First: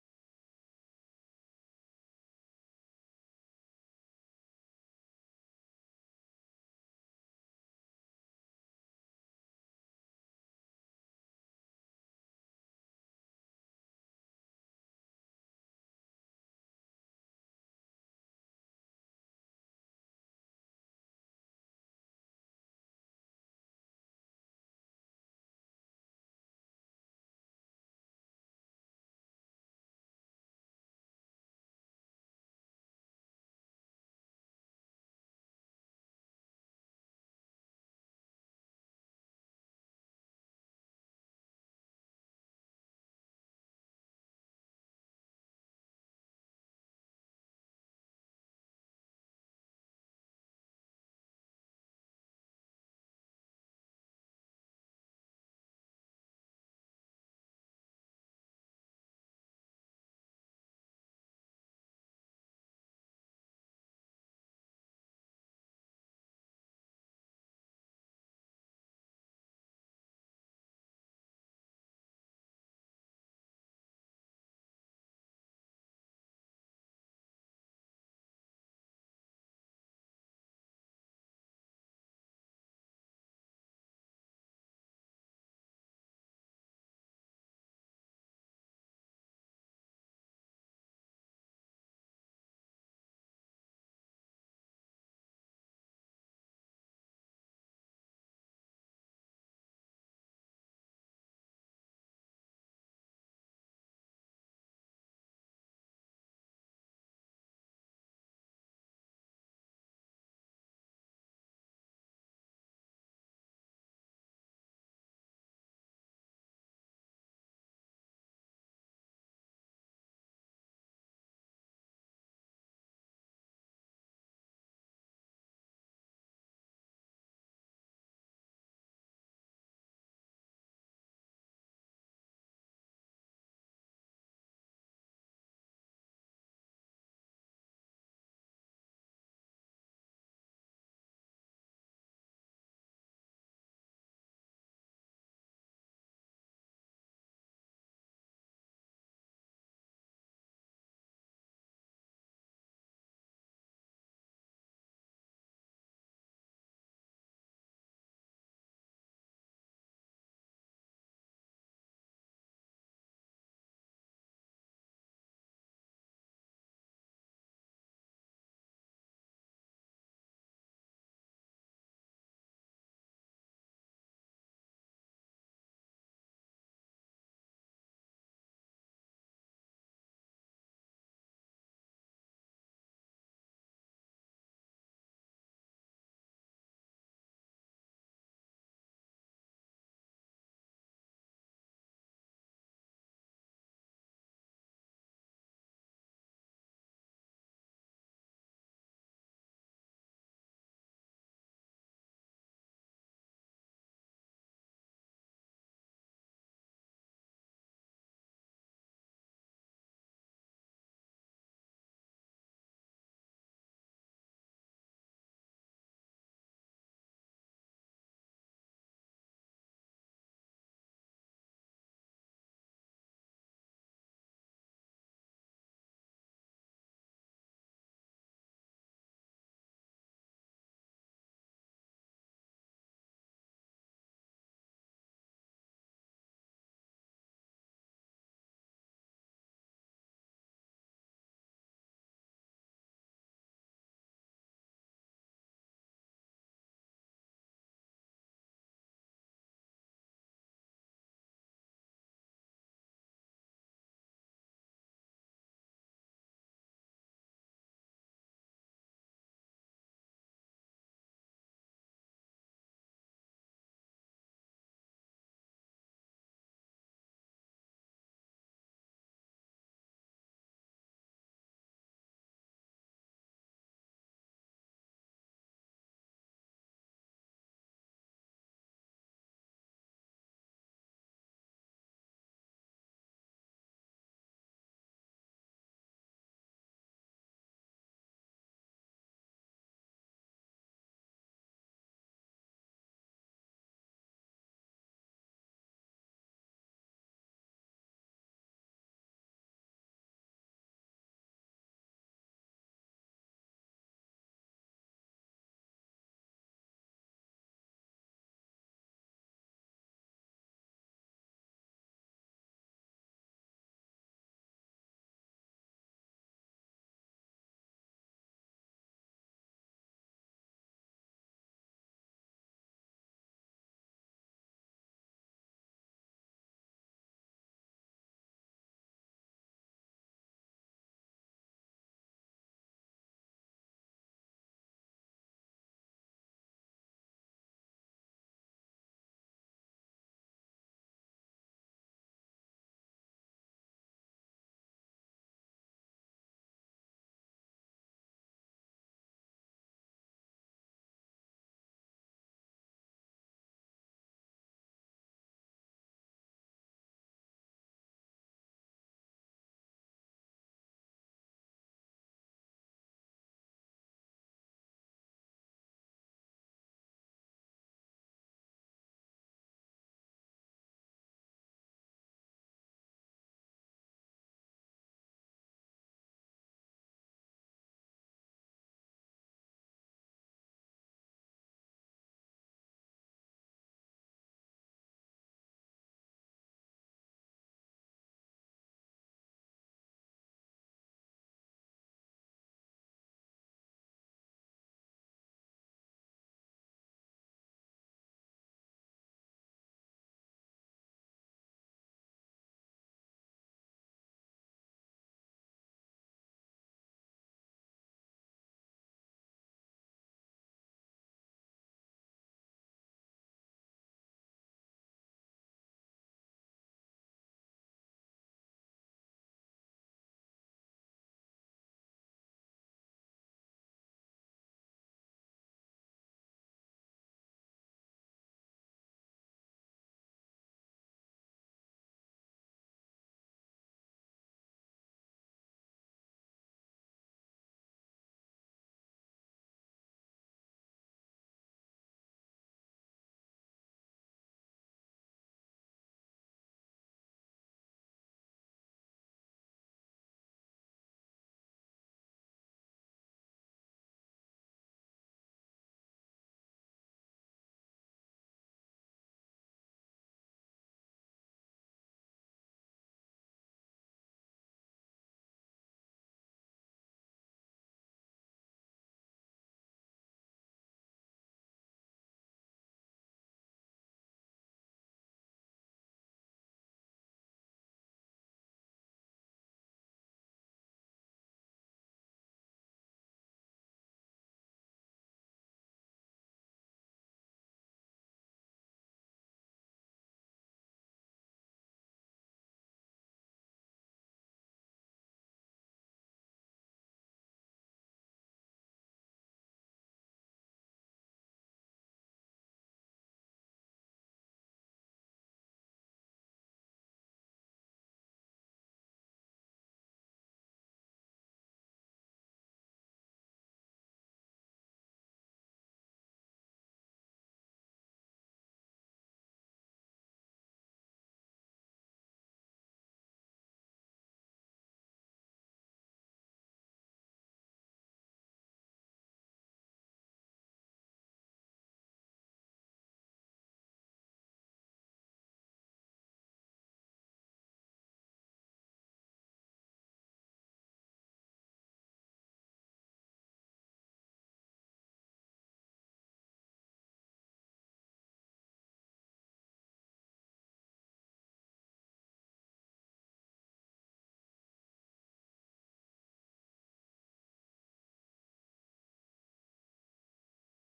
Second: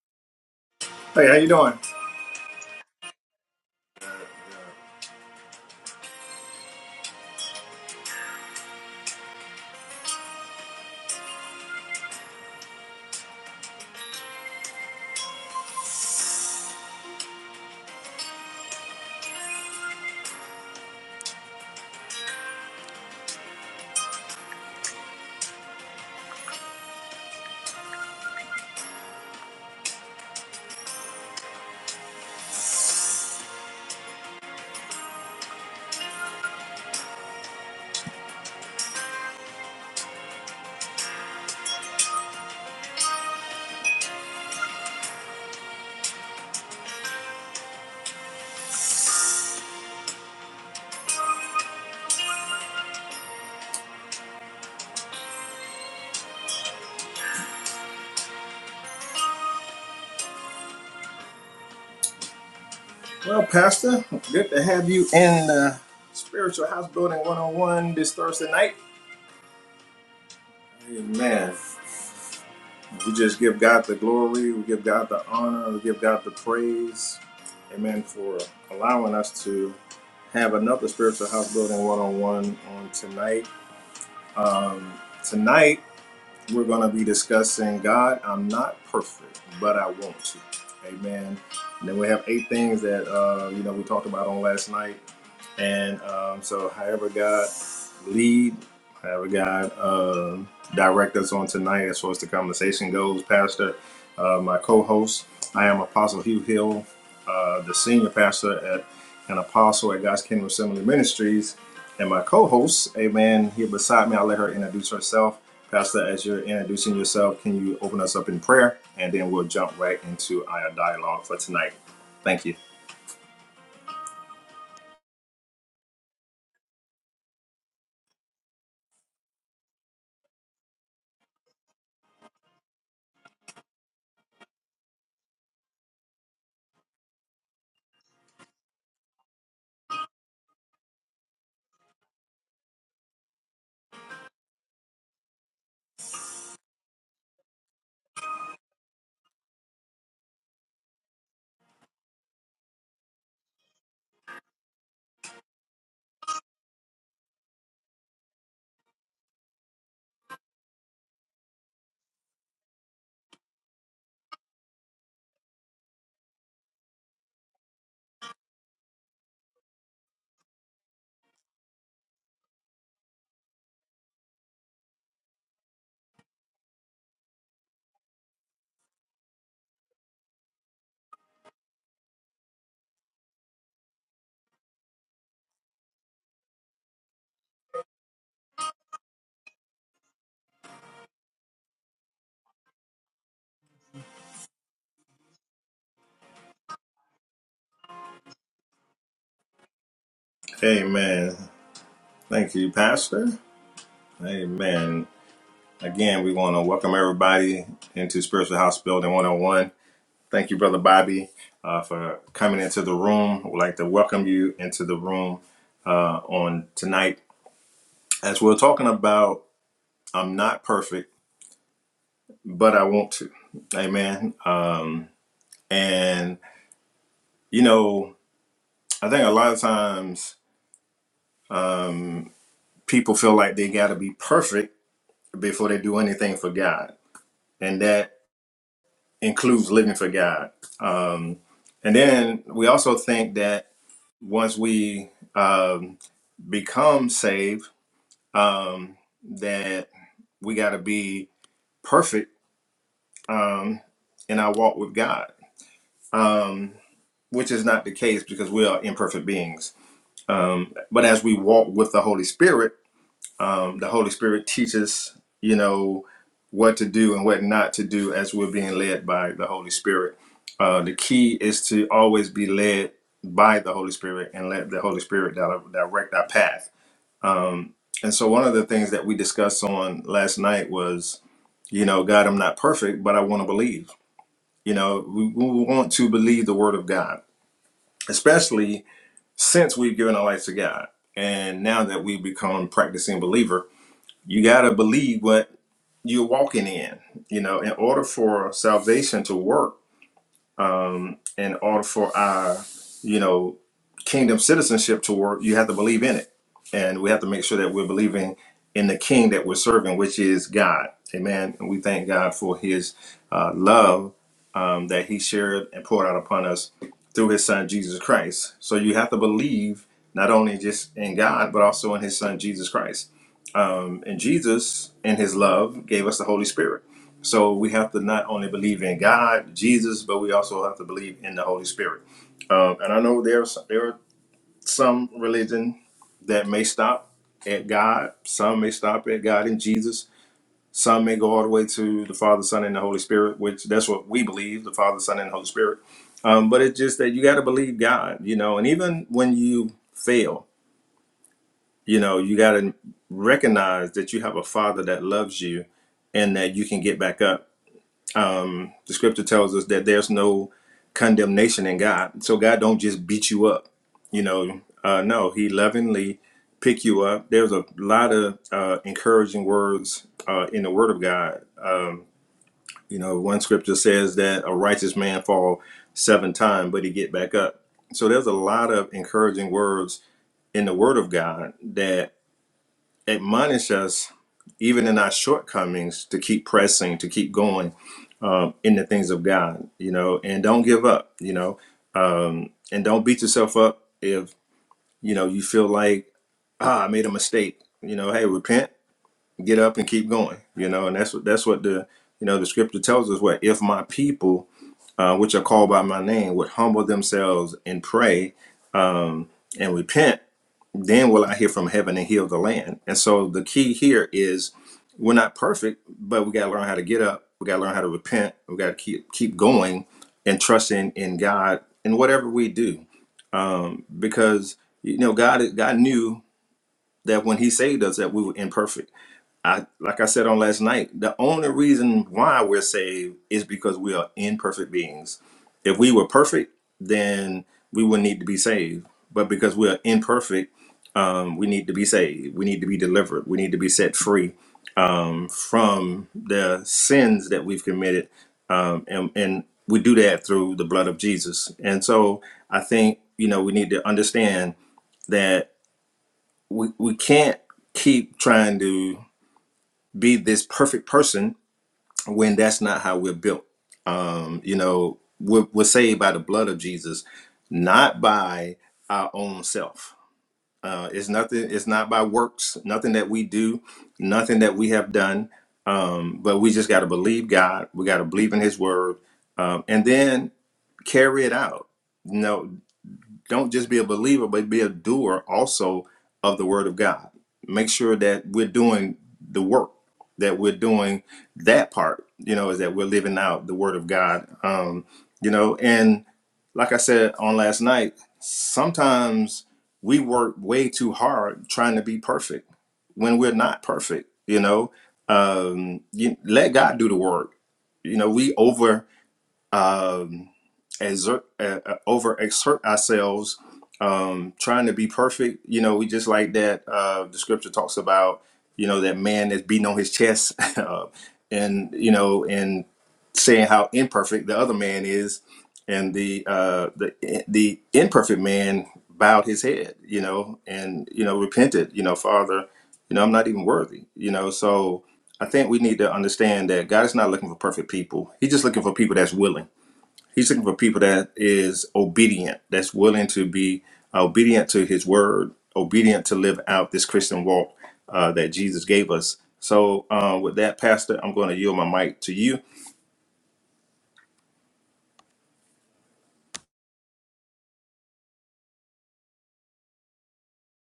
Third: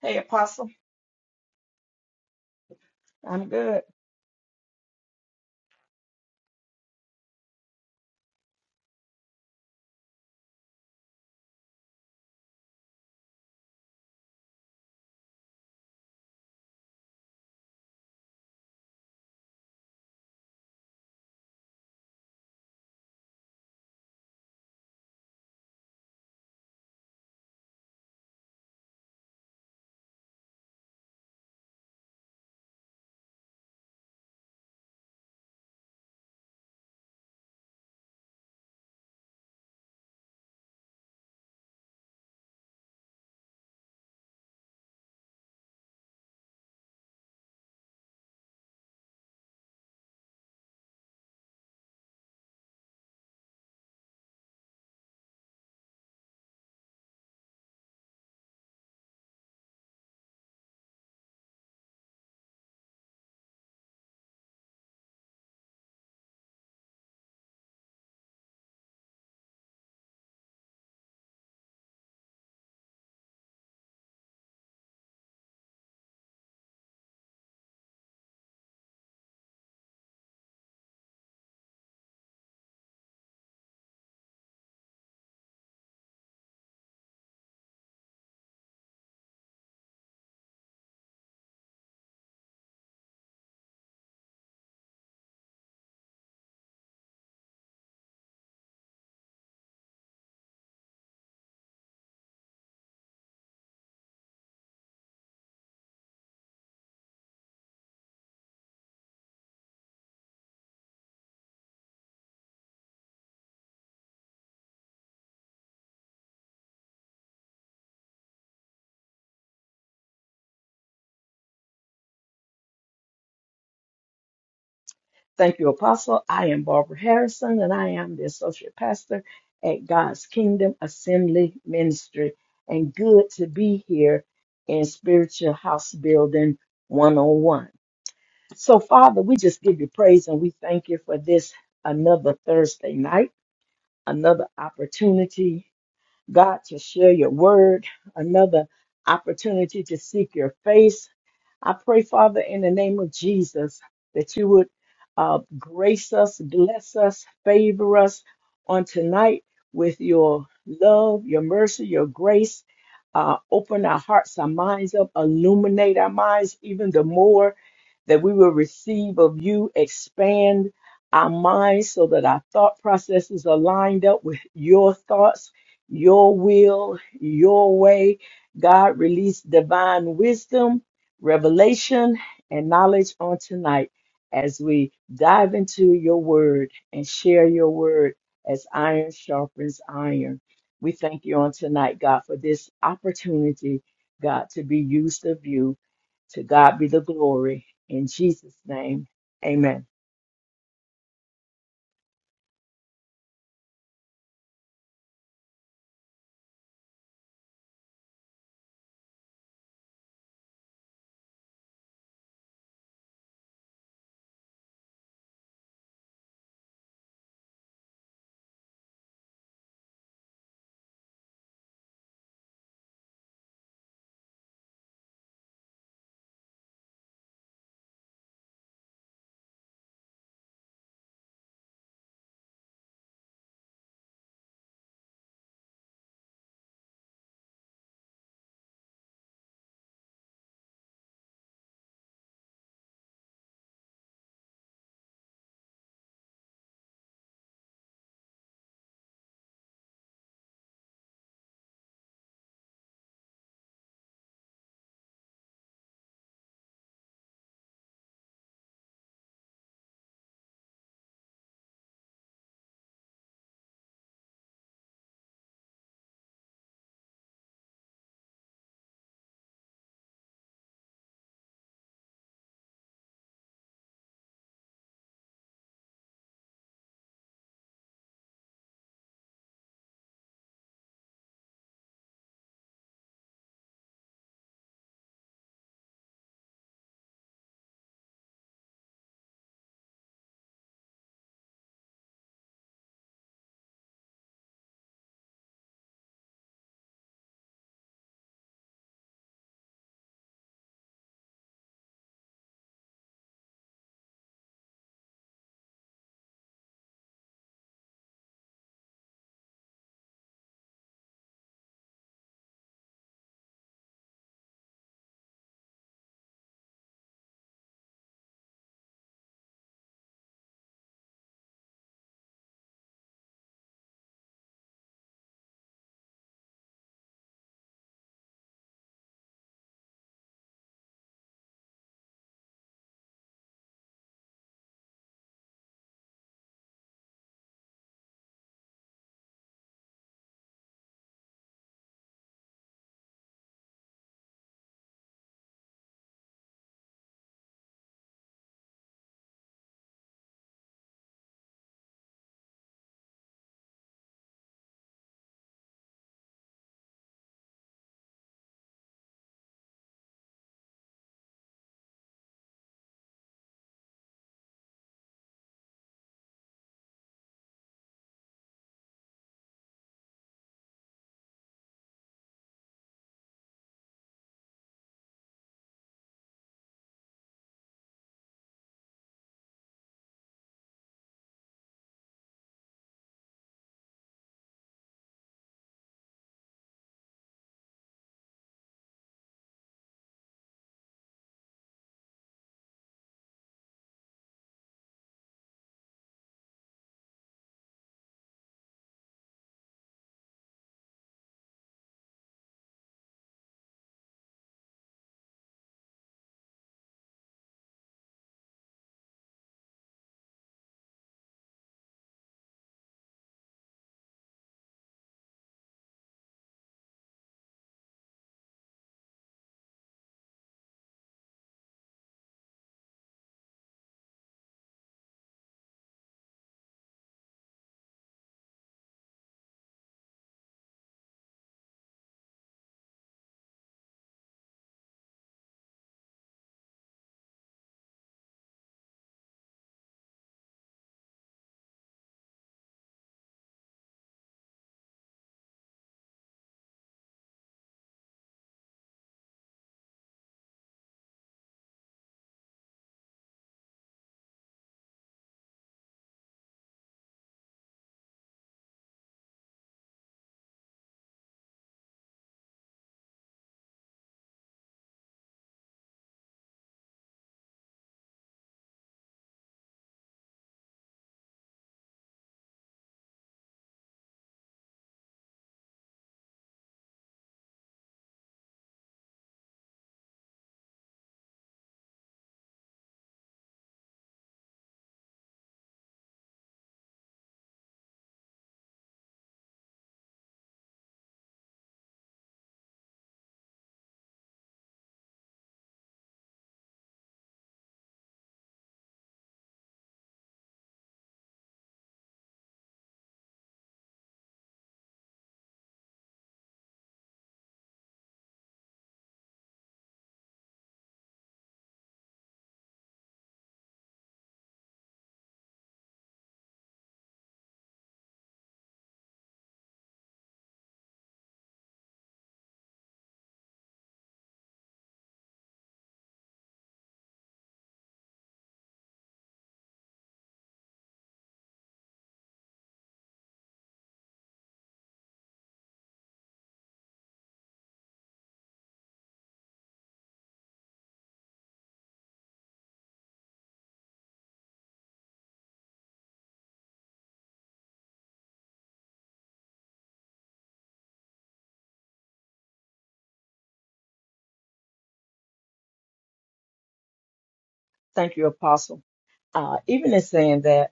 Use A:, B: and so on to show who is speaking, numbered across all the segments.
A: Hey, Apostle.
B: Hey, how you doing?
A: I'm good.
B: Well, Pastor, good to have you in uh, Spiritual House Building 101 this Thursday night. Amen. We just give God the glory, we give God the honor, we give God the praise. Amen for allowing us to have another Spiritual House Building 101 on tonight. Um, tonight, we're going to be discussing God, I'm not perfect, but I want to. Amen. And then we have eight things that, uh, you know, we talked about on last night And um, so, however God lead, however God uh, direct us on tonight, as far as the conversation goes, Pastor, uh, my co-host, I am Apostle Hugh Hill, uh, the senior pastor at an apostle at God's Kingdom Assembly Ministries, and my co-host, Amen, here beside me. I'll let her introduce herself. Pastor, as you're introducing yourself, can you open us up in prayer, and then we'll jump right into our dialogue for tonight. Thank you.
A: Thank you, Apostle. I am Barbara Harrison, and I am the Associate Pastor at God's Kingdom Assembly Ministry. And good to be here in Spiritual House Building 101. So, Father, we just give you praise and we thank you for this another Thursday night, another opportunity, God, to share your word, another opportunity to seek your face I pray, Father, in the name of Jesus, that you would uh, grace us, bless us, favor us on tonight with your love, your mercy, your grace. Uh, open our hearts, our minds up, illuminate our minds even the more that we will receive of you, expand our minds so that our thought processes are lined up with your thoughts, your will, your way. God, release divine wisdom revelation and knowledge on tonight as we dive into your word and share your word as iron sharpens iron. We thank you on tonight, God, for this opportunity, God, to be used of you. To God be the glory. In Jesus' name, amen.
B: Amen. Thank you, Pastor. Amen. Again, we want to welcome everybody into Spiritual House Building 101. Thank you, Brother Bobby, uh, for coming into the room. We'd like to welcome you into the room uh, on tonight. As we're talking about, I'm not perfect, but I want to. Amen. Um, and, you know, I think a lot of times um, people feel like they got to be perfect before they do anything for God. And that includes living for God. Um, and then we also think that once we um, become saved, um, that we got to be perfect um, in our walk with God, um, which is not the case because we are imperfect beings. Um, but as we walk with the Holy Spirit, um, the Holy Spirit teaches, you know, what to do and what not to do as we're being led by the Holy Spirit. Uh, the key is to always be led by the Holy Spirit and let the Holy Spirit di- direct our path. Um, and so, one of the things that we discussed on last night was, you know, God, I'm not perfect, but I want to believe. You know, we, we want to believe the Word of God, especially since we've given our life to God. And now that we've become practicing believer, you got to believe what you're walking in. You know, in order for salvation to work, in order for our, you know, kingdom citizenship to work, you have to believe in it. And we have to make sure that we're believing in the king that we're serving, which is God. Amen. And we thank God for his uh, love um, that he shared and poured out upon us through his son, Jesus Christ. So you have to believe not only just in God, but also in his son, Jesus Christ. Um, and Jesus, in his love, gave us the Holy Spirit so we have to not only believe in God, Jesus, but we also have to believe in the Holy Spirit. Um, and I know there's there are some religion that may stop at God. Some may stop at God and Jesus. Some may go all the way to the Father, Son, and the Holy Spirit, which that's what we believe: the Father, Son, and the Holy Spirit. Um, but it's just that you got to believe God, you know. And even when you fail, you know, you got to recognize that you have a Father that loves you, and that you can get back up The scripture tells us that there's no condemnation in God. So God don't just beat you up. You know, uh, no, He lovingly pick you up. There's a lot of uh, encouraging words uh, in the Word of God. You know, one scripture says that a righteous man fall seven times, but he get back up. So there's a lot of encouraging words in the Word of God that admonish us, even in our shortcomings, to keep pressing, to keep going um, in the things of God, you know, and don't give up, you know, and don't beat yourself up if, you know, you feel like, ah, I made a mistake, you know, hey, repent, get up and keep going, you know, and that's what, that's what the, you know, the scripture tells us what, if my people, uh, which are called by my name, would humble themselves and pray and repent then will I hear from heaven and heal the land. And so the key here is we're not perfect, but we got to learn how to get up. We got to learn how to repent. We got to keep keep going and trusting in God in whatever we do, because you know God God knew that when He saved us that we were imperfect I like I said on last night, the only reason why we're saved is because we are imperfect beings. If we were perfect, then we wouldn't need to be saved. But because we are imperfect, um, we need to be saved. We need to be delivered. We need to be set free um, from the sins that we've committed, um, and and we do that through the blood of Jesus. And so I think you know we need to understand that we we can't keep trying to be this perfect person when that's not how we're built. Um, you know, we're, we're saved by the blood of Jesus, not by our own self. Uh, it's nothing. It's not by works. Nothing that we do. Nothing that we have done. Um, but we just got to believe God. We got to believe in His word, um, and then carry it out. No don't just be a believer, but be a doer also of the word of God. Make sure that we're doing the work, that we're doing that part, you know, is that we're living out the word of God. Um, you know, and like I said on last night, sometimes we work way too hard trying to be perfect when we're not perfect, you know. Um, you, let God do the work. You know, we over um, exert, uh, uh, over exert ourselves, um, trying to be perfect. You know, we just like that. Uh, the scripture talks about, you know, that man that's beating on his chest, uh, and you know, and saying how imperfect the other man is, and the uh, the the imperfect man bowed his head, you know, and you know, repented. You know, Father, you know, I'm not even worthy. You know, so. I think we need to understand that God is not looking for perfect people. He's just looking for people that's willing He's looking for people that is obedient, that's willing to be obedient to His word, obedient to live out this Christian walk uh, that Jesus gave us. So, uh, with that, Pastor, I'm going to yield my mic to you.
A: Thank you, Apostle. Uh, even in saying that,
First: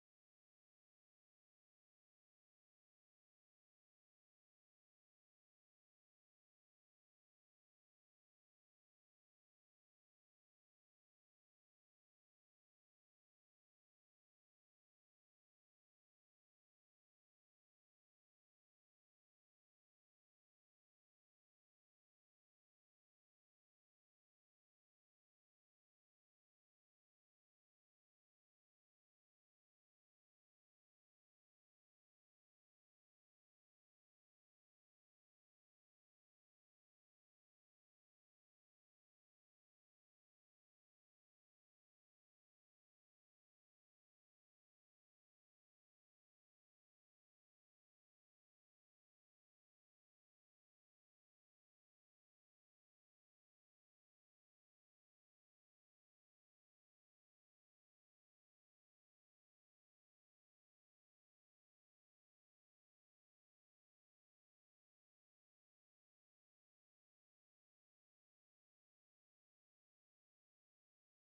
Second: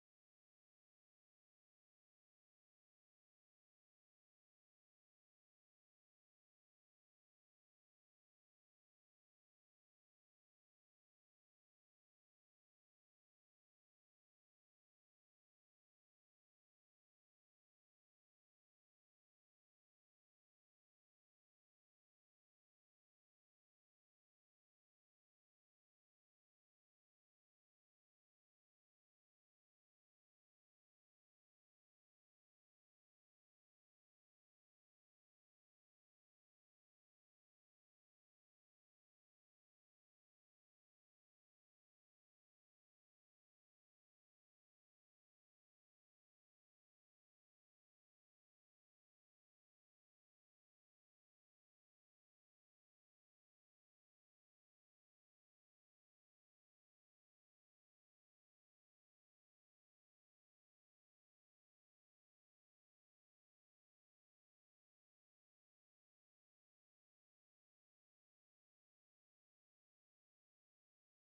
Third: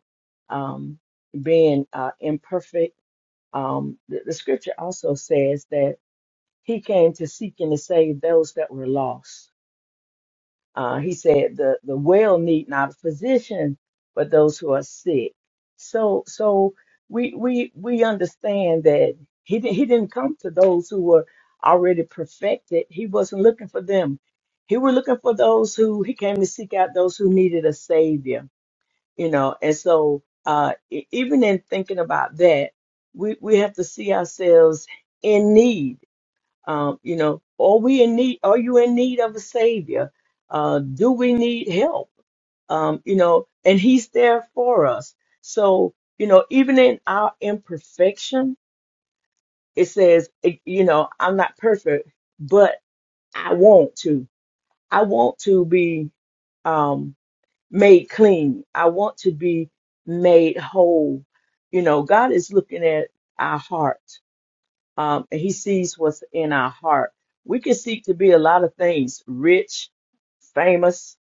A: um, being uh, imperfect, um, the the scripture also says that He came to seek and to save those that were lost. Uh, he said the, the well need not a physician, but those who are sick. So so we we we understand that he di- he didn't come to those who were already perfected. He wasn't looking for them. He was looking for those who he came to seek out those who needed a savior. You know, and so uh, e- even in thinking about that, we we have to see ourselves in need um, you know, are we in need? Are you in need of a savior? Uh, do we need help? Um, you know, and He's there for us. So you know, even in our imperfection, it says, it- you know, I'm not perfect, but I want to. I want to be um, made clean. I want to be made whole. You know, God is looking at our heart um, and he sees what's in our heart. We can seek to be a lot of things, rich, famous,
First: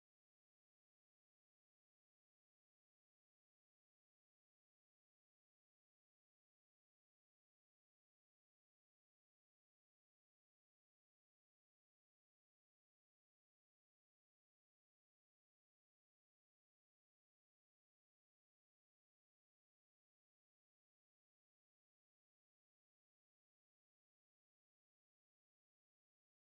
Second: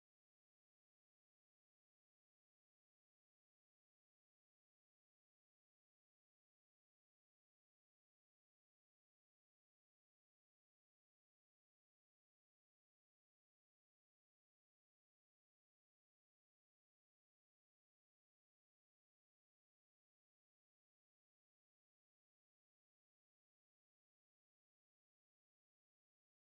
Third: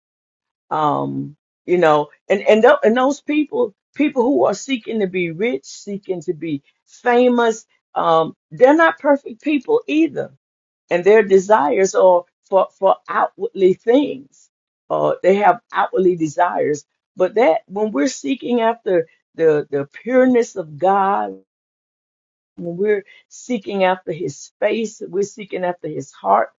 A: um, you know, and, and, tho- and those people, people who are seeking to be rich, seeking to be famous, um, they're not perfect people either. And their desires are for, for outwardly things. Uh, they have outwardly desires, but that when we're seeking after the, the pureness of God, when we're seeking after his face we're seeking after his heart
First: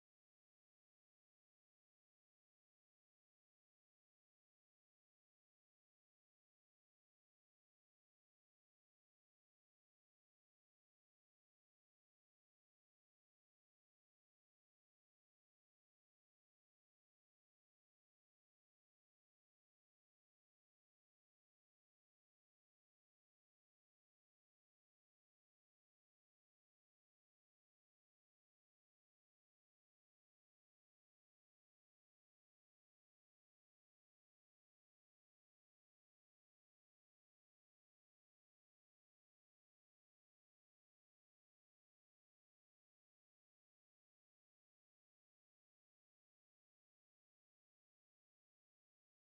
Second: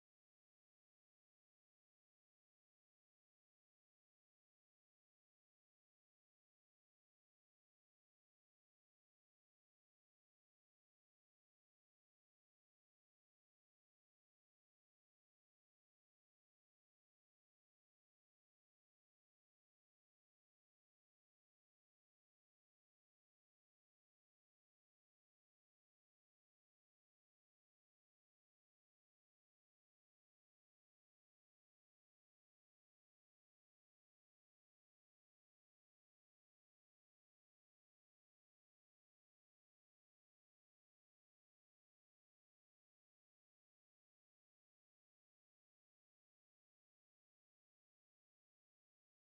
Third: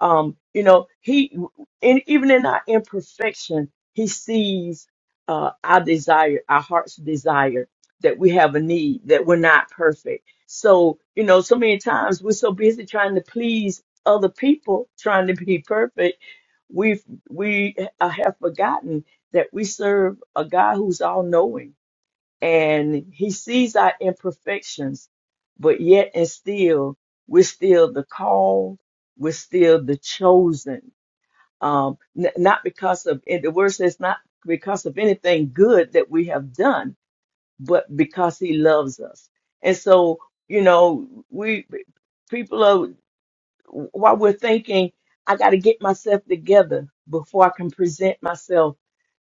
A: um you know he and even in our imperfection he sees uh our desire our heart's desire that we have a need that we're not perfect so you know so many times we're so busy trying to please other people trying to be perfect we've we uh, have forgotten that we serve a god who's all knowing and he sees our imperfections, but yet and still, we're still the called, we're still the chosen. Um, n- not because of, and the word says, not because of anything good that we have done, but because he loves us. And so, you know, we people are, while we're thinking, I got to get myself together before I can present myself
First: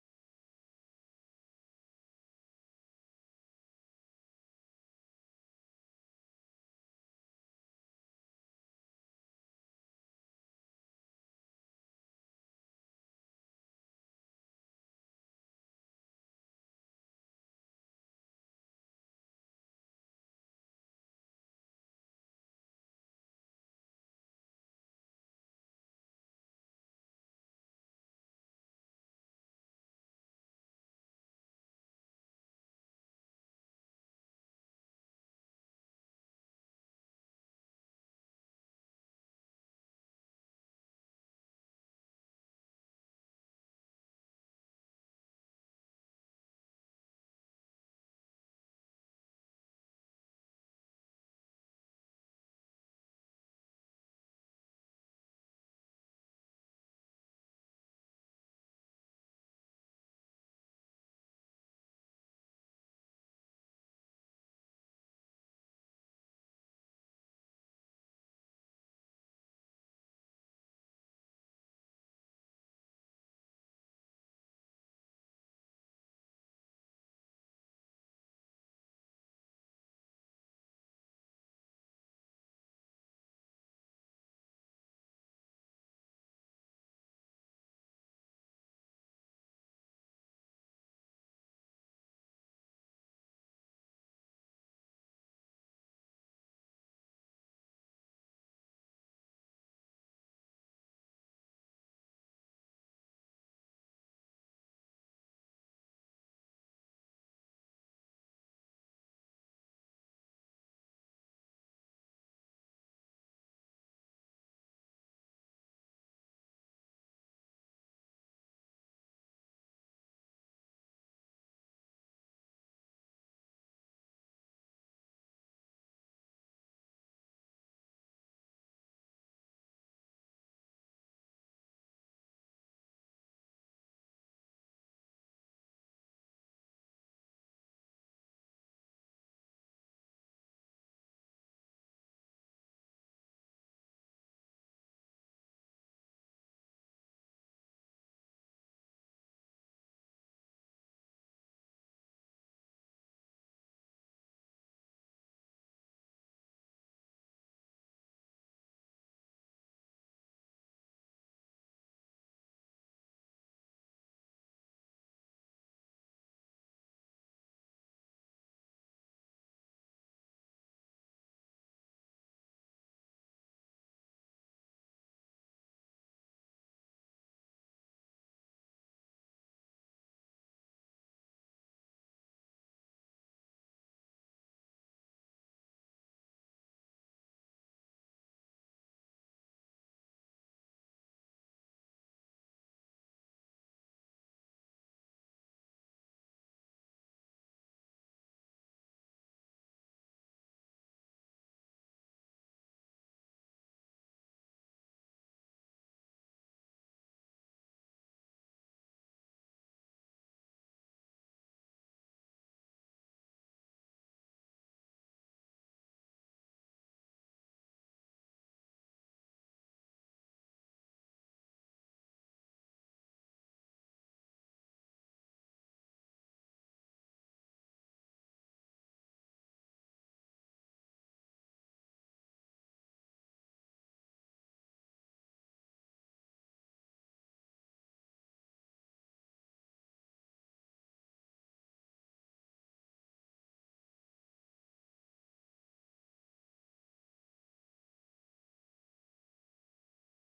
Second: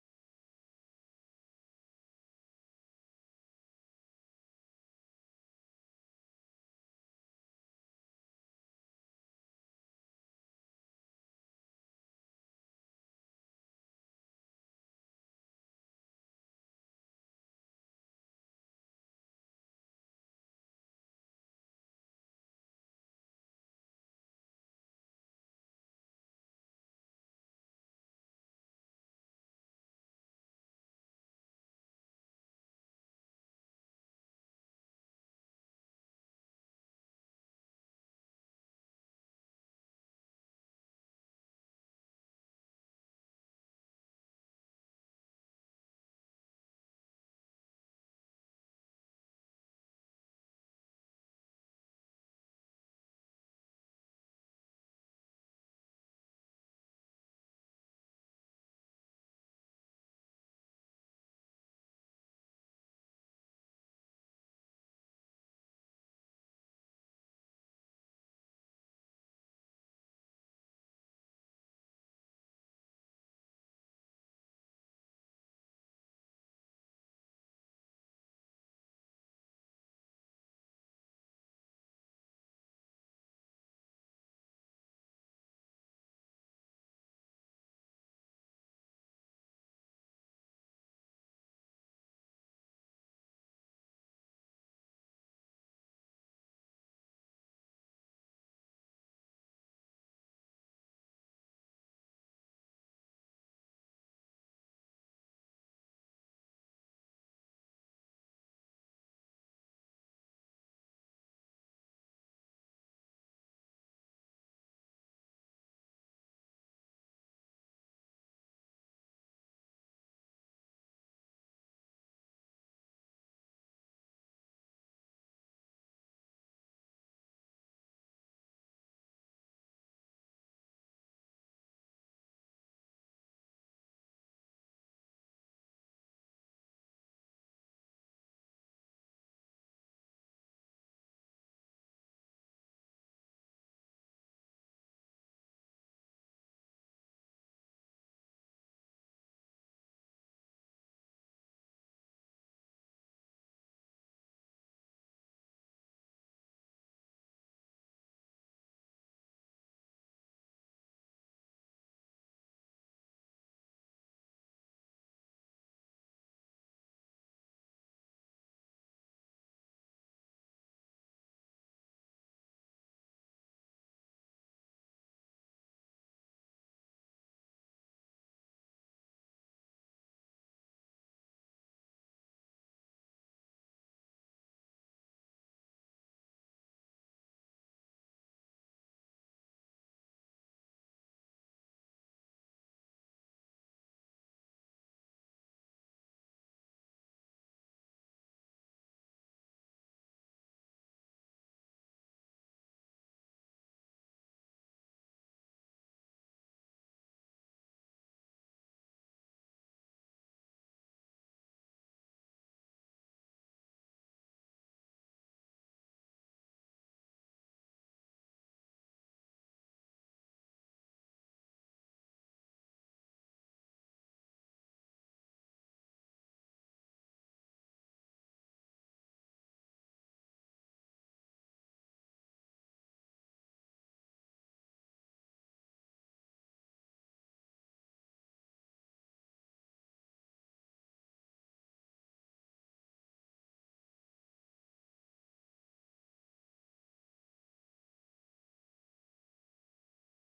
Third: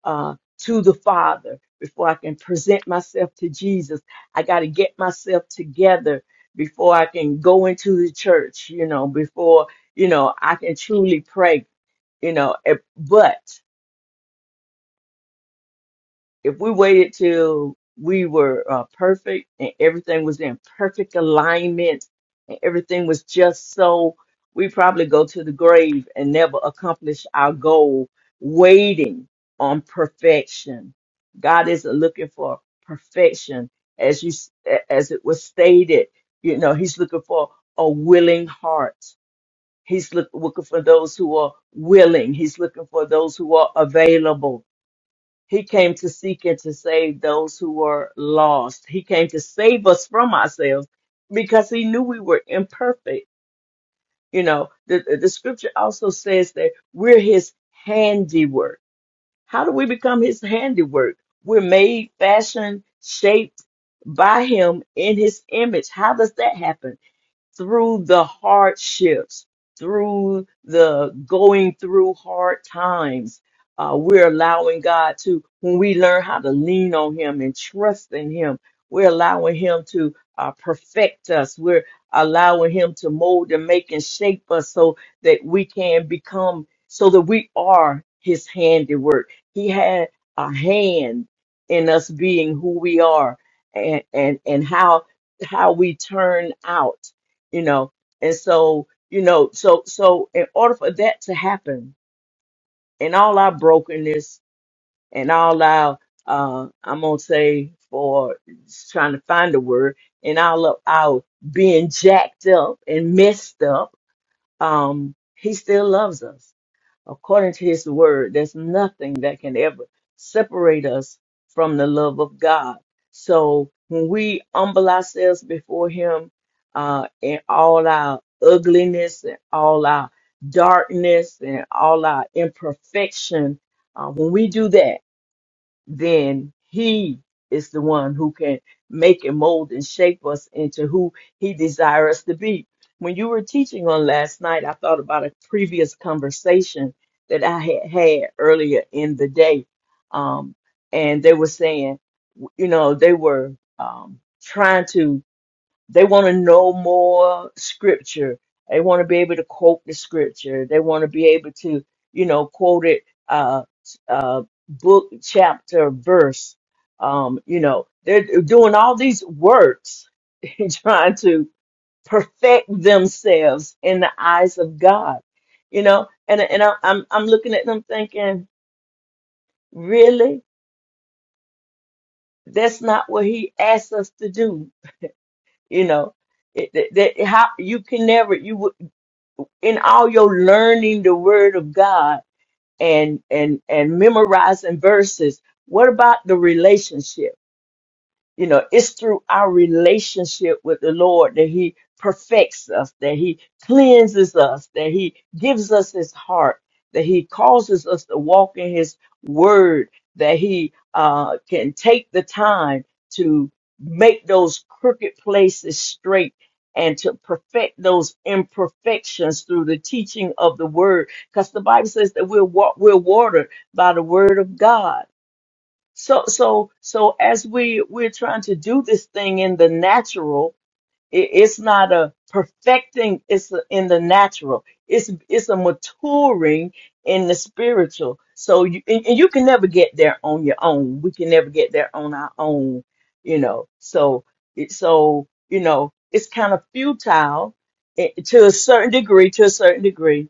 A: uh, to the Father before I can present myself to Jesus. I got to get myself together before I can go into the church, you know, before, you know, I can truly pray, you know. eh, But if we waited till we were uh, perfect and everything was in perfect alignment and everything was just so, we probably go to the grave and never accomplish our goal waiting on perfection. God isn't looking for perfection as you as it was stated. You know, he's looking for a willing heart. He's look, looking for those who are willing. He's looking for those who are available he came to seek and to save those who were lost. He came to save us from ourselves because he knew we were imperfect. You know, the, the scripture also says that we're his handiwork. How do we become his handiwork? We're made, fashioned, shaped by him in his image. How does that happen? through the hardships, through the going through hard times. Uh, we're allowing God to, when we learn how to lean on Him and trust in Him, we're allowing Him to uh, perfect us. We're allowing Him to mold and make and shape us so that we can become, so that we are His handiwork. He had a hand in us being who we are and, and, and how, how we turn out you know and so you know so so in order for that to happen and all our brokenness and all our uh i'm gonna say for just trying to find a word and all of our being jacked up and messed up um he still loves us according to his word. There's nothing that can ever separate us from the love of God. So when we humble ourselves before him uh, in all our ugliness and all our darkness and all our imperfection, uh, when we do that, then he is the one who can make and mold and shape us into who he desires us to be. When you were teaching on last night, I thought about a previous conversation that I had had earlier in the day. Um, and they were saying, you know, they were um, trying to they want to know more scripture. They want to be able to quote the scripture. They want to be able to, you know, quote it, uh, uh, book, chapter, verse. Um, you know, they're doing all these works in trying to perfect themselves in the eyes of God. You know, and and I, I'm I'm looking at them thinking, really, that's not what He asked us to do. You know, it, that, that- how you can never you would. in all your learning the word of God and and and memorizing verses, what about the relationship? You know, it's through our relationship with the Lord that He perfects us, that He cleanses us, that He gives us His heart, that He causes us to walk in His word, that He uh, can take the time to make those crooked places straight and to perfect those imperfections through the teaching of the word. Because the Bible says that we're, wa- we're watered by the word of God so, so, so as we we're trying to do this thing in the natural, it, it's not a perfecting. It's a, in the natural. It's it's a maturing in the spiritual. So you and, and you can never get there on your own. We can never get there on our own, you know. So it so you know it's kind of futile eh, to a certain degree. To a certain degree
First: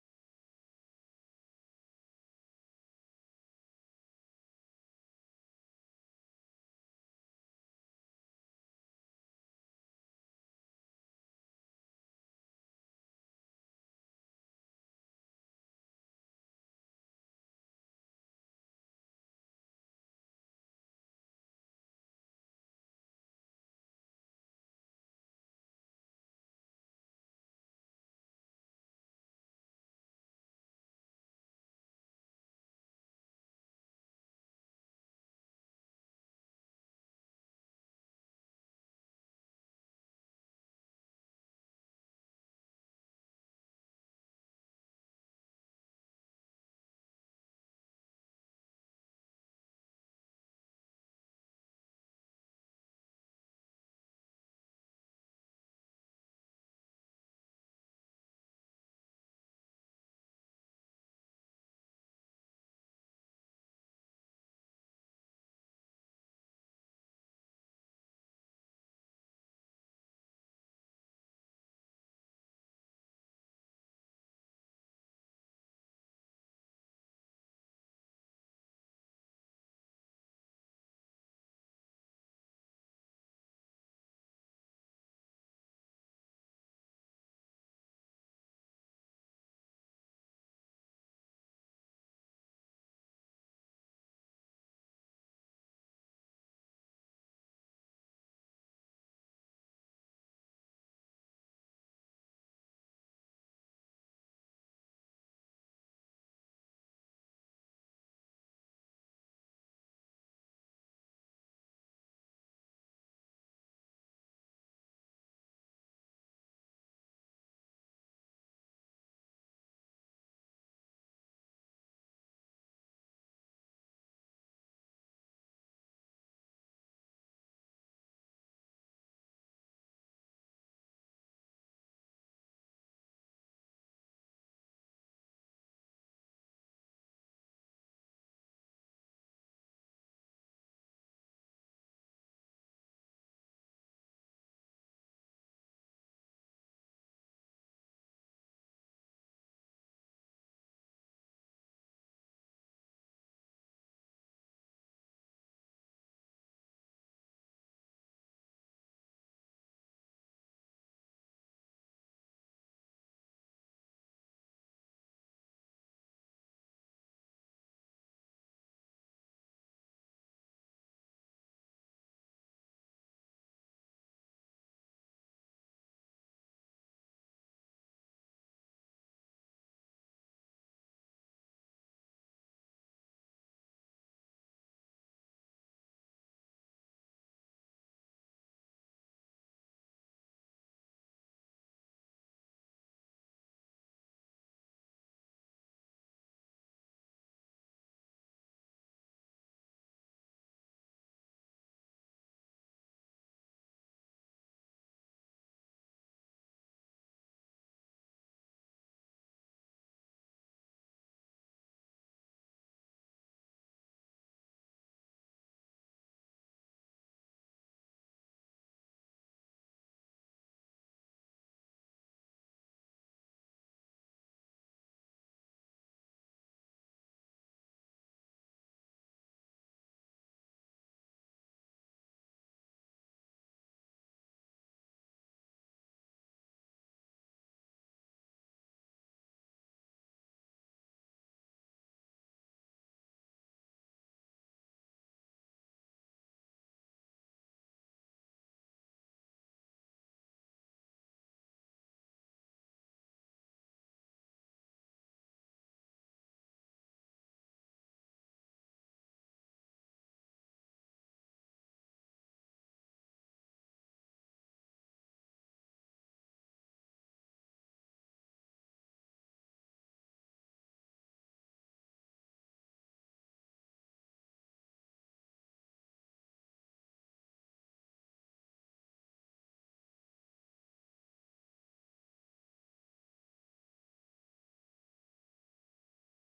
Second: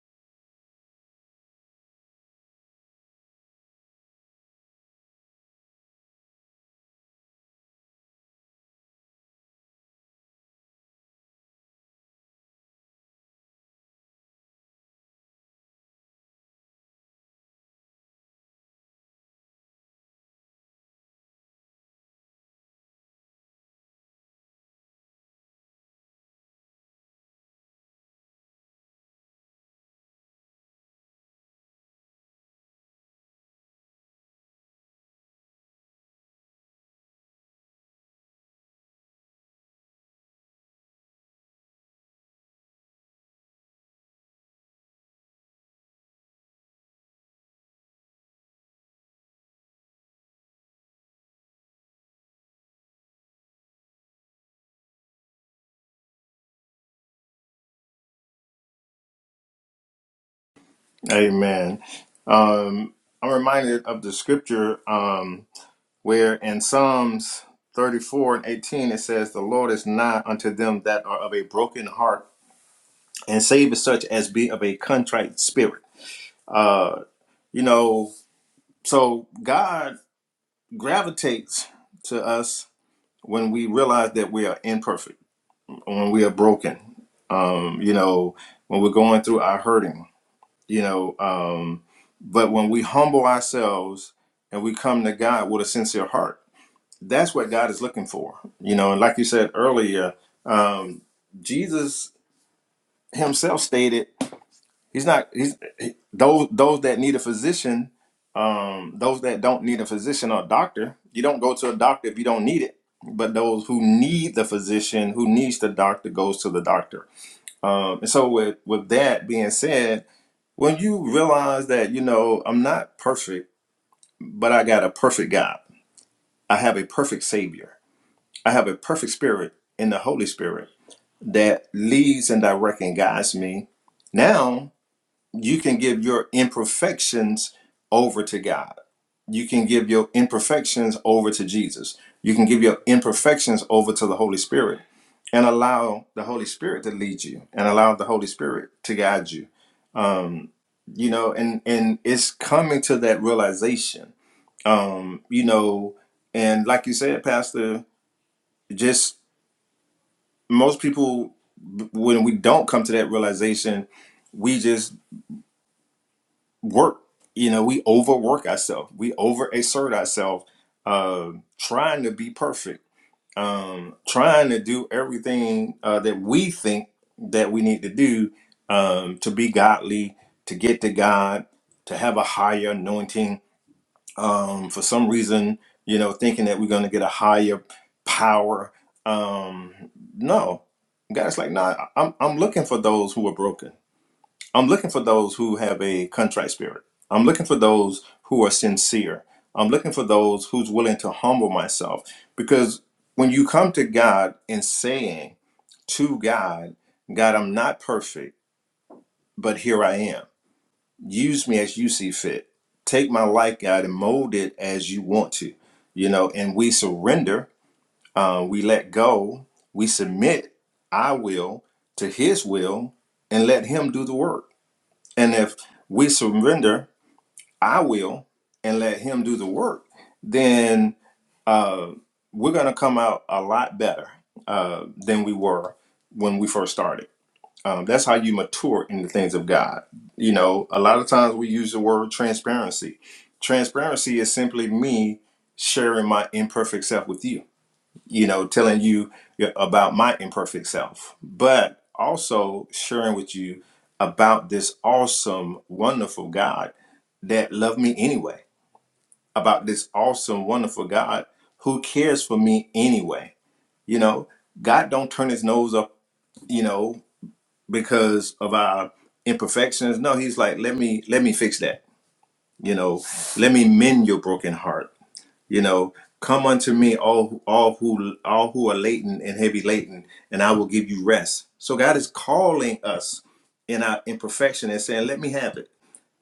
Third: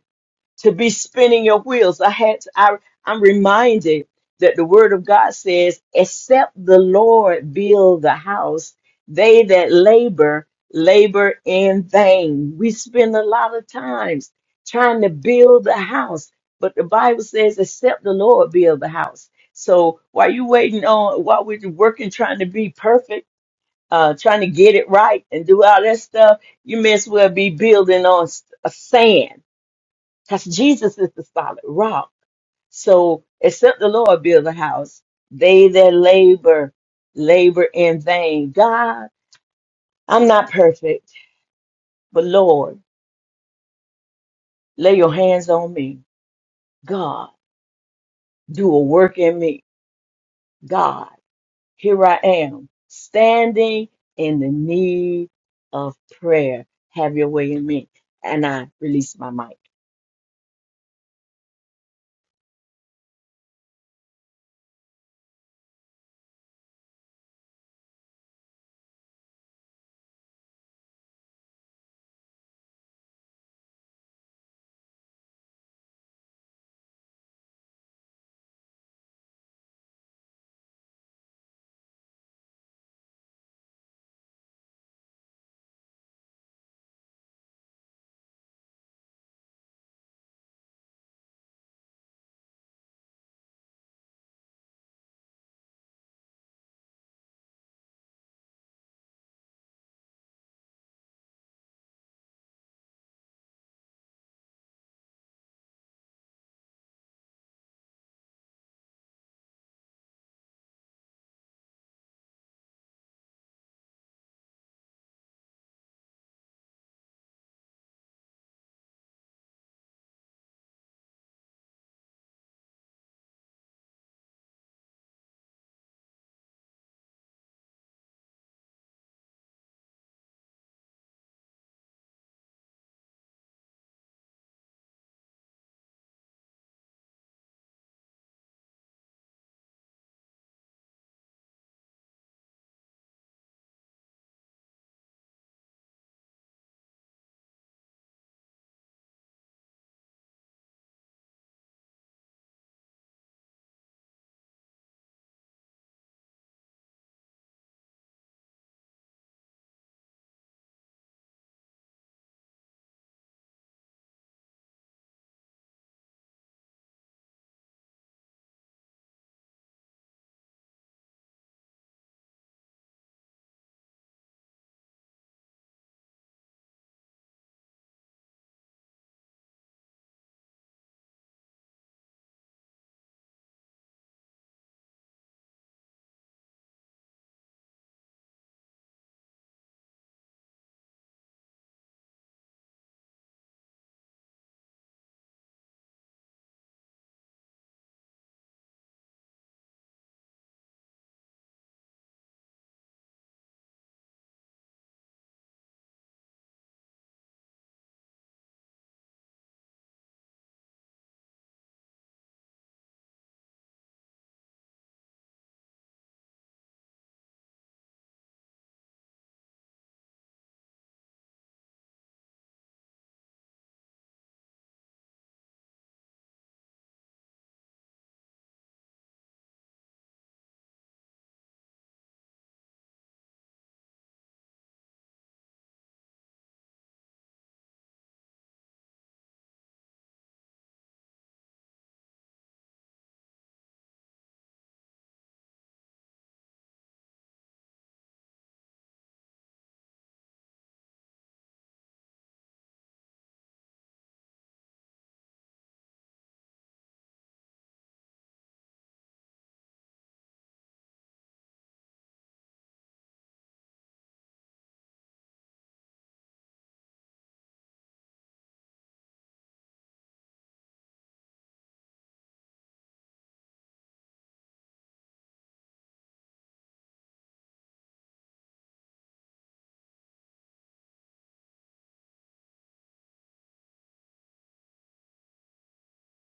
A: to be spinning your wheels. I had to, I, I'm reminded that the word of God says, except the Lord build the house, they that labor, labor in vain. We spend a lot of times trying to build the house, but the Bible says, except the Lord build the house. So while you waiting on, while we're working, trying to be perfect, uh, trying to get it right and do all that stuff, you may as well be building on s- sand because Jesus is the solid rock. So except the Lord build a house, they that labor, labor in vain. God, I'm not perfect, but Lord, lay your hands on me. God, do a work in me. God, here I am, standing in the need of prayer. Have your way in me. And I released my mic.
B: Amen. Um, I'm reminded of the scripture um, where in Psalms 34 and 18 it says, "The Lord is nigh unto them that are of a broken heart, and saveth such as be of a contrite spirit." Uh, you know, so God gravitates to us when we realize that we are imperfect, when we are broken, um, you know, when we're going through our hurting, you know. Um, but when we humble ourselves and we come to God with a sincere heart, that's what God is looking for, you know. And like you said earlier, um, Jesus Himself stated. He's not. He's he, those those that need a physician. Um, those that don't need a physician or a doctor. You don't go to a doctor if you don't need it. But those who need the physician, who needs the doctor, goes to the doctor. Um, and so with with that being said, when you realize that you know I'm not perfect, but I got a perfect God. I have a perfect Savior. I have a perfect Spirit in the Holy Spirit that leads and directs and guides me. Now you can give your imperfections over to God. You can give your imperfections over to Jesus. You can give your imperfections over to the Holy Spirit and allow the Holy Spirit to lead you and allow the Holy Spirit to guide you. Um, you know, and and it's coming to that realization. Um, you know, and like you said, Pastor, just most people when we don't come to that realization, we just. work. You know, we overwork ourselves. We overexert ourselves, uh, trying to be perfect, um, trying to do everything uh, that we think that we need to do um, to be godly, to get to God, to have a higher anointing. Um, for some reason, you know, thinking that we're going to get a higher power. Um, no, God's like, no, nah, I'm I'm looking for those who are broken. I'm looking for those who have a contrite spirit. I'm looking for those who are sincere. I'm looking for those who's willing to humble myself because when you come to God and saying to God, God, I'm not perfect, but here I am. Use me as you see fit. Take my life, God, and mold it as you want to. You know, and we surrender, uh, we let go, we submit our will to His will, and let Him do the work and if we surrender our will and let Him do the work, then uh, we're going to come out a lot better uh, than we were when we first started. Um, that's how you mature in the things of God. You know, a lot of times we use the word transparency. Transparency is simply me sharing my imperfect self with you you know, telling you about my imperfect self, but also sharing with you about this awesome, wonderful God that loved me anyway, about this awesome, wonderful God who cares for me anyway. You know, God don't turn his nose up, you know, because of our imperfections. No, he's like, let me let me fix that. You know, let me mend your broken heart you know, come unto me, all all who all who are laden and heavy laden, and I will give you rest. So God is calling us in our imperfection and saying, "Let me have it."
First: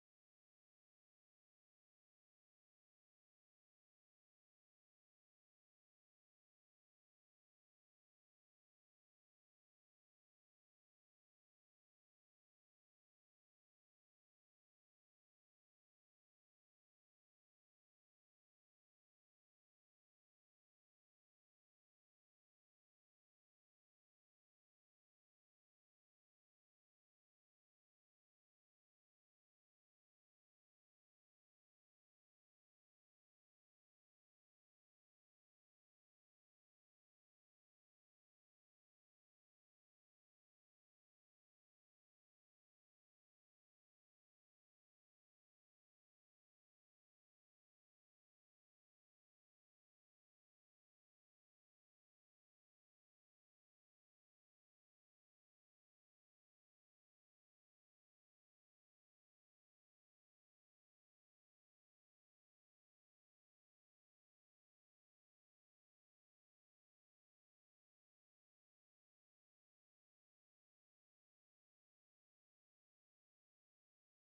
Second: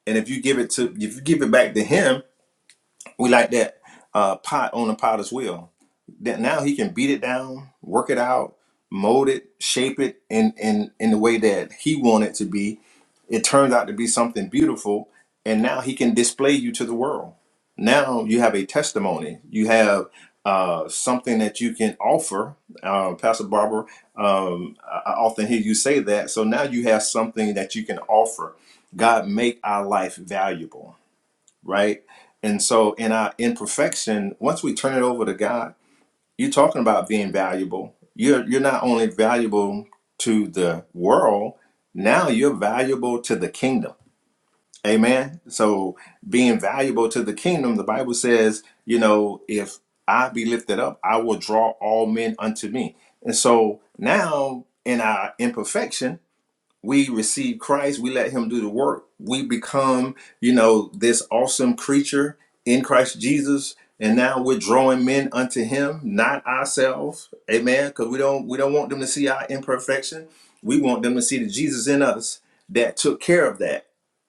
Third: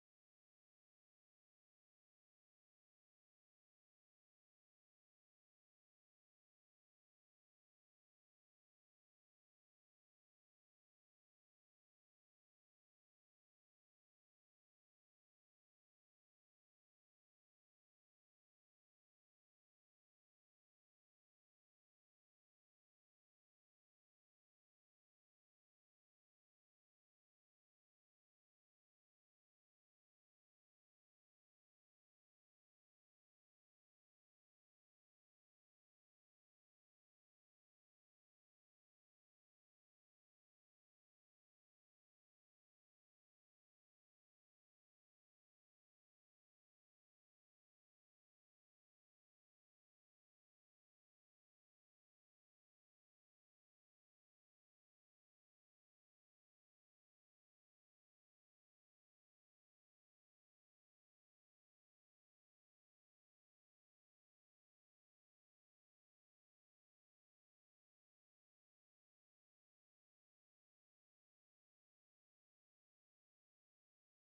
B: And if you give it to, if you give it back to Him, we like that uh, pot on the potter's wheel. That now he can beat it down, work it out, mold it, shape it in in in the way that he wanted to be. It turns out to be something beautiful, and now he can display you to the world. Now you have a testimony. You have uh, something that you can offer. Uh, Pastor Barbara, um, I I often hear you say that. So now you have something that you can offer. God, make our life valuable right? And so in our imperfection, once we turn it over to God, you're talking about being valuable. You're you're not only valuable to the world, now you're valuable to the kingdom. Amen. So being valuable to the kingdom, the Bible says, you know, if I be lifted up, I will draw all men unto me. And so now in our imperfection, we receive Christ, we let him do the work, we become, you know, this awesome creature in Christ Jesus, and now we're drawing men unto him, not ourselves. Amen. Because we don't we don't want them to see our imperfection. We want them to see the Jesus in us that took care of that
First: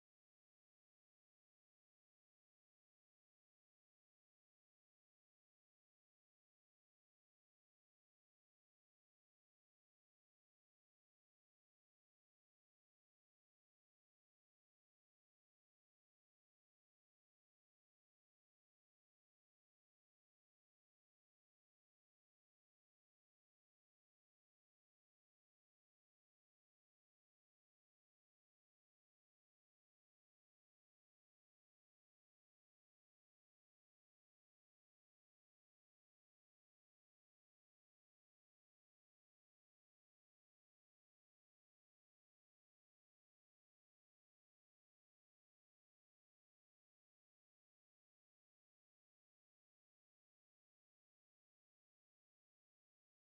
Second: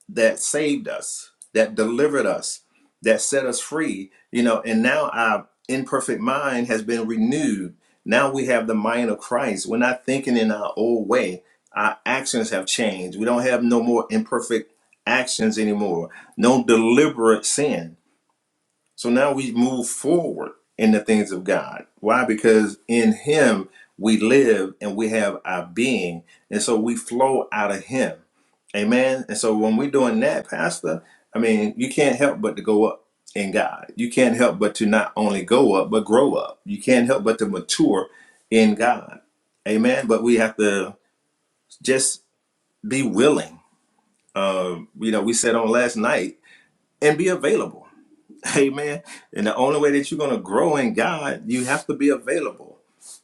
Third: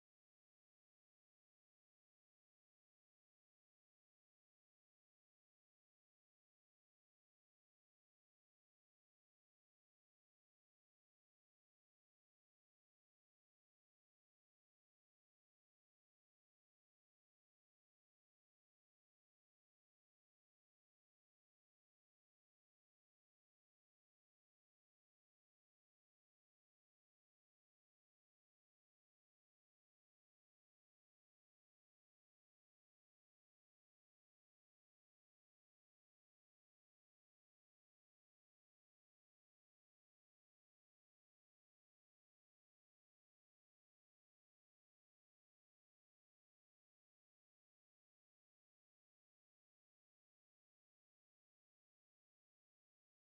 B: that saved us, that delivered us, that set us free, you know, and now our imperfect mind has been renewed. Now we have the mind of Christ. We're not thinking in our old way. Our actions have changed. We don't have no more imperfect actions anymore, no deliberate sin so now we move forward in the things of God. Why? Because in Him we live and we have our being. And so we flow out of Him. Amen. And so when we're doing that, Pastor, I mean, you can't help but to go up in God. You can't help but to not only go up, but grow up. You can't help but to mature in God. Amen. But we have to just be willing. Um, you know, we said on last night and be available. Amen. And the only way that you're going to grow in God, you have to be available.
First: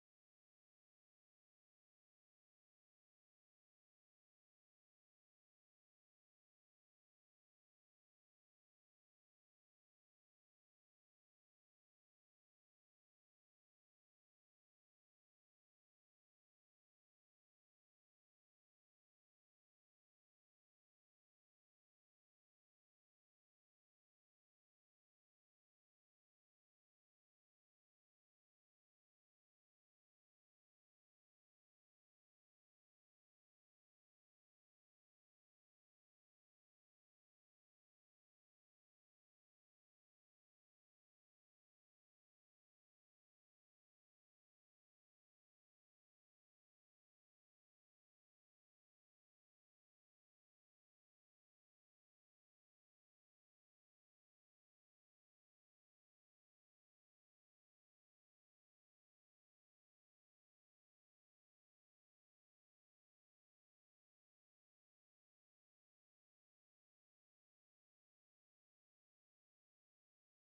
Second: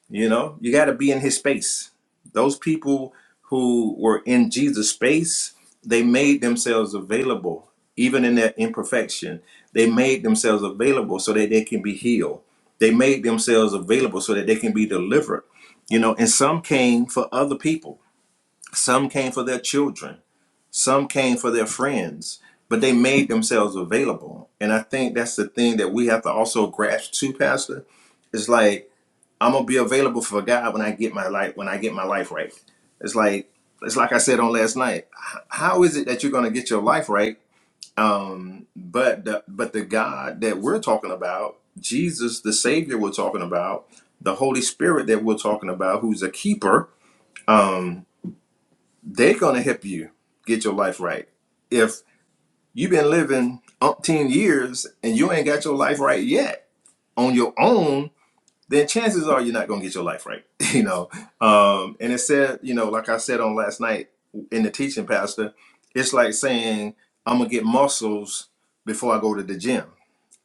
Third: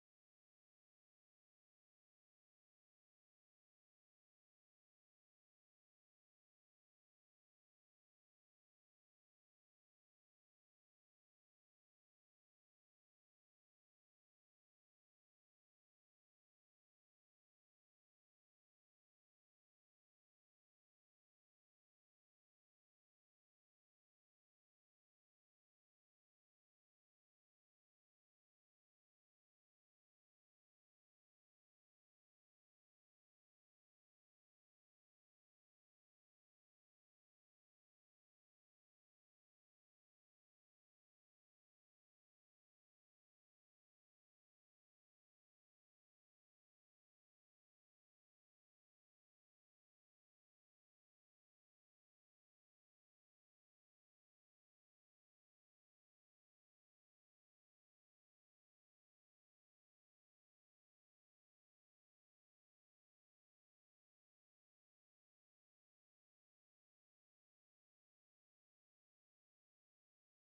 B: You know, you got to be in His space. Those people who were in Jesus' space, they made themselves available, even in their imperfection. They made themselves available so that they can be healed. They made themselves available so that they can be delivered. You know, and some came for other people, some came for their children, some came for their friends, but they made themselves available. And I think that's the thing that we have to also grasp too, Pastor. It's like I'm gonna be available for God when I get my life when I get my life right. It's like it's like I said on last night. H- How is it that you're gonna get your life right? Um, but the, but the God that we're talking about, Jesus, the Savior we're talking about, the Holy Spirit that we're talking about, who's a keeper, um, they're gonna help you get your life right You've been living umpteen years and you ain't got your life right yet on your own, then chances are you're not gonna get your life right. you know. Um, and it said, you know, like I said on last night in the teaching, Pastor, it's like saying, I'm gonna get muscles before I go to the gym.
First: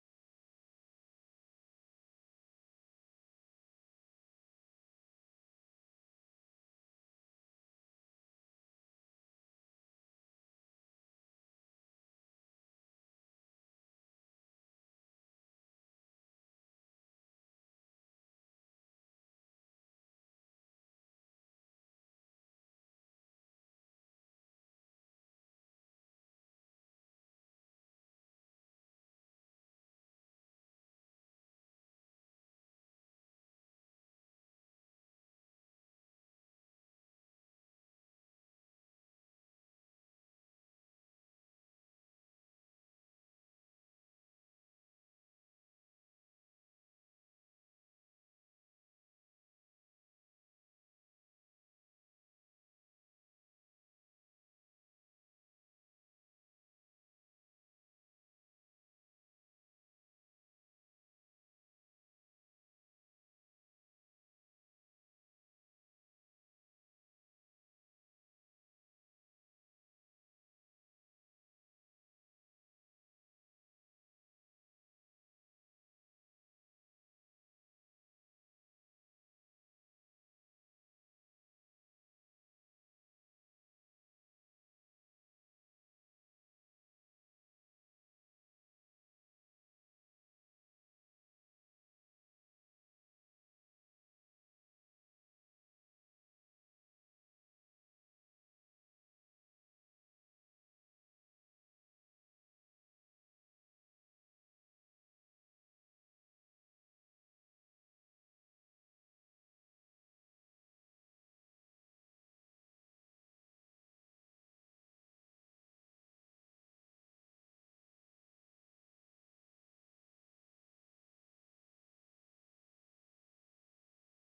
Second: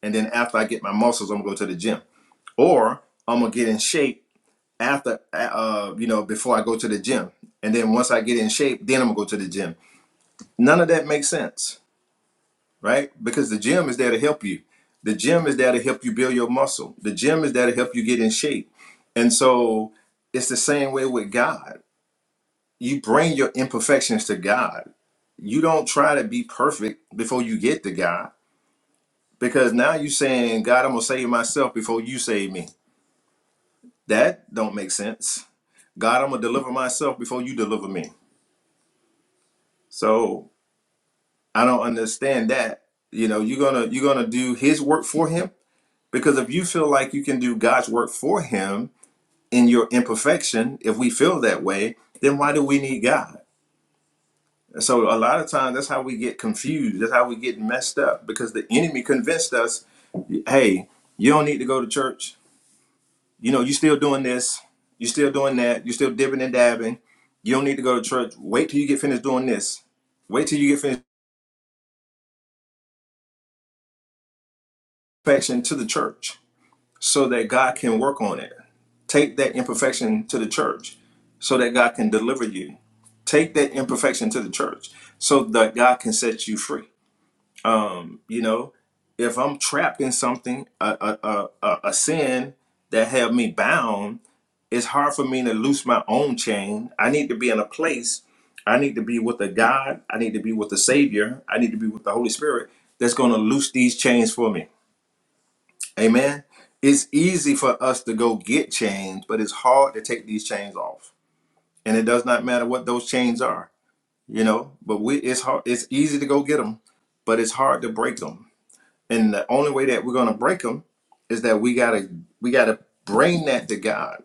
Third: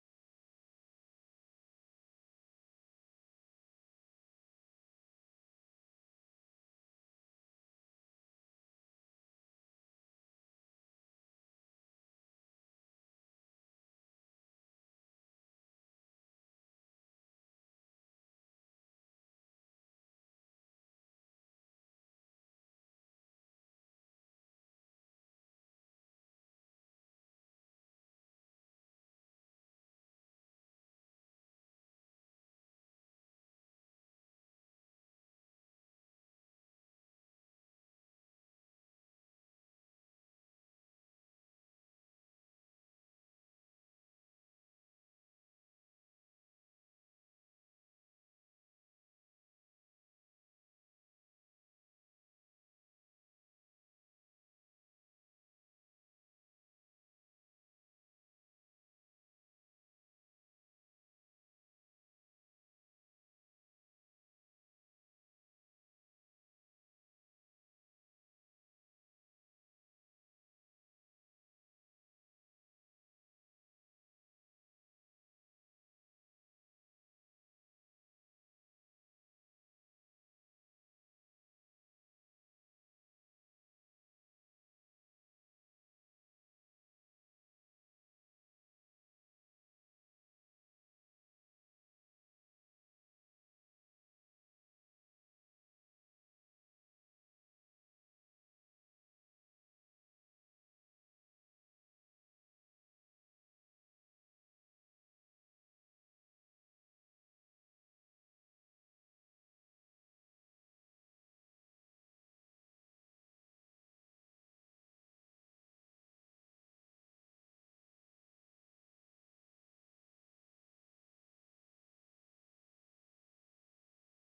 B: And then after I get my muscles, I'm gonna go to the gym. Or I'm gonna get in shape after uh, you know, before I go to the gym. And then once I get in shape, then I'm gonna go to the gym. None of that makes sense right? Because the gym is there to help you. The gym is there to help you build your muscle. The gym is there to help you get in shape. And so it's the same way with God. You bring your imperfections to God. You don't try to be perfect before you get to God because now you're saying, God, I'm going to save myself before you save me. That don't make sense. God, I'm going to deliver myself before you deliver me. So I don't understand that. You know, you're going to you're going to do his work for him Because if you feel like you can do God's work for him in your imperfection, if we feel that way, then why do we need God? So a lot of times that's how we get confused. That's how we get messed up because the enemy convinced us, hey, you don't need to go to church. You know, you are still doing this, you are still doing that, you are still dipping and dabbing. You don't need to go to church. Wait till you get finished doing this. Wait till you get finished perfection to the church so that God can work on it. Take that imperfection to the church so that God can deliver you. Take that imperfection to the church so that God can set you free. Um, you know, if I'm trapped in something, a, a, a, a a sin that held me bound, it's hard for me to loose my own chain. I need to be in a place. I need to be with a God. I need to be with the Savior. I need to be with the Holy Spirit that's going to loose these chains for me Amen. It's easy for us to go get change, but it's hard to take these chains off. And it does not matter what those chains are, you know. But we, it's hard. It's easy to go get them, but it's hard to break them. And the only way that we're gonna break them is that we gotta we gotta bring that to God.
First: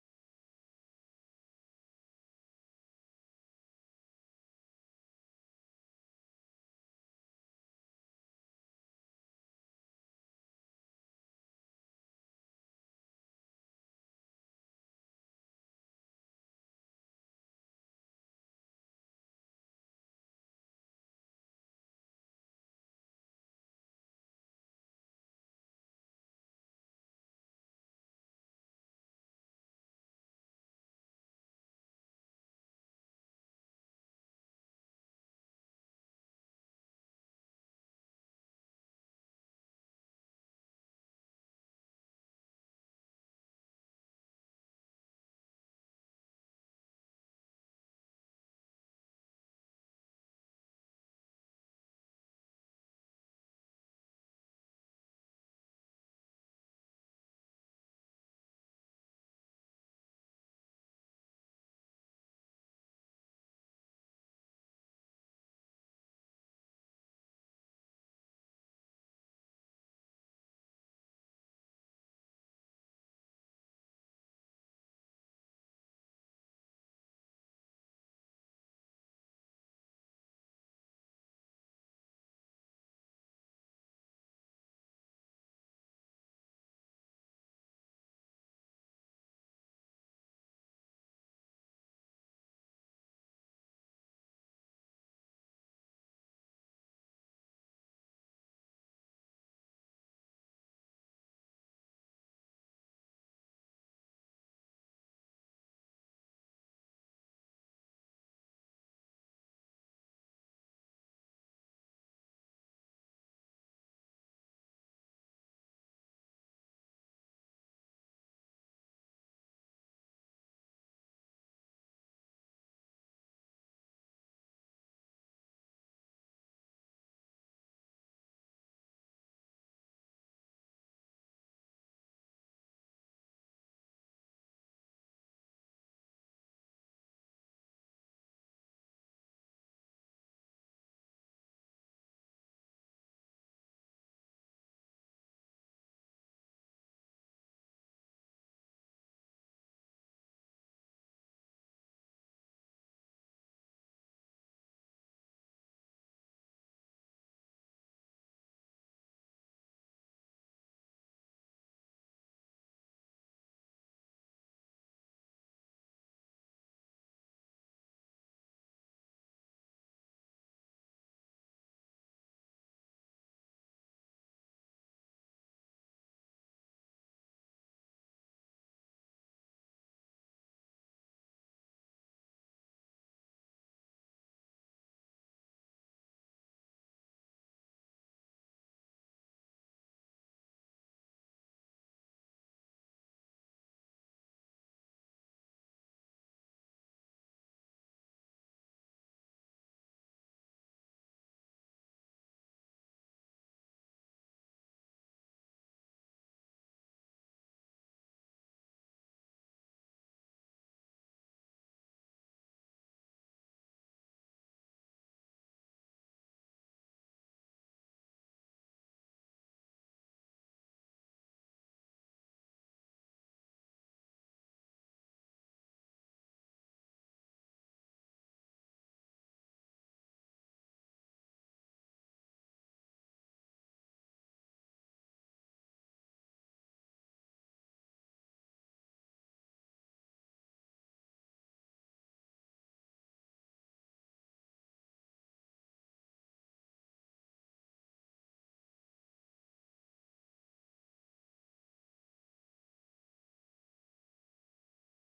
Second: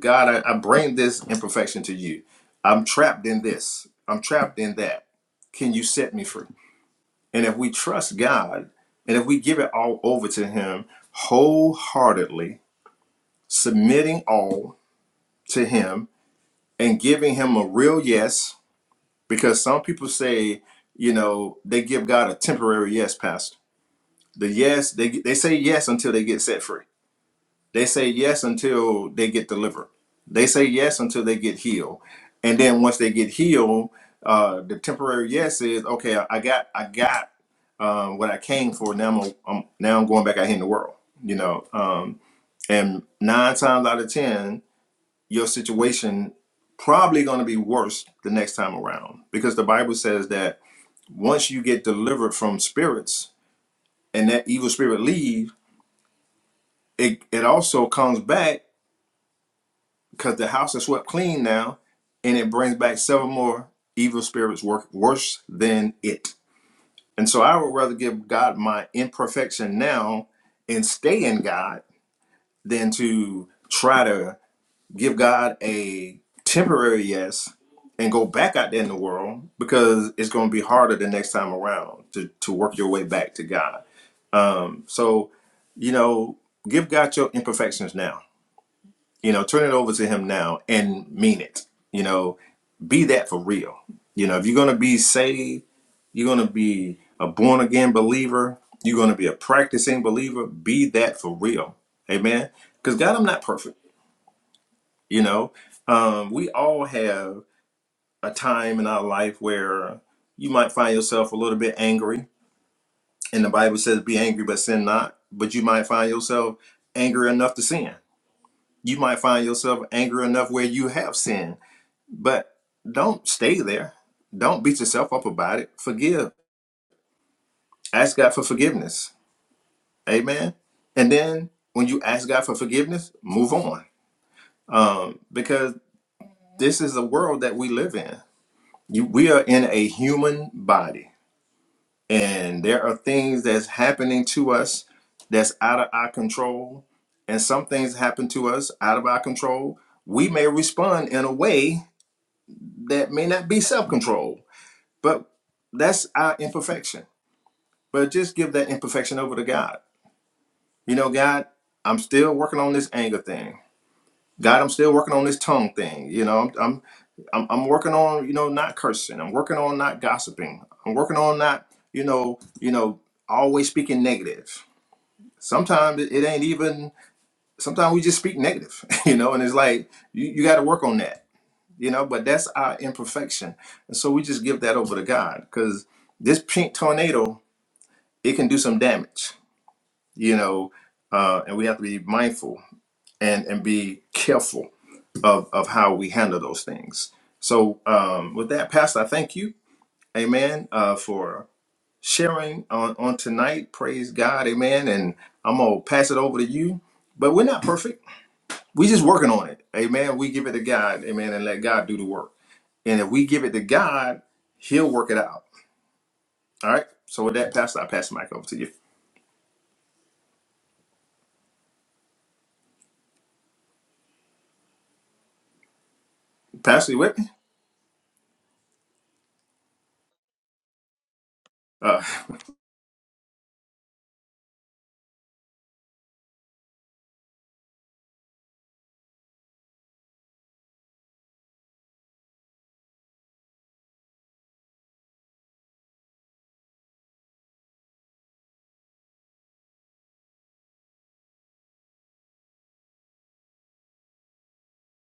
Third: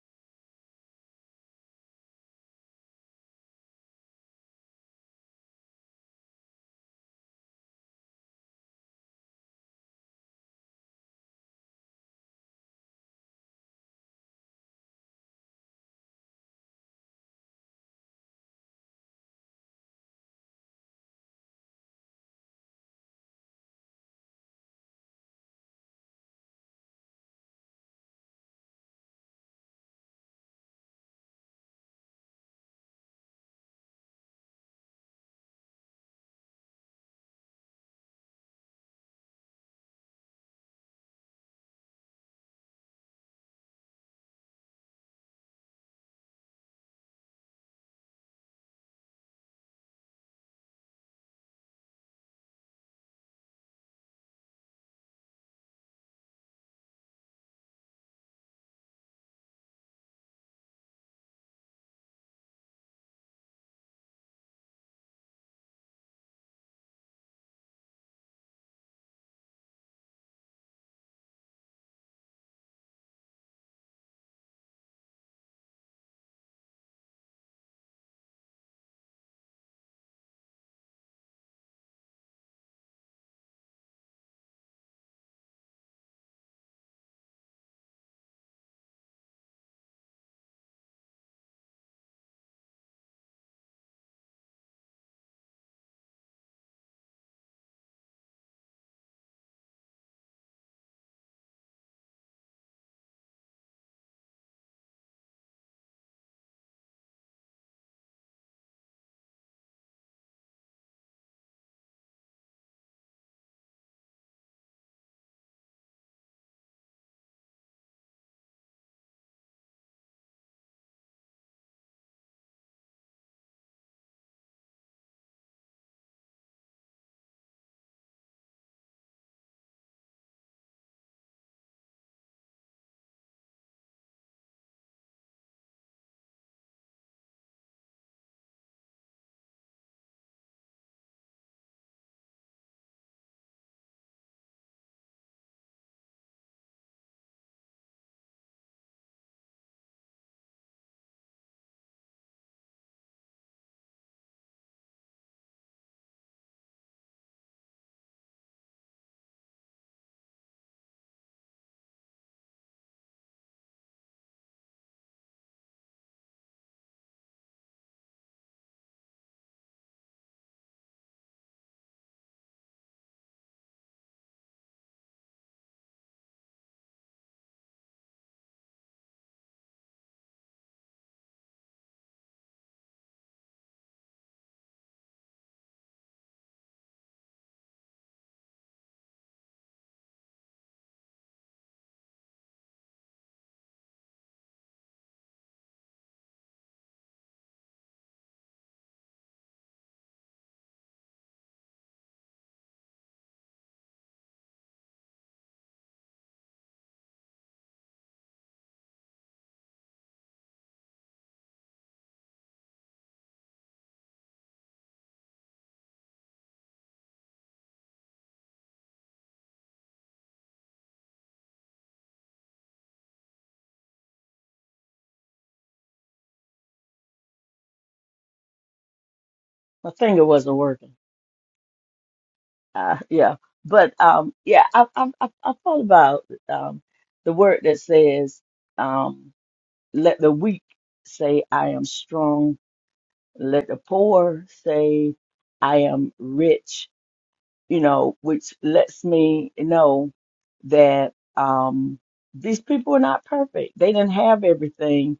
B: God, I, I bring this imperfection to you. I'm trapped in this. I'm trapped in that. Can you set me free? And if we trust God, and if we give it all over to Him wholeheartedly, submitting all to him and giving him a real yes because some people say you know they give god a temporary yes pastor the yes they they say yes until they get set free they say yes until they get delivered they say yes until they get healed and then once they get healed uh the temporary yes is okay i I got i got um what i came for now i'm, a, I'm now i'm going back out here in the world you know um and nine times out of ten your situation probably going to be worse the next time around because the bible says that once you get delivered from spirits and that evil spirit leave it, it also comes back because the house is swept clean now and it brings back seven more evil spirits work worse than it and so i would rather give god my imperfection now and stay in god than to try to give God a temporary yes and go back out there in the world because it's going to be harder the next time around to, to work your way back to God. Um, so, you know, give God your imperfections now. You know, turn it over to Him now and mean it. You know, be that for real. You know, if you're going to be saved, you're going to be a born again believer, you're going to be a practicing believer, be that for real. Amen. Because God, I'm not perfect. You know, um, we all have a time in our life where you might find yourself a little bit angry, and the Bible says, "Be angry, but sin not." But you might find yourself angry enough to sin. You might find yourself angry enough where you have sinned, but don't stay there. Don't beat yourself up about it. Forgive. Ask God for forgiveness. Amen. And then when you ask God for forgiveness, move on, um, because this is the world that we live in You, we are in a human body, and there are things that's happening to us that's out of our control, and some things happen to us out of our control. We may respond in a way that may not be self control, but that's our imperfection. But just give that imperfection over to God. You know, God, I'm still working on this anger thing. God, I'm still working on this tongue thing. You know, I'm I'm I'm, I'm working on you know not cursing. I'm working on not gossiping. I'm working on not you know you know always speaking negative. Sometimes it, it ain't even. Sometimes we just speak negative. You know, and it's like you, you got to work on that. You know, but that's our imperfection, and so we just give that over to God because this pink tornado it can do some damage. You know, uh, and we have to be mindful and and be careful of of how we handle those things. So um, with that, Pastor, I thank you, Amen, uh, for sharing on on tonight. Praise God, Amen. And I'm gonna pass it over to you. But we're not perfect. we are just working on it, Amen. We give it to God, Amen, and let God do the work. And if we give it to God, He'll work it out. All right. So with that, Pastor, I pass the mic over to you. Pastor, you with me?
A: My finger wasn't working.
B: Uh,
A: uh, yeah, but um, yeah, I I I I thought about um the word that says um let the weak say I am strong, let the poor say I am rich, you know, which lets me know that um these people are not perfect. They didn't have everything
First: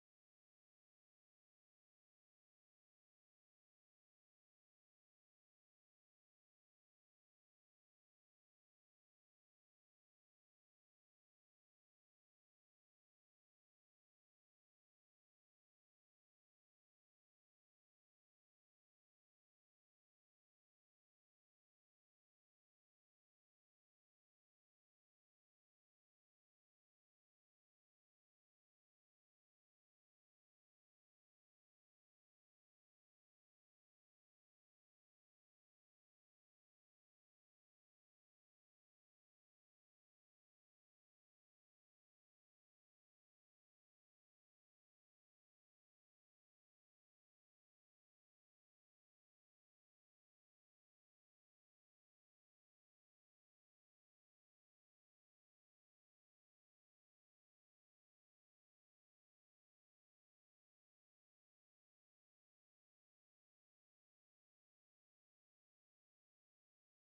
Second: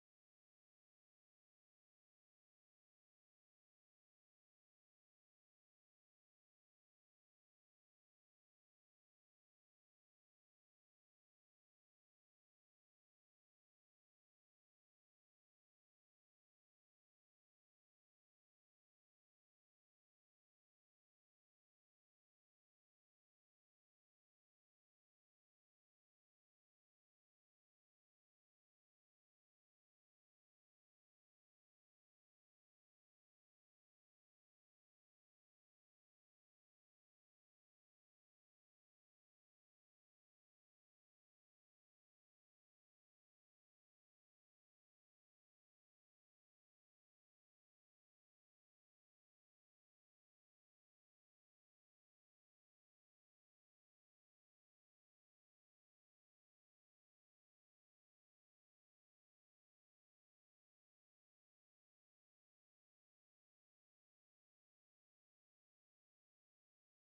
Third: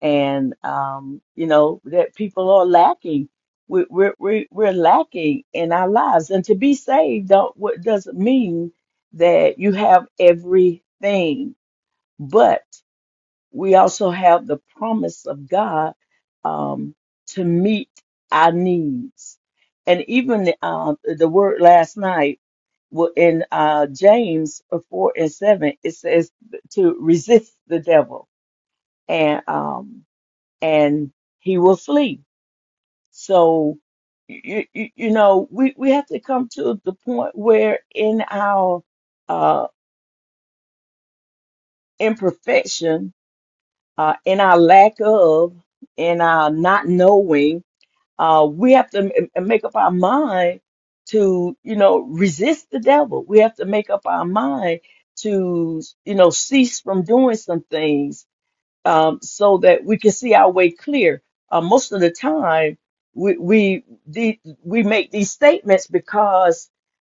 A: and um, you know that people are lacking. We're we're we're we're lacking in our lives, and to be saved don't what doesn't mean that you have everything, but we also have the promise of God um, to meet our needs, and even uh, the word last night wa- in uh, James four and seven it says to resist the devil, and um, and he will flee. So, you, you, you know, we, we have to come to the point where in our uh, imperfection, uh, in our lack of, in our not knowing, uh, we have to m- m- make up our mind to, you know, resist the devil. We have to make up our mind to, you know, cease from doing some things um, so that we can see our way clear. Uh, most of the time, we we the, we make these statements because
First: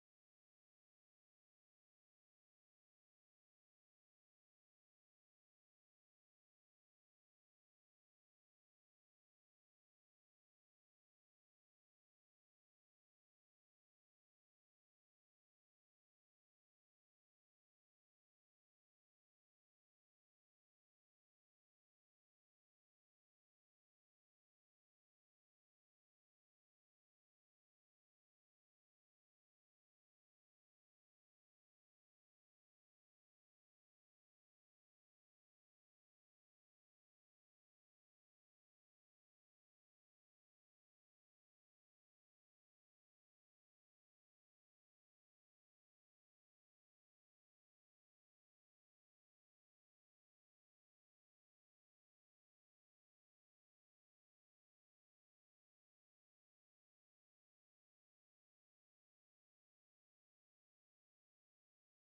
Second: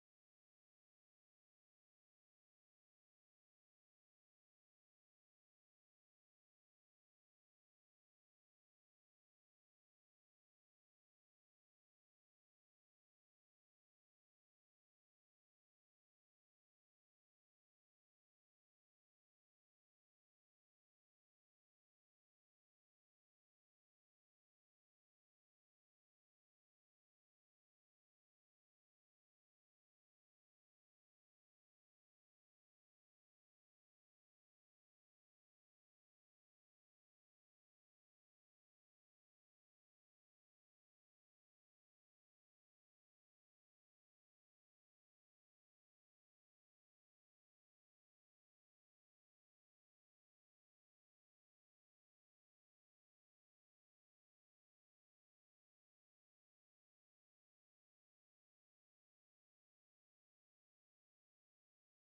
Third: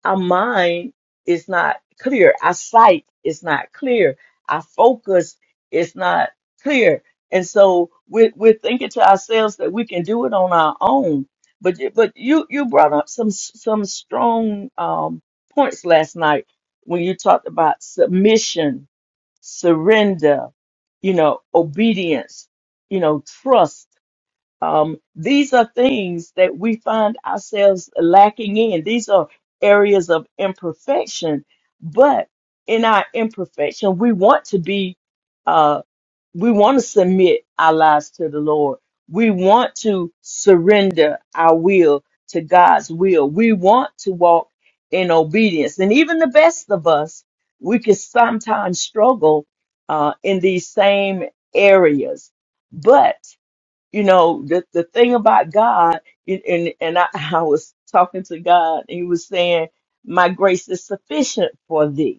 A: our mind is not clear, our sight is not clear, our focus is not clear, and so we're, we're thinking to ourselves that we can do it on our own. But you- but you you brought up some some strong um, points last night when you talked about submission surrender, you know, obedience, you know, trust. Um, these are things that we find ourselves lacking in. These are areas of imperfection, but in our imperfection, we want to be uh, we want to submit our lives to the Lord. We want to surrender our will to God's will. We want to walk in obedience. And even the best of us, we can sometimes struggle uh, in these same areas. But, you know, the, the thing about God, and, and, and I, I was talking to God, and He was saying, My grace is sufficient for thee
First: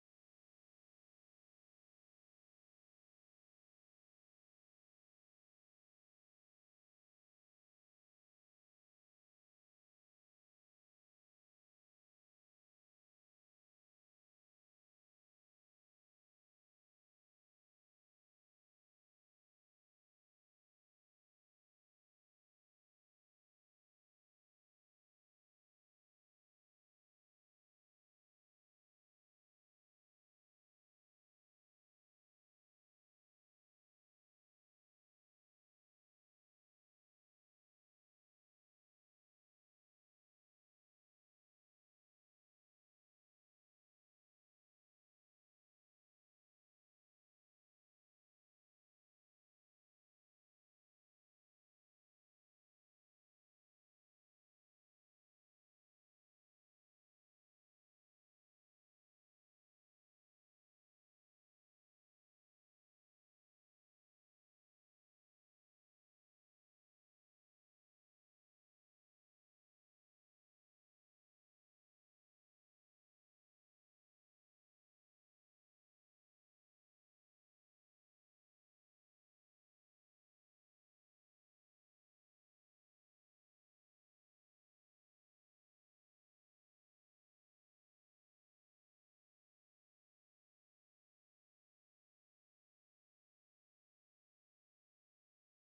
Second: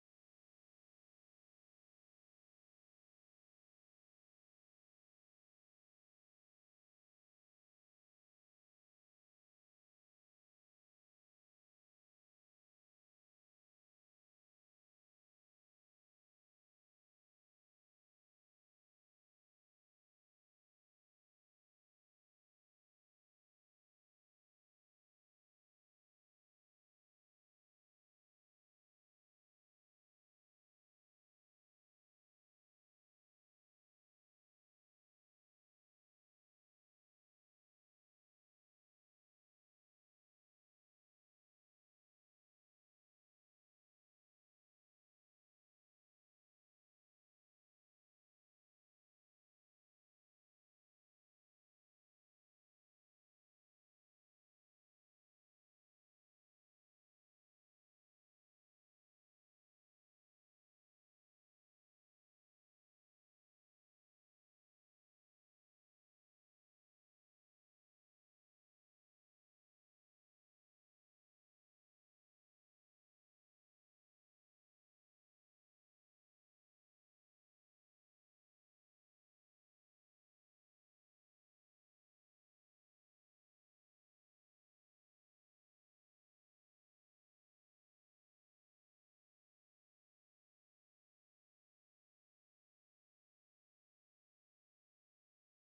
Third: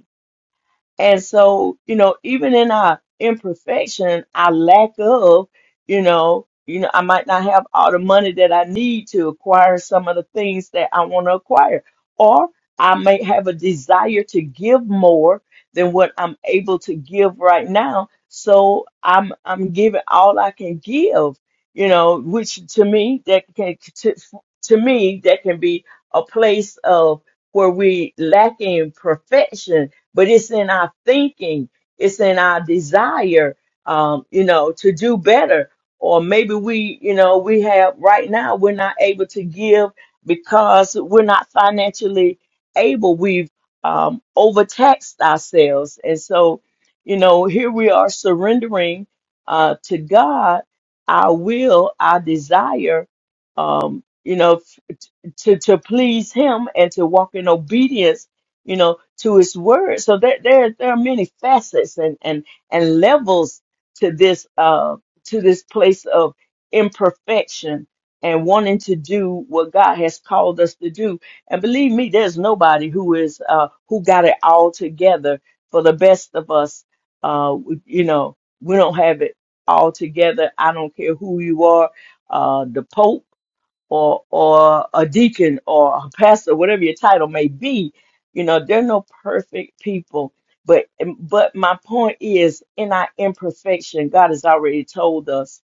A: and so, you know, even in our imperfection, our lack of, you know, you know, I might not have all the money that I need to acquire some of the things that I want to acquire. Or I may have a desire to give more than what I'm able to give right now. So I'm I'm giving all I can give, you know, which to me that can to, to me that can be a place of where we lacking perfection but it's in our thinking, it's in our desire, um, you know, to do better. Or maybe we, you know, we have right now, we're not able to give because we're not financially able. We've um, overtaxed ourselves. And so, you know, here we are surrendering uh, to God our will, our desire, um, you know, to to please him and to walk in obedience you know to his word so there there, there are many facets and and and levels to this uh to this place of imperfection and wanting to do what God has called us to do and believe me there's nobody who is uh who got it all together for the best of us uh we- you know we don't have it all together i don't care who you are uh the pope or or a deacon or a pastor, whatever your title may be, you know, they're no perfect people. But but my point is, in our imperfection, God has already told us,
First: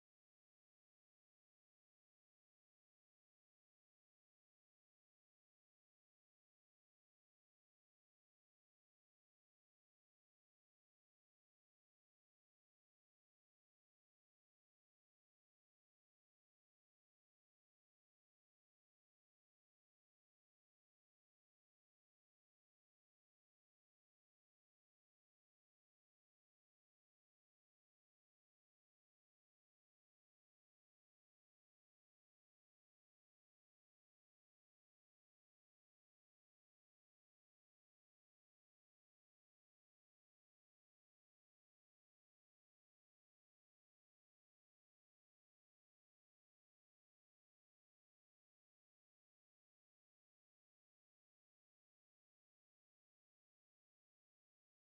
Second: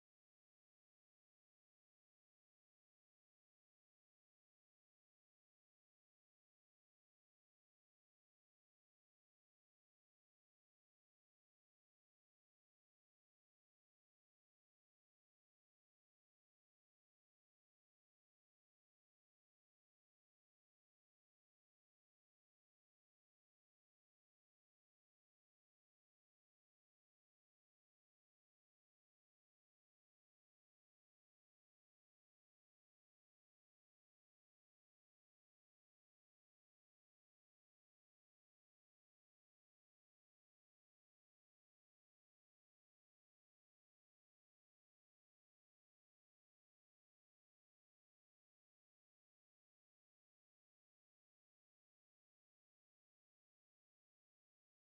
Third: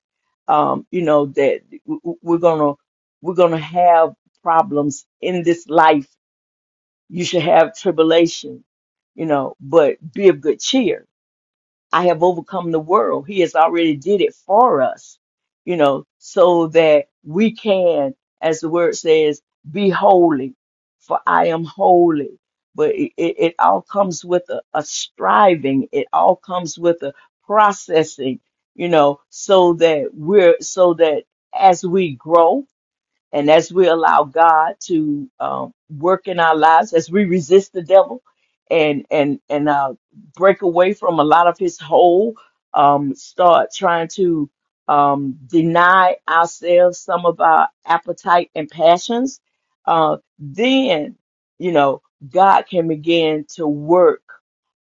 A: um, you know, that w- w- we're gonna we're gonna have problems in this life. You should have tribulation, you know, but be of good cheer I have overcome the world. He has already did it for us, you know, so that we can, as the word says, be holy, for I am holy. But it, it, it all comes with a, a striving. It all comes with a processing, you know, so that we're, so that as we grow, and as we allow God to um, work in our lives, as we resist the devil and and and uh, break away from a lot of his hold, um, start trying to um, deny ourselves some of our appetite and passions, uh, then you know God can begin to work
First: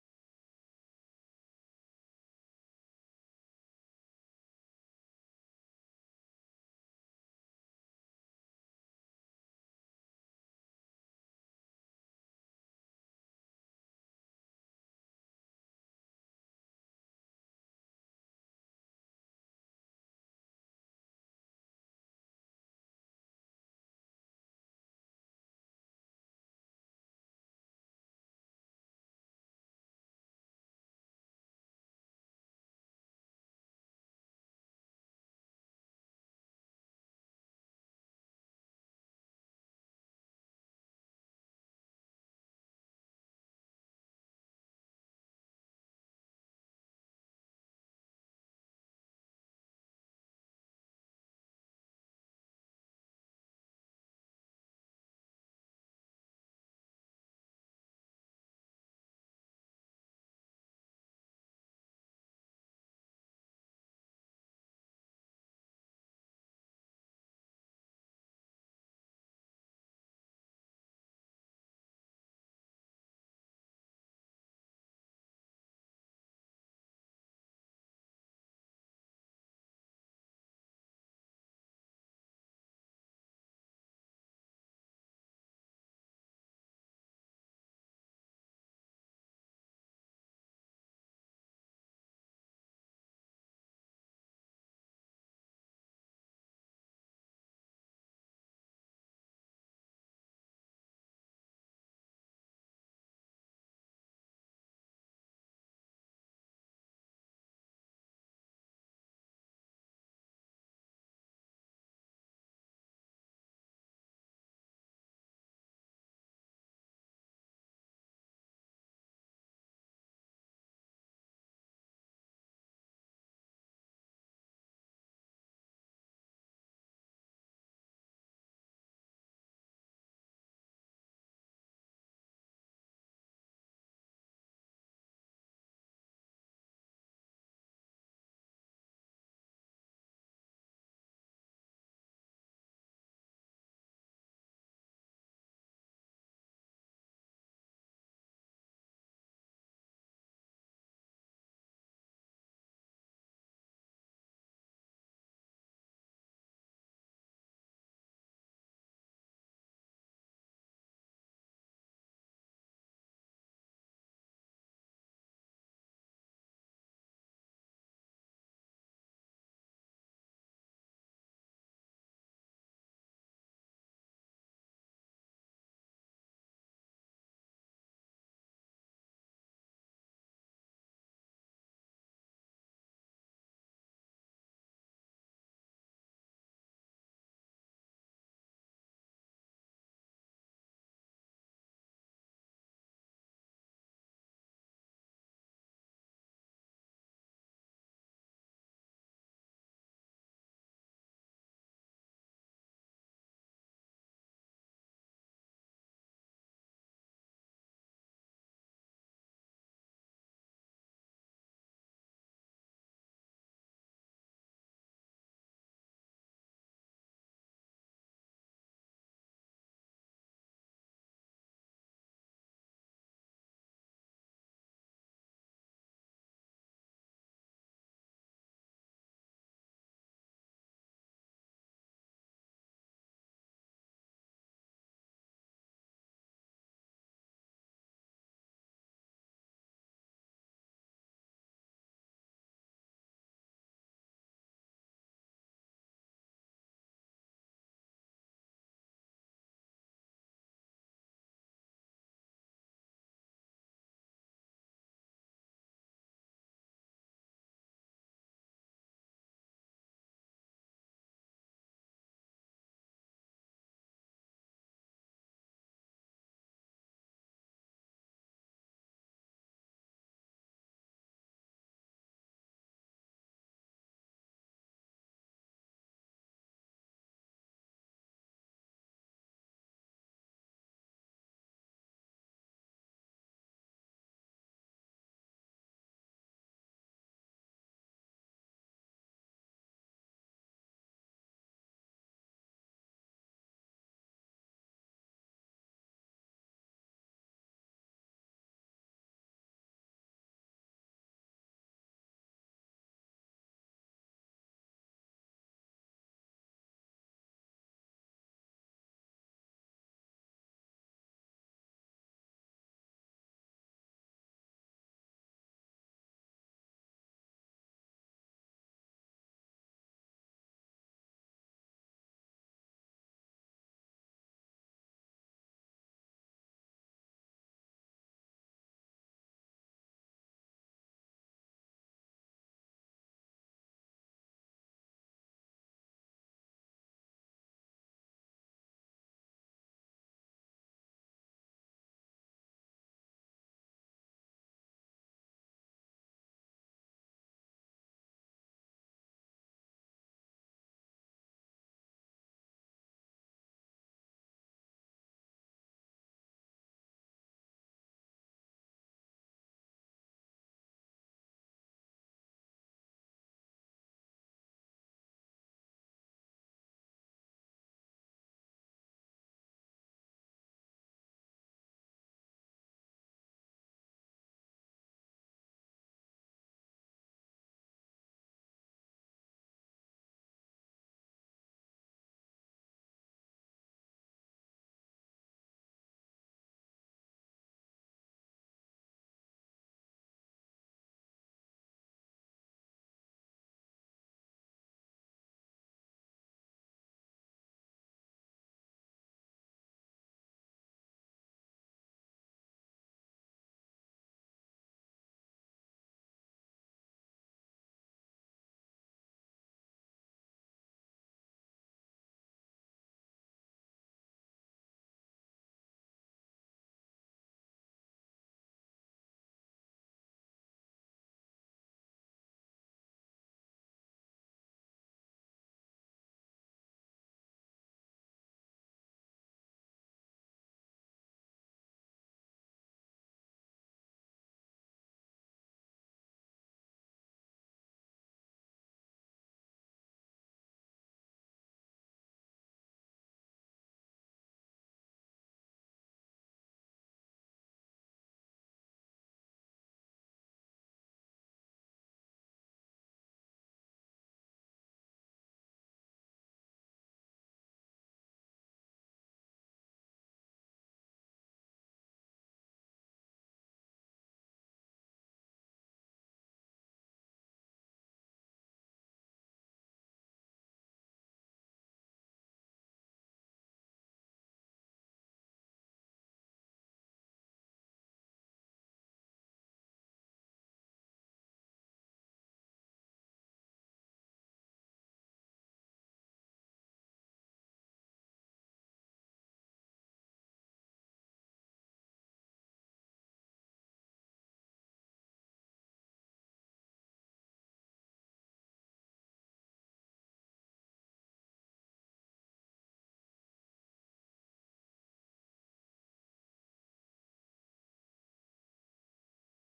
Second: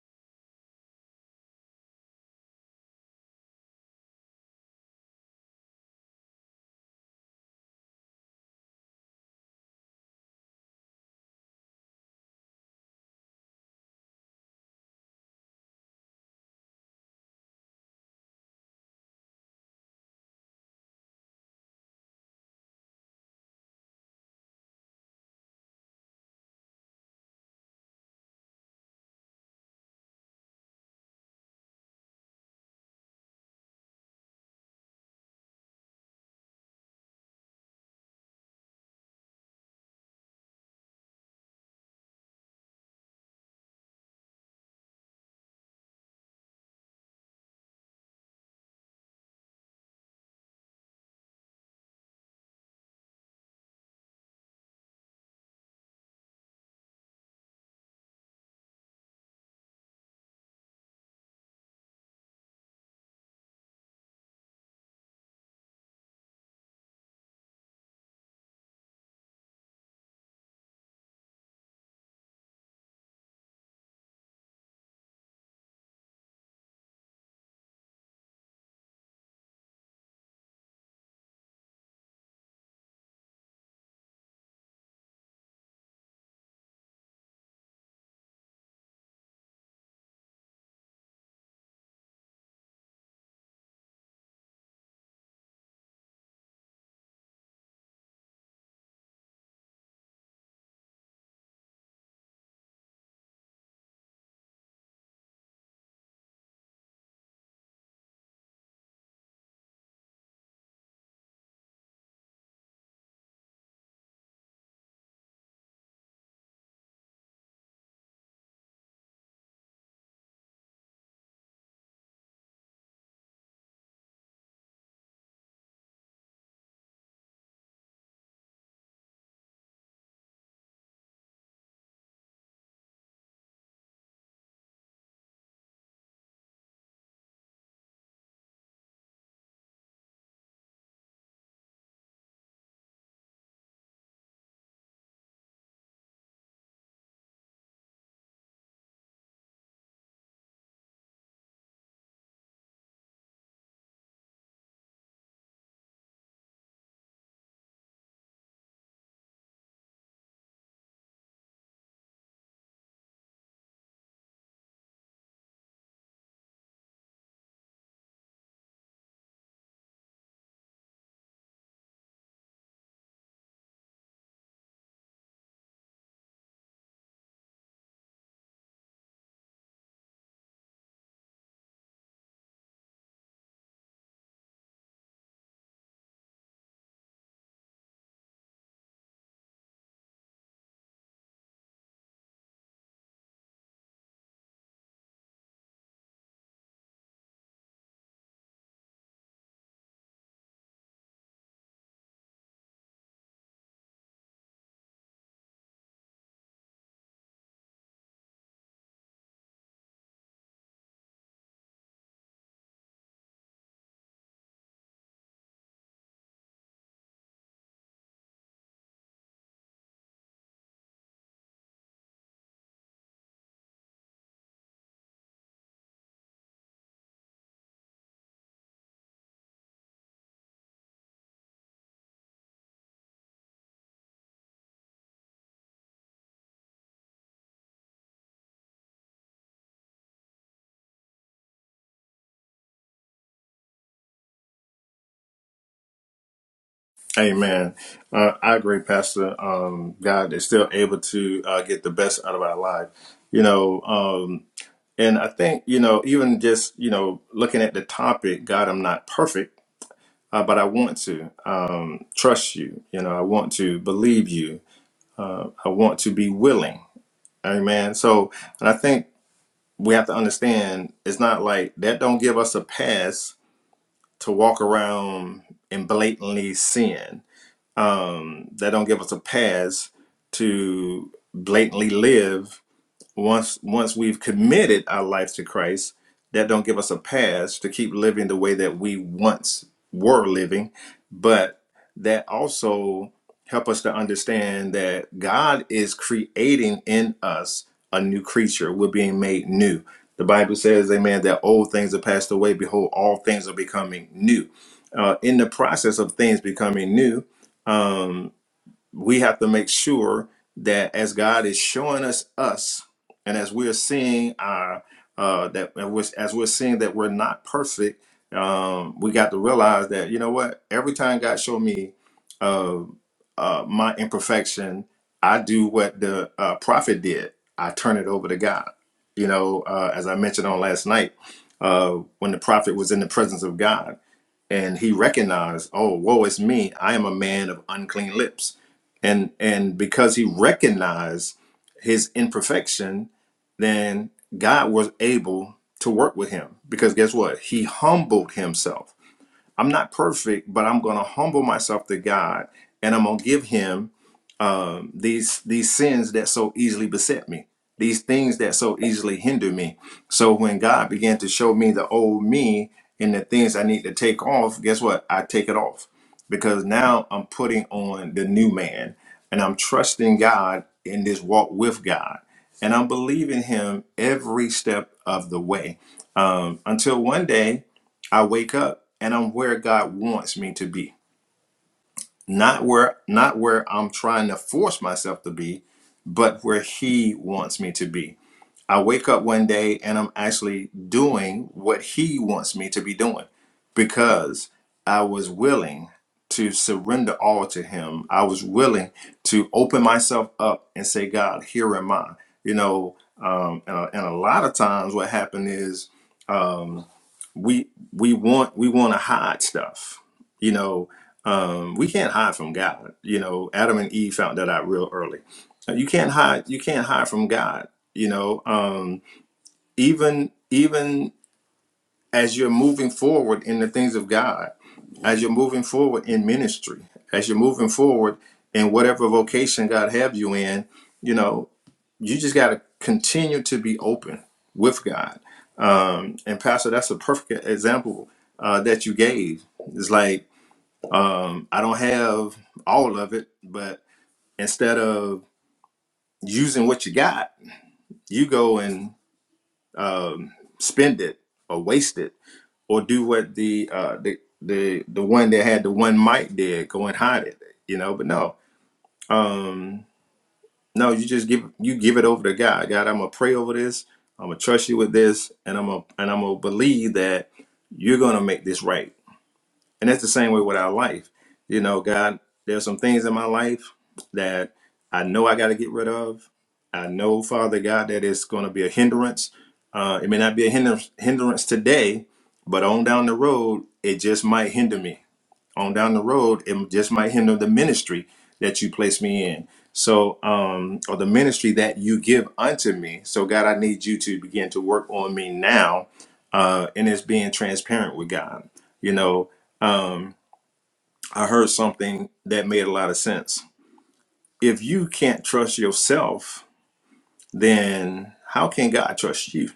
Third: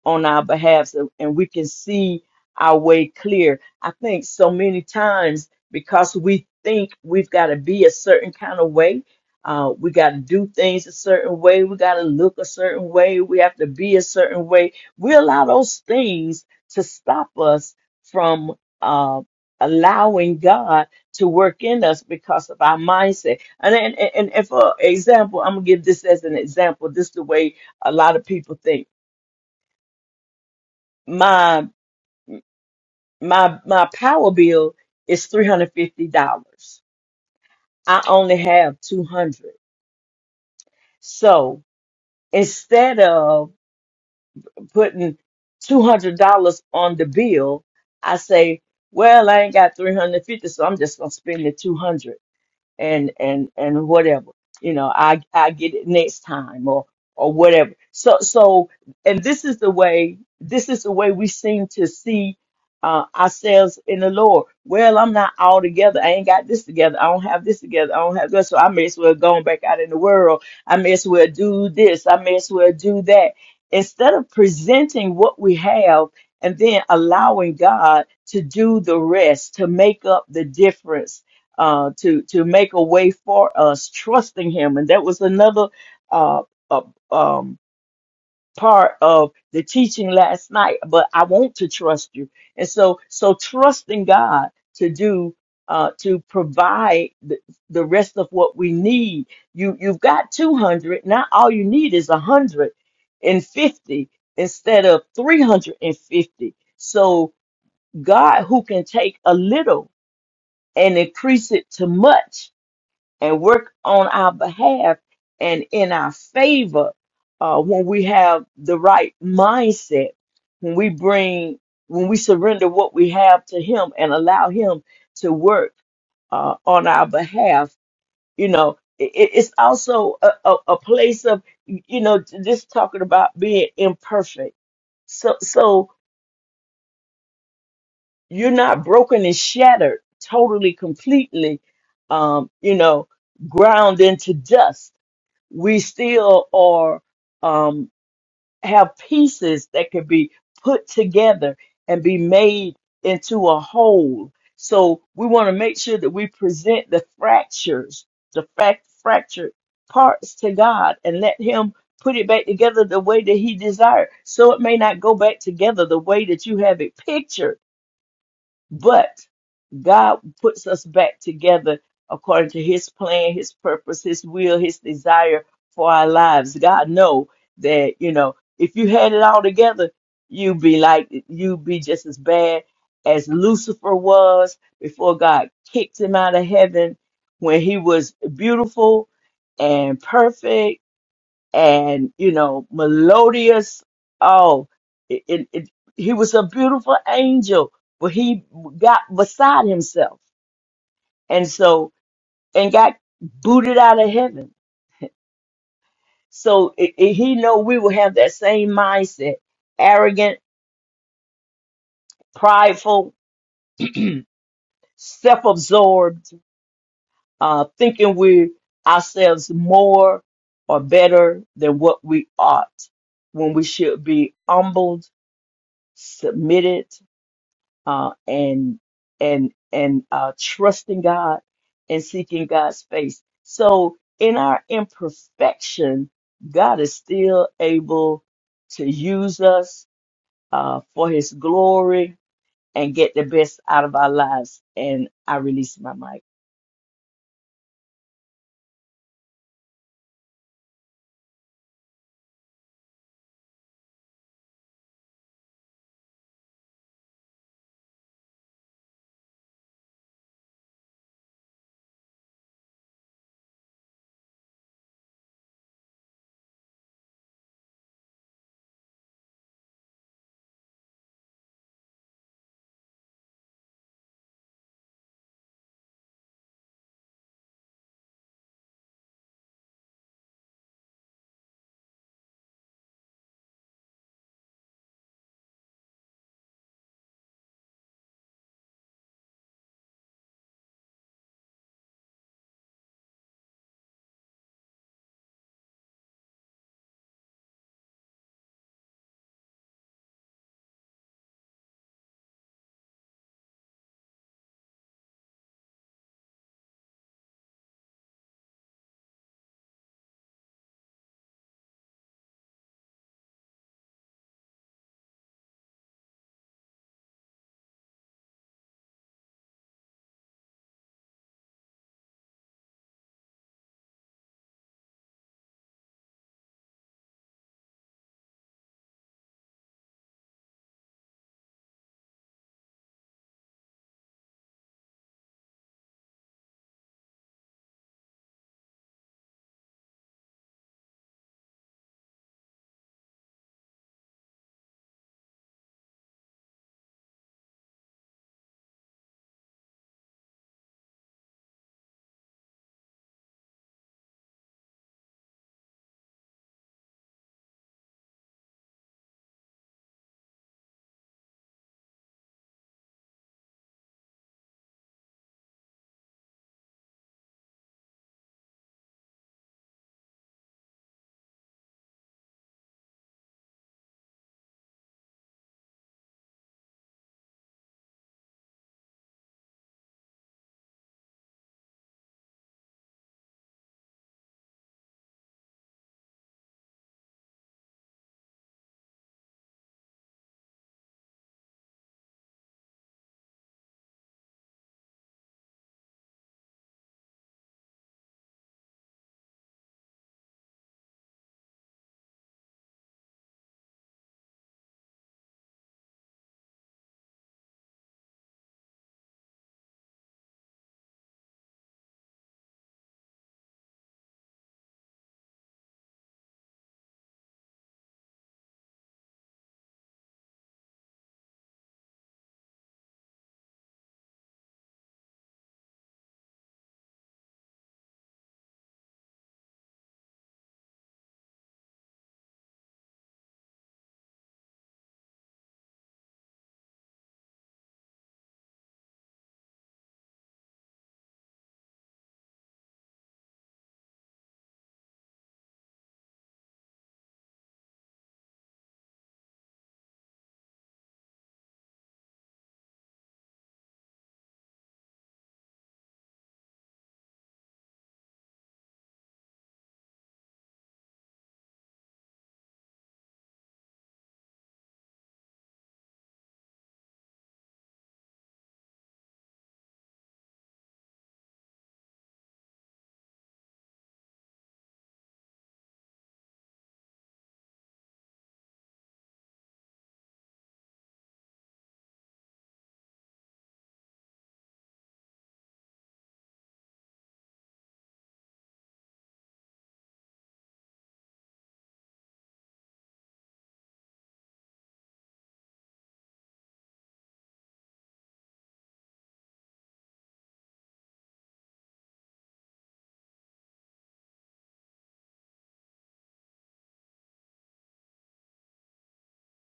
A: on our behalf, so, and we can see our way clear. I think so many times because we think we've got to be a certain kind of way. Uh, we got to do things a certain way. We got to look a certain way. We have to be a certain way. We allow those things to stop us from uh, allowing God to work in us because of our mindset. And, and, and, and for example, I'm going to give this as an example. This is the way a lot of people think. My, my, my power bill is $350. I only have 200 So instead of putting $200 on the bill, I say, well, I ain't got 350, so I'm just going to spend the 200 and and and whatever you know i i get it next time or or whatever so so and this is the way this is the way we seem to see uh, ourselves in the lord well i'm not all together i ain't got this together i don't have this together i don't have this so i may as well go back out in the world i may as well do this i may as well do that instead of presenting what we have and then allowing god to do the rest to make up the difference uh, to to make a way for us, trusting Him, and that was another uh, uh, um, part of the teaching last night. But I want to trust you, and so so trusting God to do uh, to provide the, the rest of what we need. You you've got two hundred now. All you need is a hundred and fifty instead of three hundred and fifty. So God, who can take a little and increase it to much and work on our behalf and in our favor uh, when we have the right mindset, when we bring, when we surrender what we have to Him and allow Him to work uh, on our behalf. You know, it, it's also a, a, a place of, you know, just talking about being imperfect. So, so you're not broken and shattered totally, completely. Um, you know, ground into dust we still are um, have pieces that can be put together and be made into a whole. So we want to make sure that we present the fractures, the fact fractured parts to God and let Him put it back together the way that He desired. So it may not go back together the way that you have it pictured but God puts us back together according to his plan, his purpose, his will, his desire for our lives. God know that, you know, if you had it all together, you'd be like you'd be just as bad as Lucifer was before God kicked him out of heaven when he was beautiful and perfect and you know melodious oh it, it, it, he was a beautiful angel but he got beside himself and so and got booted out of heaven so it, it- he know we will have that same mindset arrogant prideful self-absorbed uh, thinking we ourselves more or better than what we ought when we should be humbled submitted uh, and and and uh, trusting God and seeking God's face. So in our imperfection, God is still able to use us uh, for His glory and get the best out of our lives. And I release my mic.
B: Amen. Uh, I agree, Pastor. Um, God is still able to uh, get the best out of our life, you know. Um, and I think, you know, even just, you know, looking at the topic, God, I'm not perfect, uh, but I want to um, trust you. You know, I want to believe you. Uh, I want to be willing. Amen. So, and I think we have to understand it's not like that don't give us a pass to walk around and blatantly sin um, that don't give us a pass to blatantly live once once we've committed our life to Christ, that don't give us a pass to keep living the way that we once were living, but that also help us to understand that God is creating in us a new creature. We're being made new. The Bible says, "Amen." That old things are passed away. Behold, all things are becoming new. Uh, in the process of things becoming new, um, we have to make sure that as God is showing us us, and as we are seeing our uh, that and we're- as we're seeing that we're not perfect, um, we got to realize that you know what? Every time God showed me uh, uh, my imperfection, I do what the uh, prophet did. I turn it over to God. You know, uh, as I mentioned on last night, uh, when the prophet was in the presence of God and he recognized, oh, woe is me, I am a man of unclean lips. And and because he recognized his imperfection, then God was able to work with him. Because guess what? He humbled himself. I'm not perfect, but I'm gonna humble myself to God and I'm gonna give him um, these these sins that so easily beset me, these things that so easily hinder me. So when God began to show me the old me and the things I need to take off, guess what? I take it off because now I'm putting on the new man and I'm trusting God in this walk with God and I'm believing Him every step of the way um, until one day I wake up and I'm where God wants me to be not where not where I'm trying to force myself to be, but where he wants me to be. I wake up one day and I'm actually doing what he wants me to be doing because I was willing to surrender all to him. I was willing to open myself up and say, God, here am I. You know, um, and, a, and a lot of times what happened is um, we we want we want to hide stuff you know um we can't hide from god you know adam and eve found that out real early Uh, you can't hide you can't hide from god you know um even even as you're moving forward in the things of god as you're moving forward in ministry as you're moving forward in whatever vocation god have you in you know you just got to continue to be open with God. Um, and Pastor, that's a perfect example uh, that you gave. It's like um, I don't have all of it, but instead of using what you got, you go and um, spend it or waste it or do what the uh, the the the one that had the one mic did, go and hide it. You know, but no. Um, No, you just give you give it over to God. God, I'm gonna pray over this. I'm gonna trust you with this, and I'm gonna and I'm gonna believe that you're gonna make this right. And that's the same way with our life. You know, God, there's some things in my life that I know I got to get rid of. I know, Father God, that it's gonna be a hindrance. Uh, it may not be a hinder- hindrance today, but on down the road, it just might hinder me on down the road, it just might hinder the ministry that you place me in. So, um, or the ministry that you give unto me. So, God, I need you to begin to work on me now. Uh, and it's being transparent with God. You know, um, I heard something that made a lot of sense. If you can't trust yourself, then how can God trust you?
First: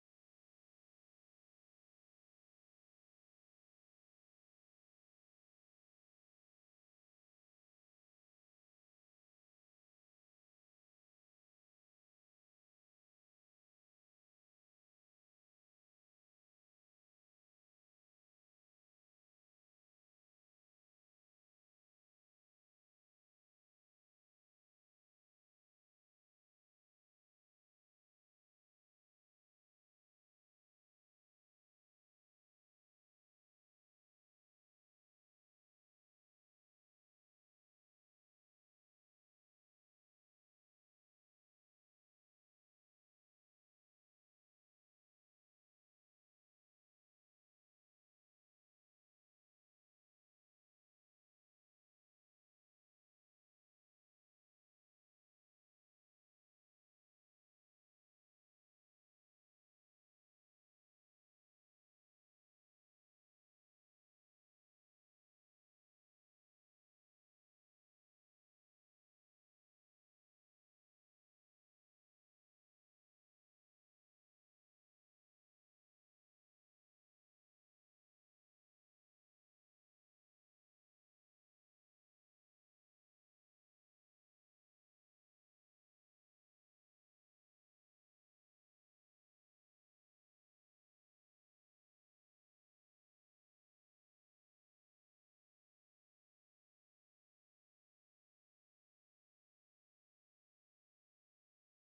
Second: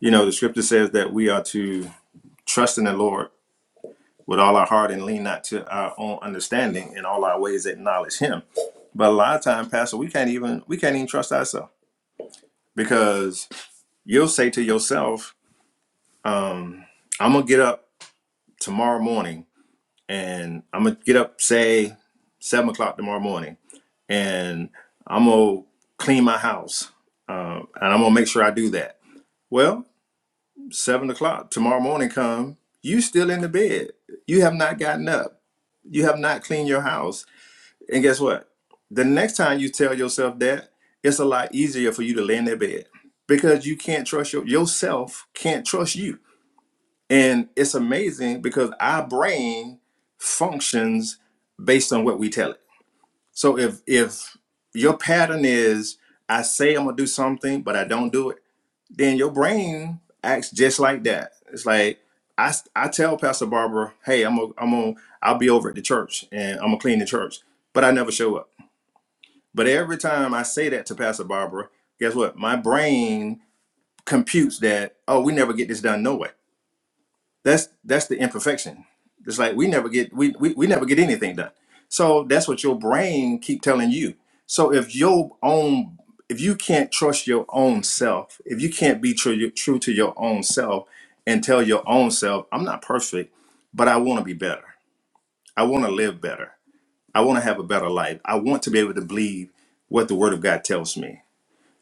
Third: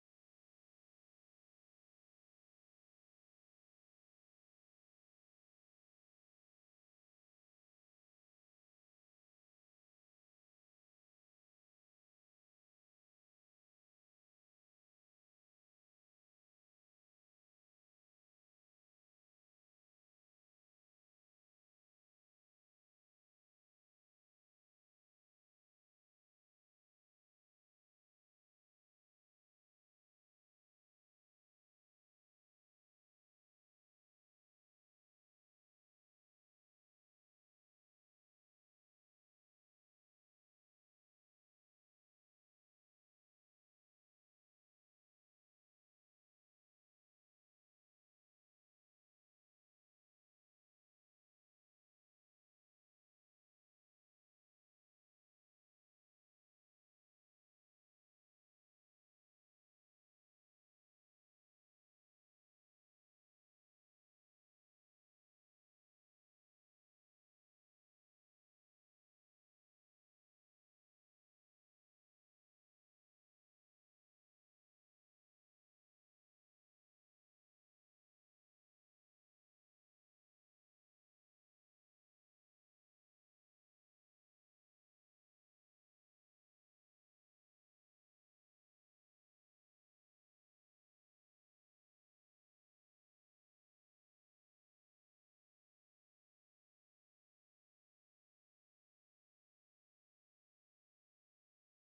B: You know, the scripture says that we are to trust in the Lord with all our heart and lean not to our own understanding in all our ways acknowledge him but a lot of time pastor we can't even we can't even trust ourselves because you'll say to yourself um, i'm gonna get up tomorrow morning and i'm gonna get up say seven o'clock tomorrow morning and i'm gonna clean my house um, and i'm gonna make sure i do that well seven o'clock tomorrow morning come you still in the bed you have not gotten up you have not cleaned your house And guess what? The next time you tell yourself that, it's a lot easier for you to lay in that bed because you can't trust your, yourself, can't trust you. And it's amazing because our brain functions based on what we tell it. So if if your pattern is I say I'm gonna do something, but I don't do it, then your brain acts just like that. It's like I, I tell Pastor Barbara, hey, I'm gonna I'm gonna I'll be over at the church and I'm gonna clean the church, but I never show up but every time I say that to Pastor Barbara, guess what? My brain computes that, oh, we never get this done no way. That's that's the imperfection. It's like we never get we we, we never get anything done. So that's what your brain keep telling you. So if your own if you can't trust your own self, if you can't be true true to your own self and tell your own self, I'm not perfect, but I want to be better. I want to live better. I want to have a better life. I want to be able to believe what the word of God tells me.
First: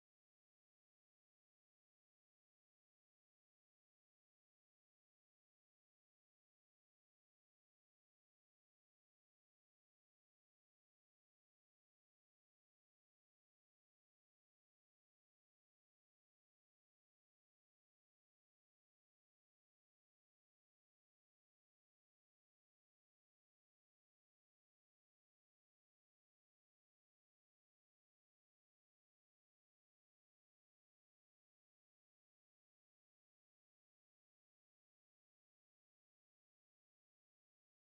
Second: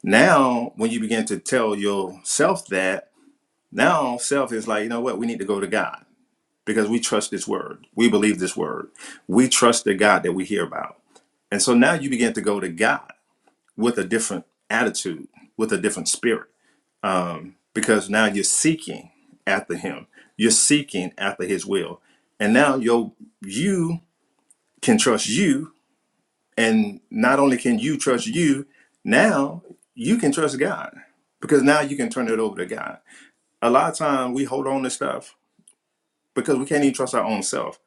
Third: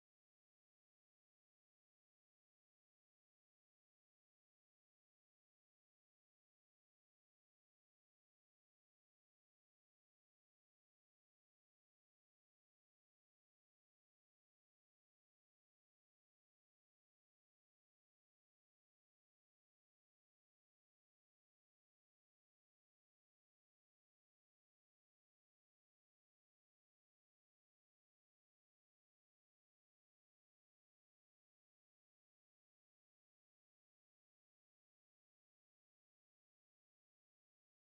B: Now, when you begin to tell yourself that, now self is like, you know what, we need to go to God because we trust this word. We believe this word. We trust the God that we hear about. And so now you begin to go to God with a different attitude, with a different spirit, um, because now you're seeking after Him, you're seeking after His will. And now your you can trust you. And not only can you trust you, now you can trust God because now you can turn it over to God. a lot of times we hold on to stuff because we can't even trust our own self.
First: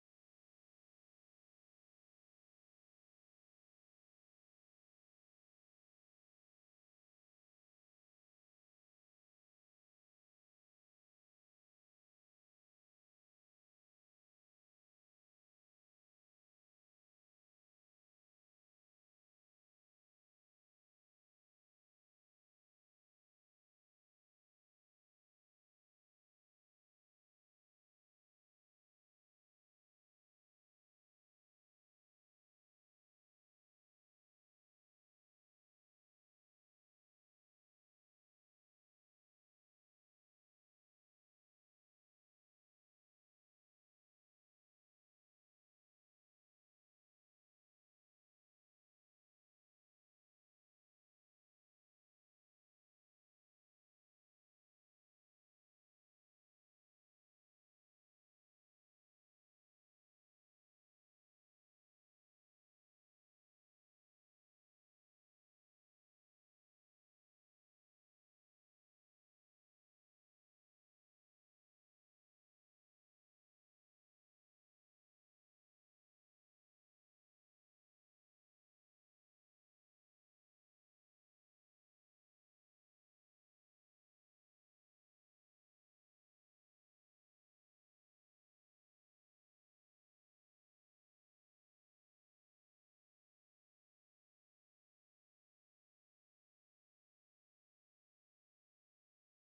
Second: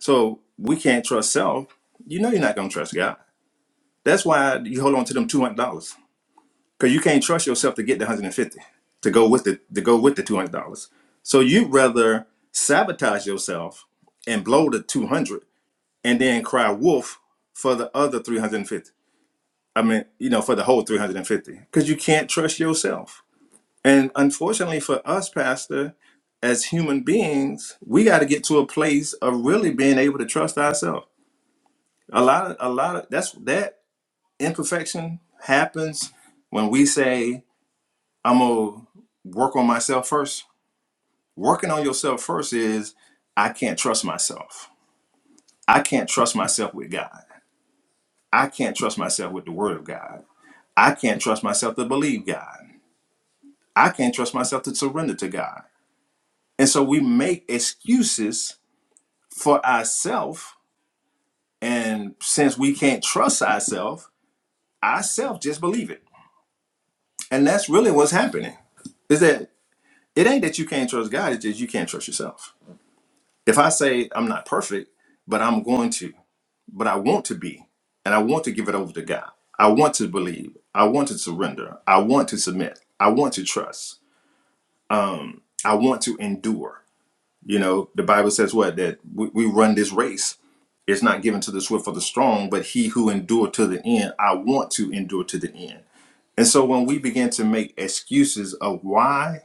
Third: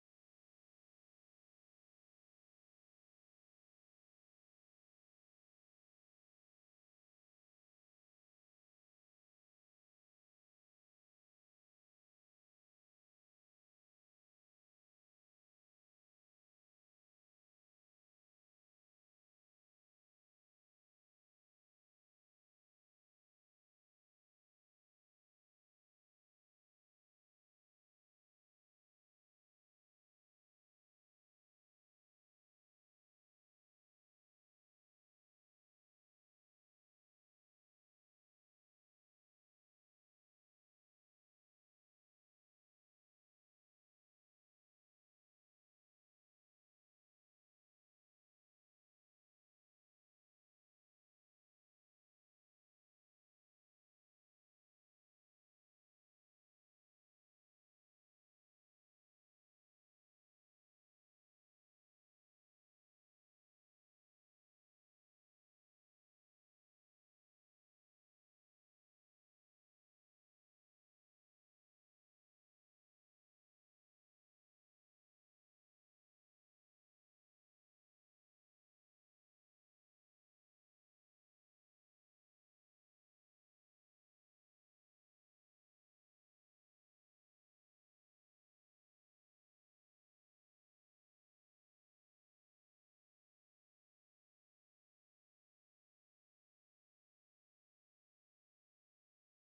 B: So we can't trust self. You know you're not gonna trust God. That's why you hold on to them two hundred dollars because you can't trust yourself to get the hundred and fifty to go with the to go with the two hundred dollars. So you'd rather sabotage yourself and blow the two hundred and then cry wolf for the other three hundred and fifty. I mean, you know, for the whole three hundred and fifty because you can't trust yourself And unfortunately for us, Pastor, as human beings, we got to get to a place of really being able to trust ourselves. A lot of, a lot of that's that imperfection happens when we say, I'm gonna work on myself first. Working on yourself first is, I can't trust myself. I can't trust myself with God. I can't trust myself with the Word of God. I can't trust myself to believe God. I can't trust myself to surrender to God. And so we make excuses for ourselves. And since we can't trust ourselves, ourselves just believe it. And that's really what's happening. Is that it ain't that you can't trust God, it's just you can't trust yourself. If I say I'm not perfect, but I'm going to, but I want to be, and I want to give it over to God. I want to believe. I want to surrender. I want to submit. I want to trust. I want to endure. You know, the Bible says what? That we, we run this race. It's not given to the swift or the strong, but he who endure to the end. I want to endure to the end. And so when we begin to make excuses of why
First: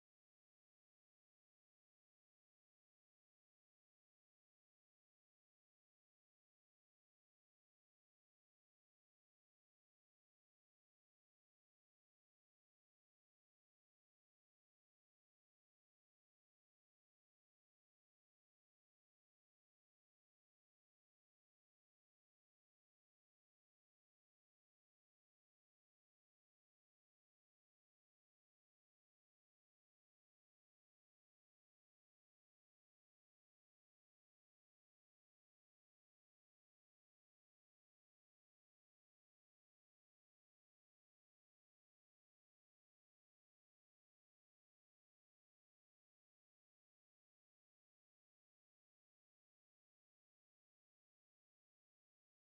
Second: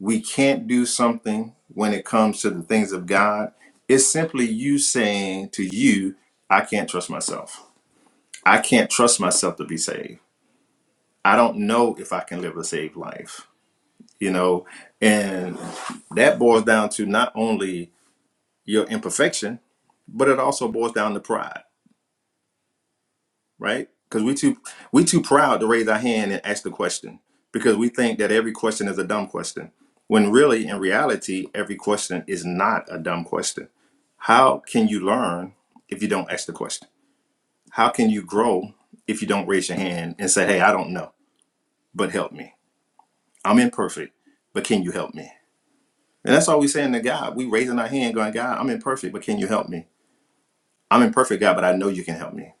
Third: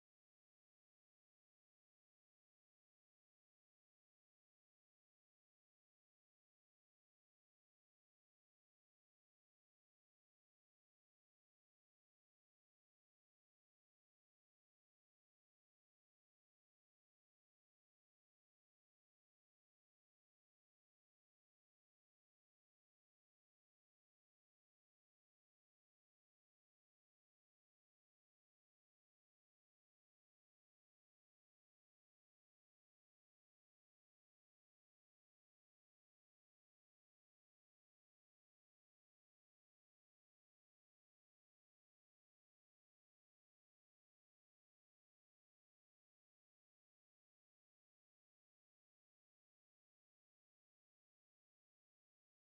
B: we can't do something when it comes to the things of God, it's simply you saying to you, I can't trust myself. I can't trust myself to be saved. I don't know if I can live a saved life. You know, and that boils down to not only your imperfection, but it also boils down to pride, right? Because we too we too proud to raise our hand and ask the question because we think that every question is a dumb question. When really, in reality, every question is not a dumb question. How can you learn if you don't ask the question? How can you grow if you don't raise your hand and say, "Hey, I don't know, but help me. I'm imperfect, but can you help me?" And that's all we saying to God. We raising our hand, going, "God, I'm imperfect, but can you help me? I'm imperfect, God, but I know you can help me."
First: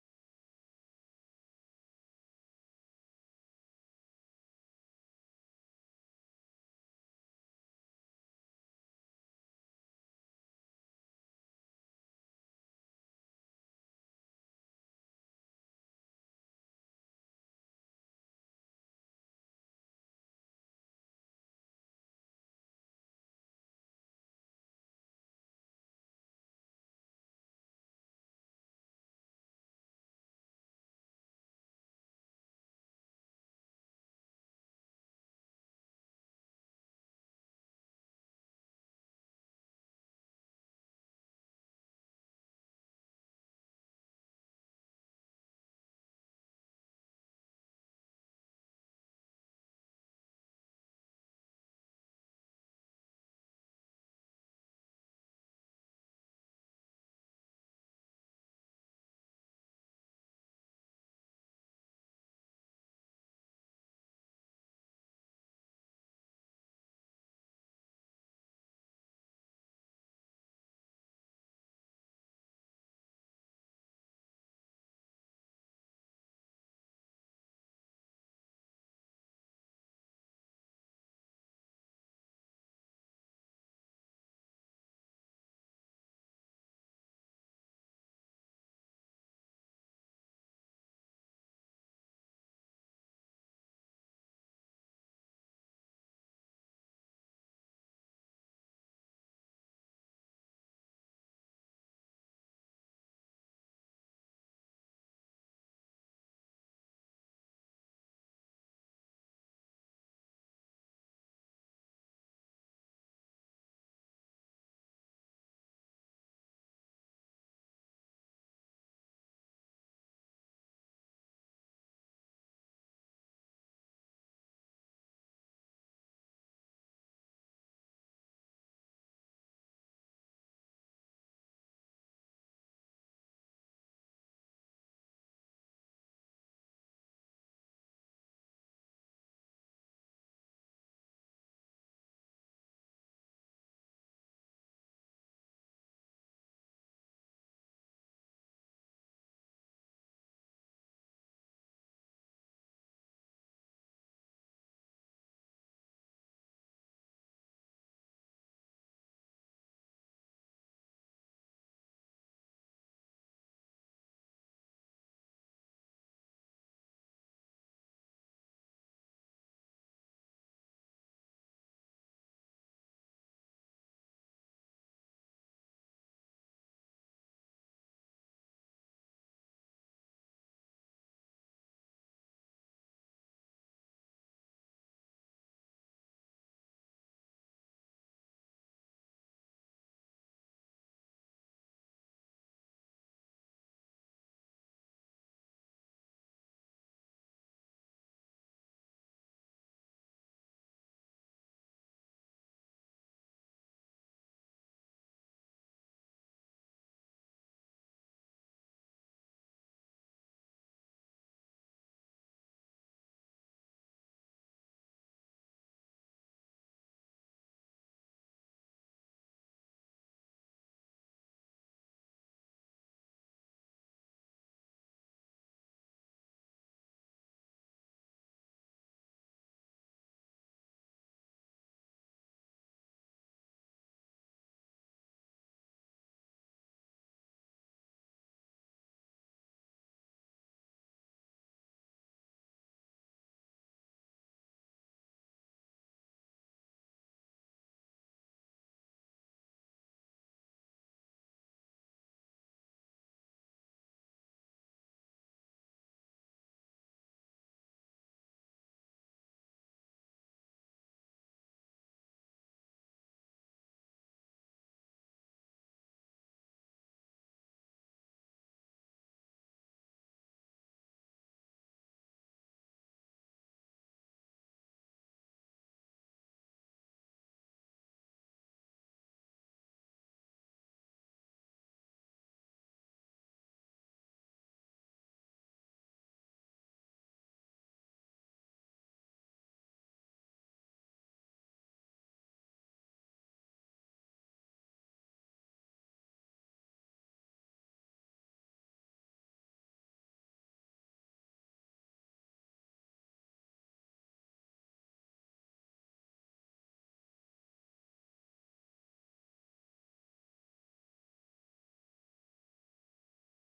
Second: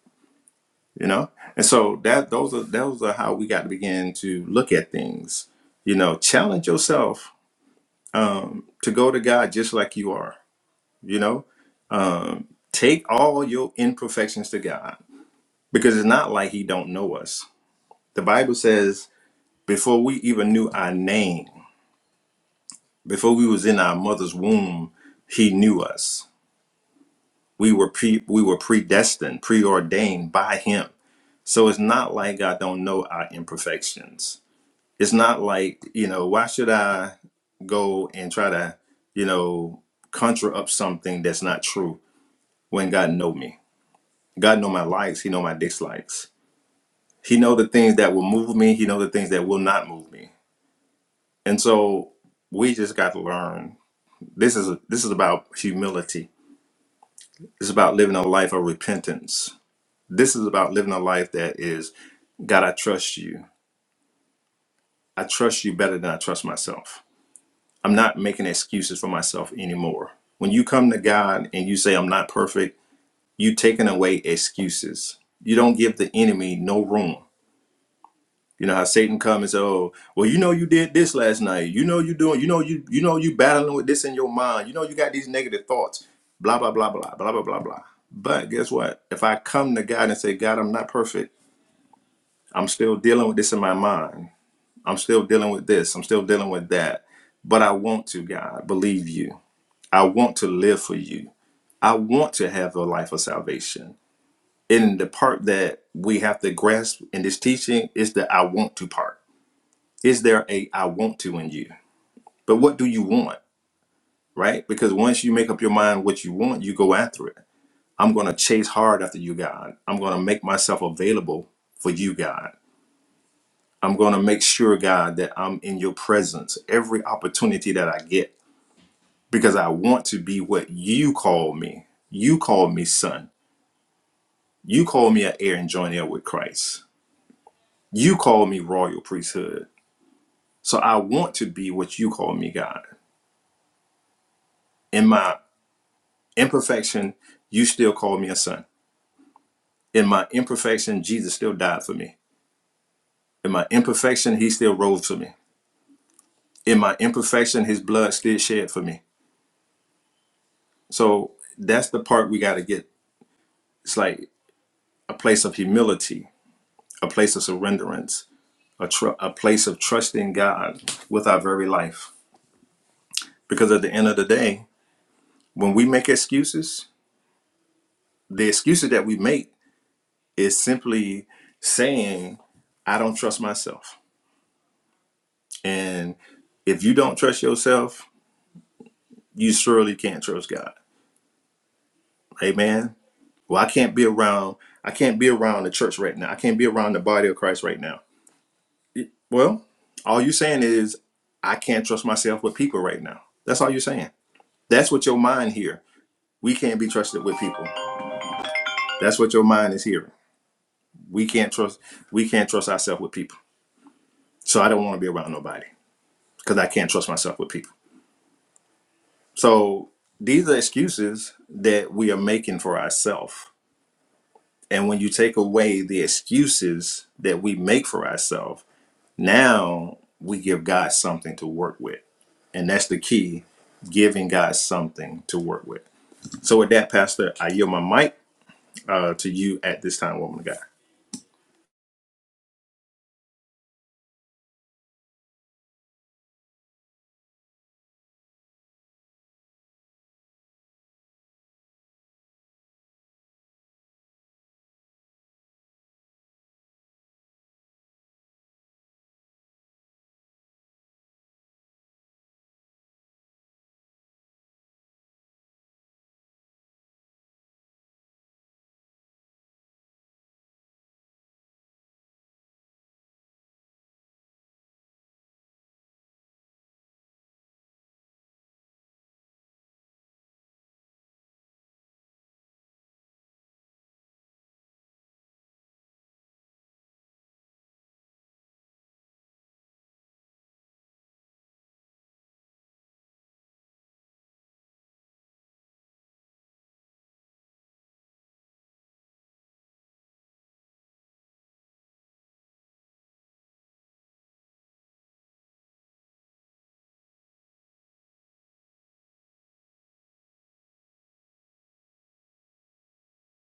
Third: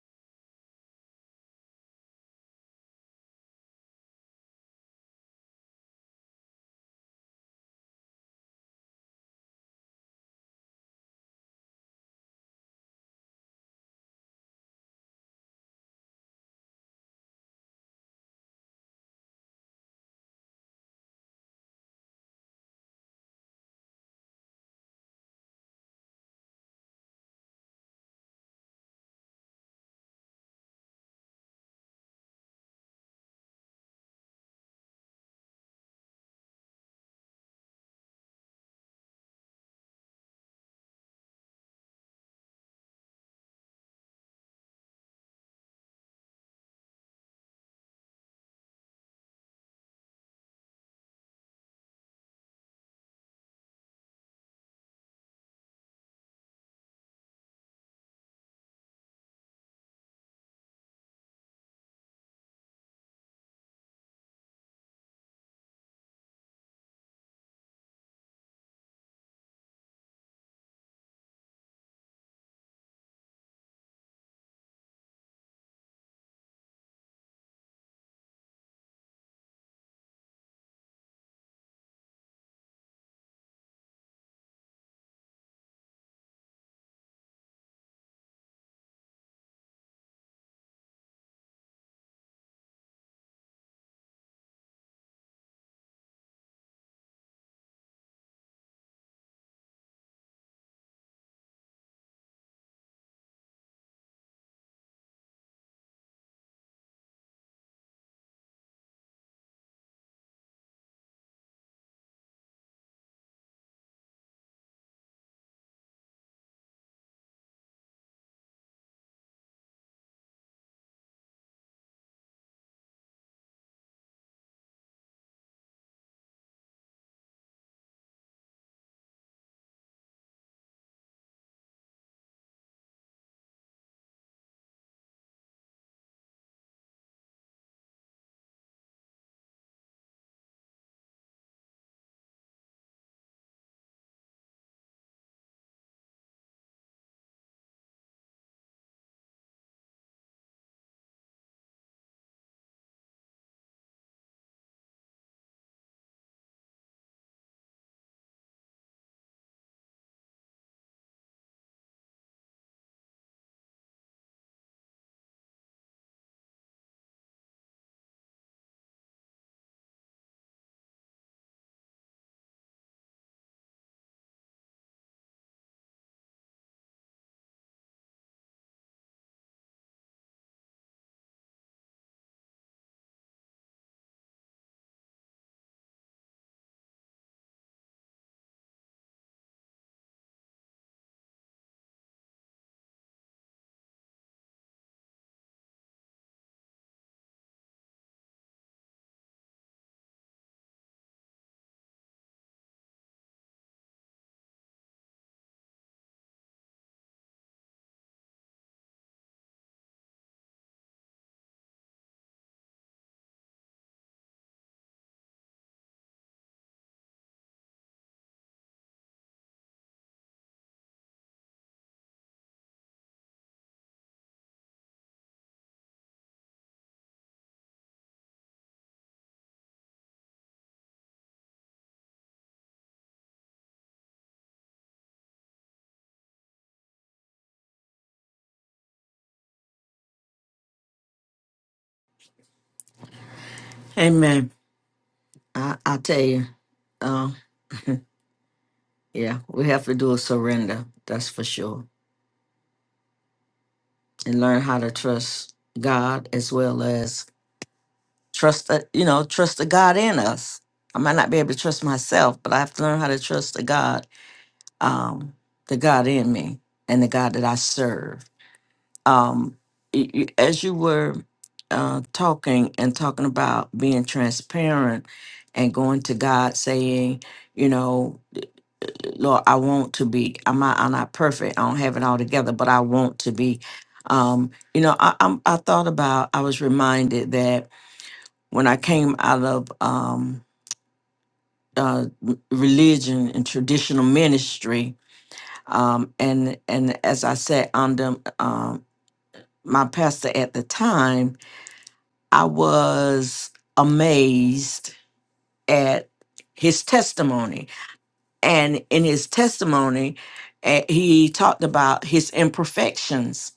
B: you know and so that those are those are how we got to begin to look at things you know challenge yourself um to go to god just like you are you know um take all your imperfections to god because it's not like he don't know us the bible says before we even knew our name before we was in our mother's womb he knew us we were pre we were predestined preordained by him so it's not like god don't know our imperfections it's not like you know why should i go and try to you know conjure up something that's not true when god know me god know my likes he know my dislikes he know the things that will move me he know the things that will not move me and so we just got to learn this is this is about humility it's about living a life of repentance this is about living a life that is god i trust you i trust you better than i trust myself I'm not making excuses for myself anymore. When you come to God and you say, I'm not perfect, you taking away excuses. You don't give the enemy no room. You know how Satan comes and says, Oh, well, you know you did this last night. You know you doing, you know you you know you battling with this in your mind. You know you got these negative thoughts. Blah blah blah blah blah blah blah blah. But guess what? If I come to God and say, God, I'm not perfect, I'm still dealing with this in my mind. I'm still dealing with this. I'm still dealing with that. But I want to, God, believe you. I want to live for you. I want to have a life of salvation. And the part that we have to grasp in this teaching is the I want to part. Is there a I want to in you? But what do you want? Right? Because once you make up your mind what you want, you go after it. I'm going to chase hard after you, God. I'm going to make myself available for you, God. I'm going to make sure, God, that I'm in your presence every opportunity that I get because I want to be what you call me. You call me son. You call me an heir and joint heir with Christ. You call me royal priesthood. So I want to be what you call me, God. In my imperfection, you still call me a son. In my imperfection, Jesus still died for me. In my imperfection, he still rose for me. In my imperfection, his blood still shed for me. So that's the part we got to get. It's like a place of humility, a place of surrenderance, a, tr- a place of trusting God with our very life. Because at the end of the day, when we make excuses, the excuses that we make is simply saying, I don't trust myself. And if you don't trust yourself, you surely can't trust God. Amen. Well, I can't be around, I can't be around the church right now. I can't be around the body of Christ right now. Well, all you're saying is, I can't trust myself with people right now. That's all you're saying. That's what your mind here. We can't be trusted with people. That's what your mind is hearing. We can't trust we can't trust ourselves with people. So I don't want to be around nobody. because I can't trust myself with people. So these are excuses that we are making for ourselves. And when you take away the excuses that we make for ourselves, now we give God something to work with. And that's the key giving God something to work with. So, with that, Pastor, I yield my mic uh, to you at this time, woman of God.
A: Amen. I, I tell you, uh, yeah, we have to do a surrender, that's for sure, and learn how to trust God as well as trust that you know trust the god in us i might not be able to trust myself but i have to learn how to trust the god um the god in me and the god that i serve um y- y- as you were uh talking and talking about being transparent and going to god saying you know lord i want to be i'm not, I'm not perfect i don't have it all together but i want to be um you know I, I'm, I thought about i was reminded that when I came out of um, uh, religion and traditional ministry, um, and and as I said under um, my pastor at the time, I was amazed at his testimony, and in his testimony, eh, he talked about his imperfections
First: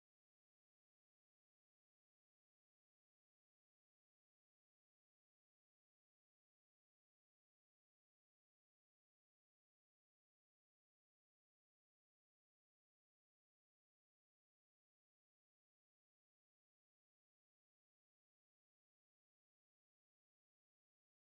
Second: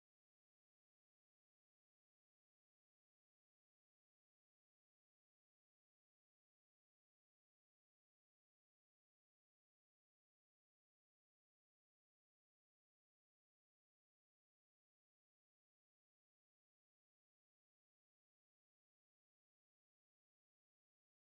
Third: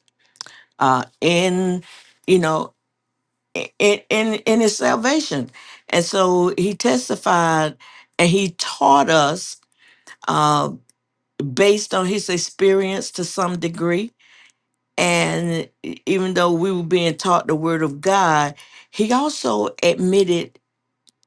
A: uh, in you know i- i- in in his salvation, and so he testified and he taught us uh, based on his experience to some degree. And e- even though we were being taught the word of God, he also admitted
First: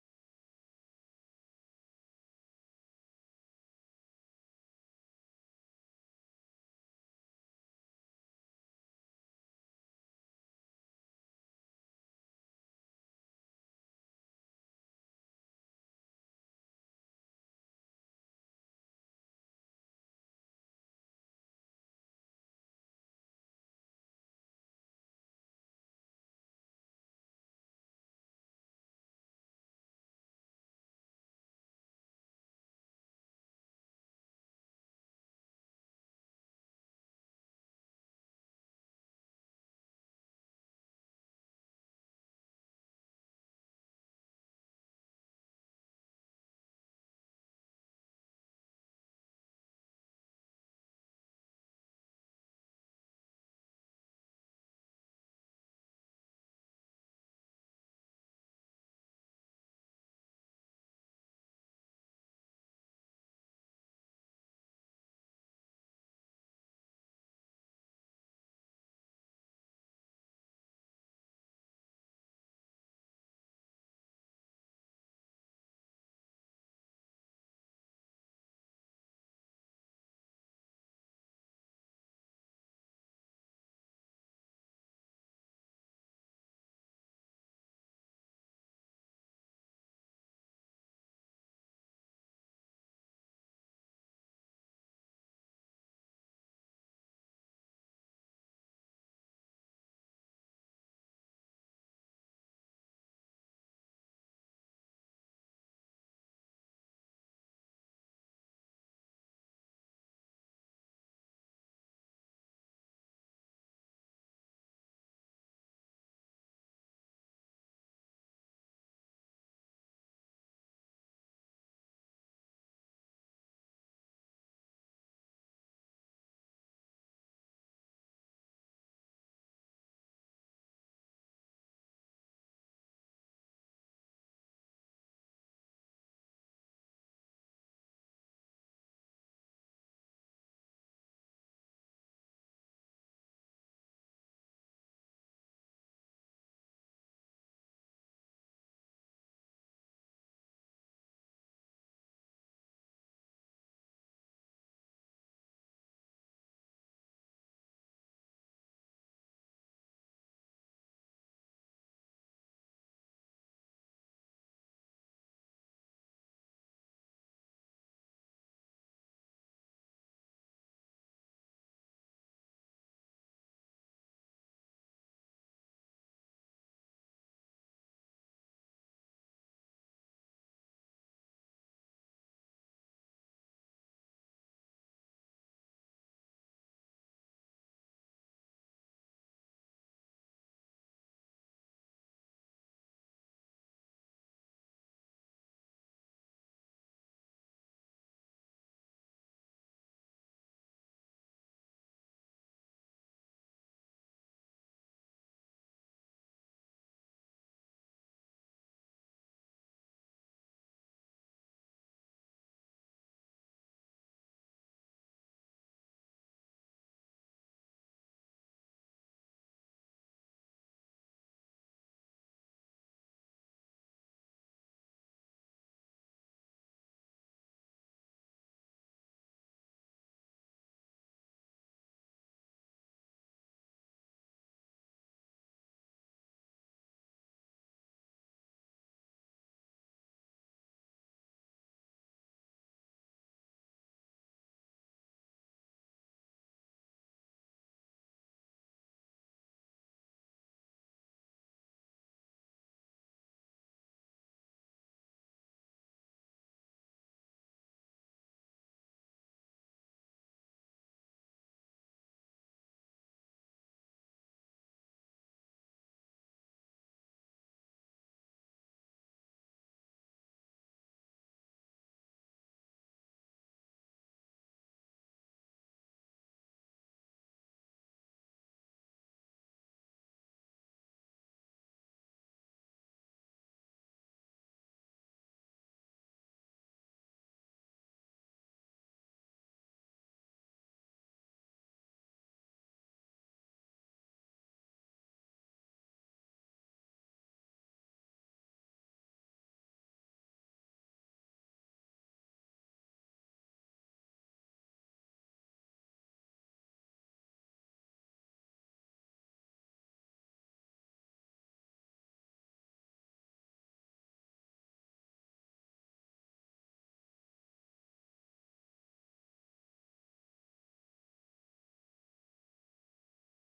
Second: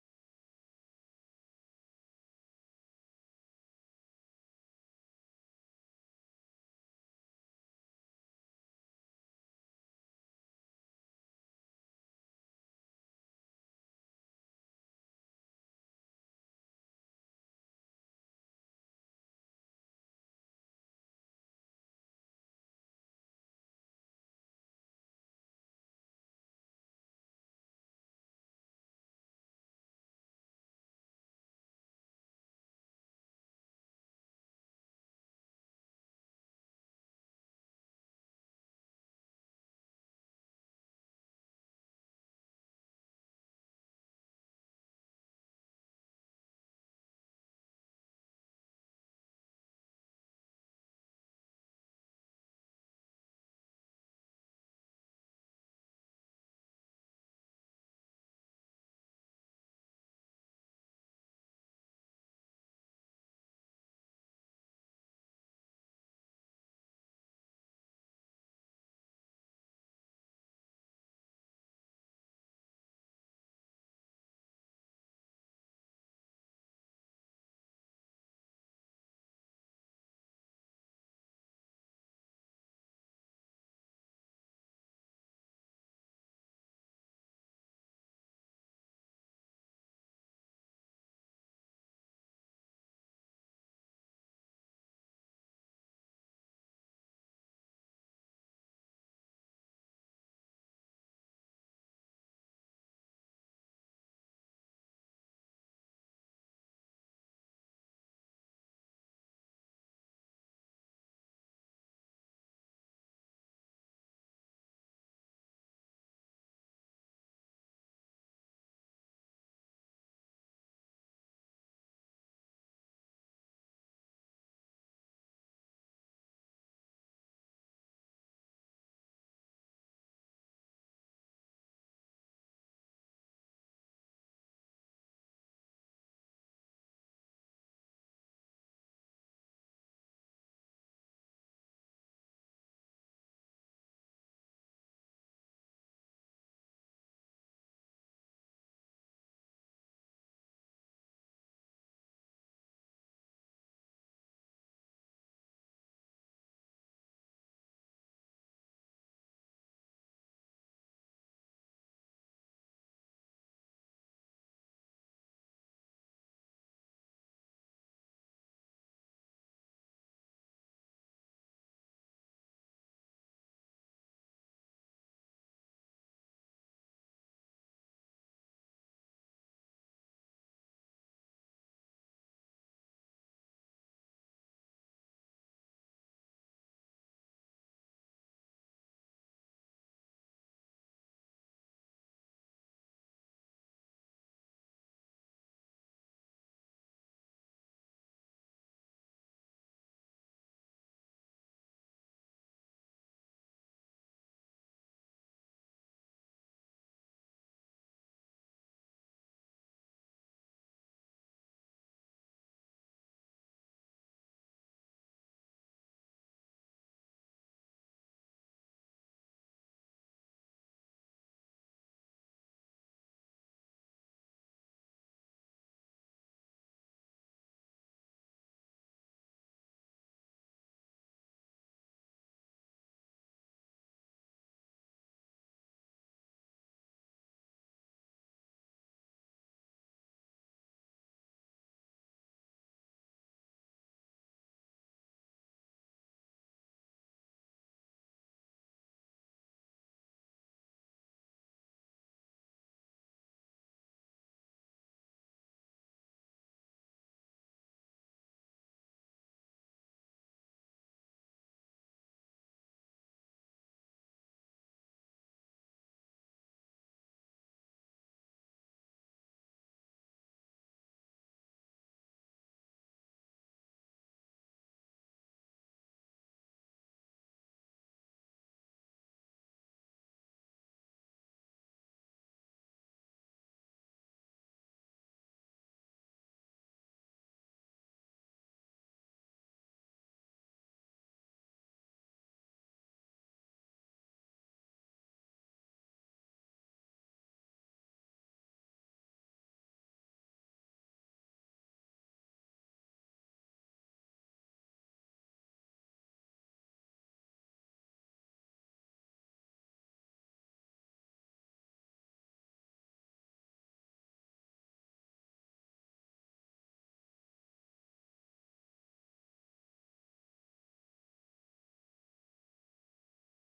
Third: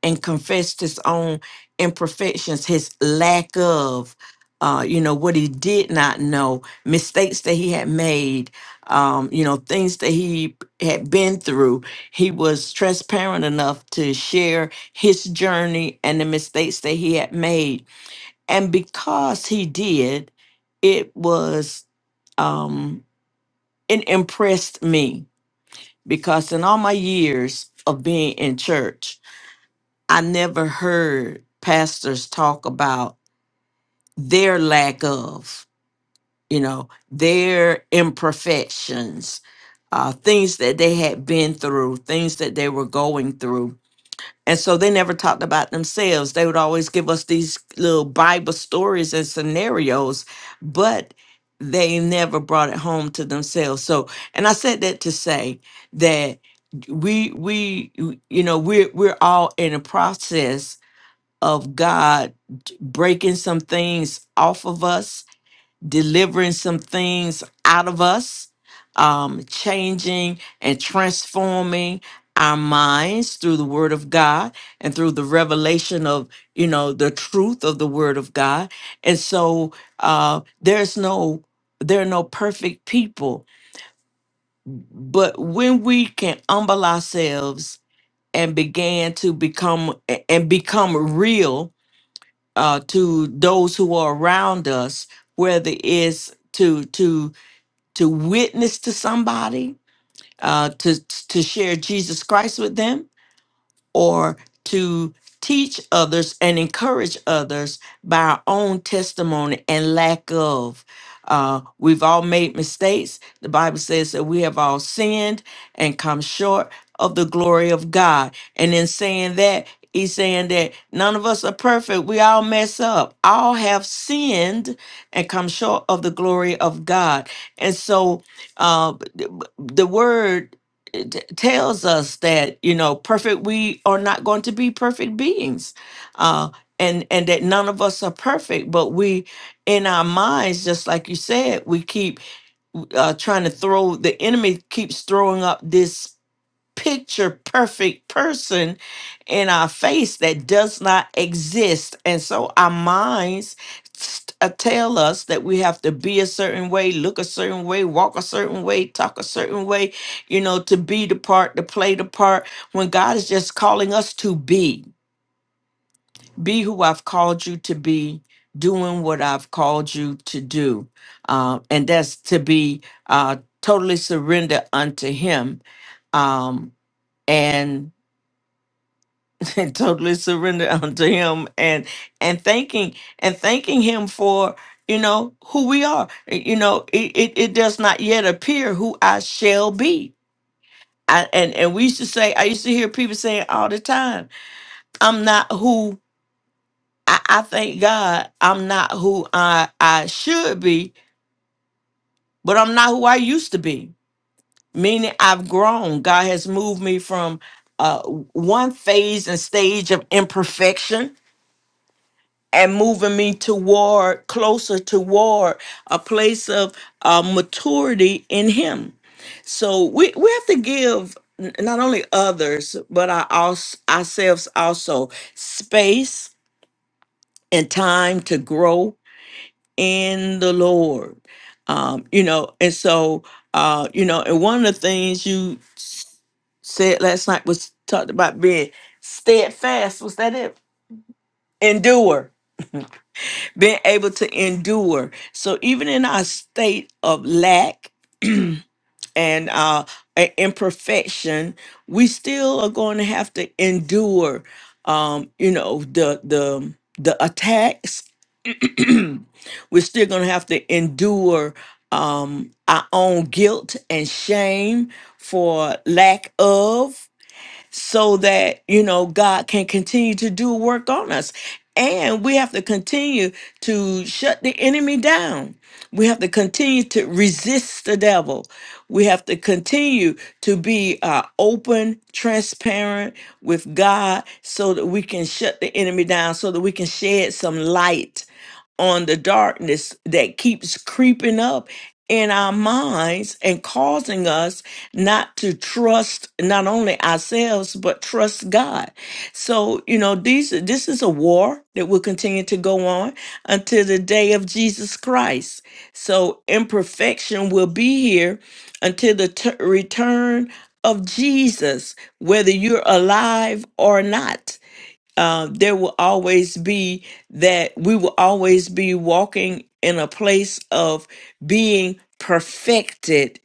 A: and confessed his own imperfections, his lack of, uh, you know, what he did not know, mistakes that he had made, um, you know, things that he had been through. He was transparent enough to share his journey and the mistakes that he had made and because he did, it was um it impressed me because in all my years of being in church, I never heard pastors talk about their lack of, you know, their imperfections, uh, things that they had been through, things that they were going through And so they never talked about themselves. They would always give us these little Bible stories and scenarios, but they never brought it home to themselves. So, and I said that to say that we we you know we're we're all in a process of God breaking some things off of us delivering some things out of us, um, changing and transforming our minds through the word of God and through the revelation of, you know, the truth of the word of God. And so uh, there's no, there are no perfect people. But when we can humble ourselves and begin to become a- and become real uh, to those who are around us, whether it's to to to witness to somebody, uh, to to share Jesus Christ with them, or to teach others and encourage others by our own testimony and lack of. Uh, we've all made mistakes. The Bible says that we have all sinned and come short of the glory of God. And in saying that, he's saying that none of us are perfect. We all mess up. All have sinned and come short of the glory of God. And so uh, the the word it t- tells us that you know perfect we are not going to be perfect beings uh and and that none of us are perfect but we in our minds just like you said we keep uh trying to throw the enemy keeps throwing up this picture perfect person in our face that does not exist. And so our minds st- uh, tell us that we have to be a certain way, look a certain way, walk a certain way, talk a certain way, you know, to be the part, to play the part, when God is just calling us to be. Be who I've called you to be, doing what I've called you to do. Uh, and that's to be uh, totally surrendered unto Him. Um, and and totally surrender unto him and and thanking and thanking him for you know who we are Uh, you know it, it, it does not yet appear who i shall be I, and and we used to say i used to hear people saying all the time i'm not who i, I thank god i'm not who i i should be but i'm not who i used to be meaning i've grown god has moved me from uh, one phase and stage of imperfection and moving me toward closer toward a place of uh, maturity in him so we, we have to give n- not only others but our, als- ourselves also space and time to grow in the lord um, you know and so uh, you know and one of the things you s- said last night was talked about being steadfast was that it endure being able to endure. So even in our state of lack and uh, i- imperfection, we still are going to have to endure. Um, you know the the the attacks. We're still going to have to endure um, our own guilt and shame for lack of. so that, you know, God can continue to do work on us. And we have to continue to shut the enemy down. We have to continue to resist the devil. We have to continue to be uh, open, transparent with God so that we can shut the enemy down, so that we can shed some light on the darkness that keeps creeping up in our minds and causing us not to trust not only ourselves but trust God. So, you know, these this is a war that will continue to go on until the day of Jesus Christ. So, imperfection will be here until the t- return of Jesus, whether you're alive or not uh, there will always be that we will always be walking in a place of being perfected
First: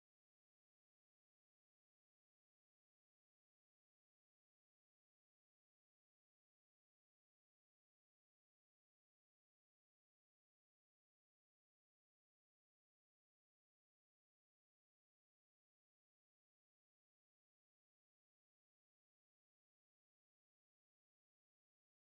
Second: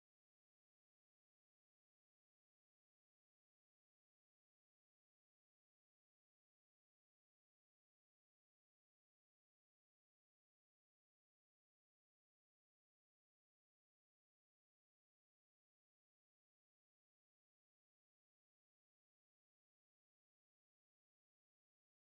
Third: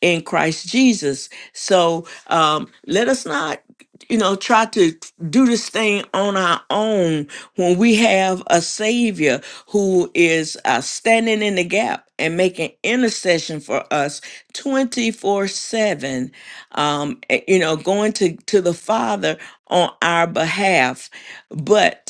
A: in Christ Jesus. So um, let us not, you know, try to do this thing on our own when we have a Savior who is uh, standing in the gap and making intercession for us 24 7, um, eh, you know, going to, to the Father on our behalf. But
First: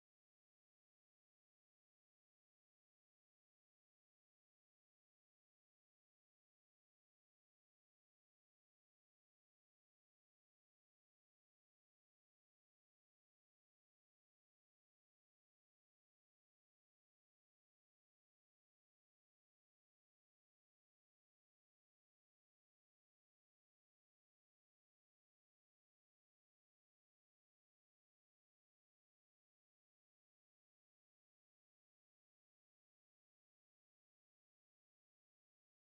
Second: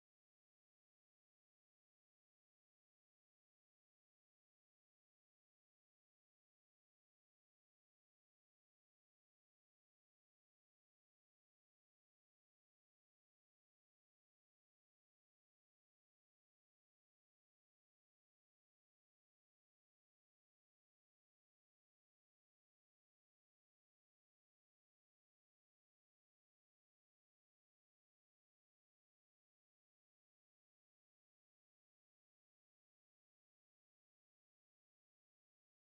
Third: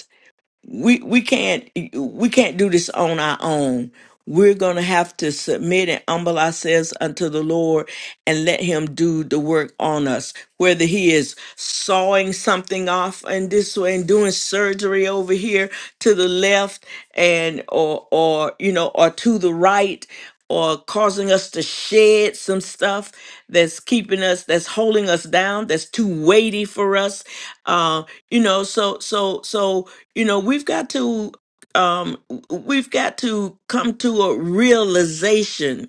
A: we we can't we can't do this on our own. We're gonna have to submit and humble ourselves unto the Lord and let Him do the work on us. Whether He is sawing something off in this way and doing surgery over here to the left and or or you know or to the right or causing us to shed some stuff that's keeping us that's holding us down that's too weighty for us uh you know so so so you know we've got to um we've got to come to a realization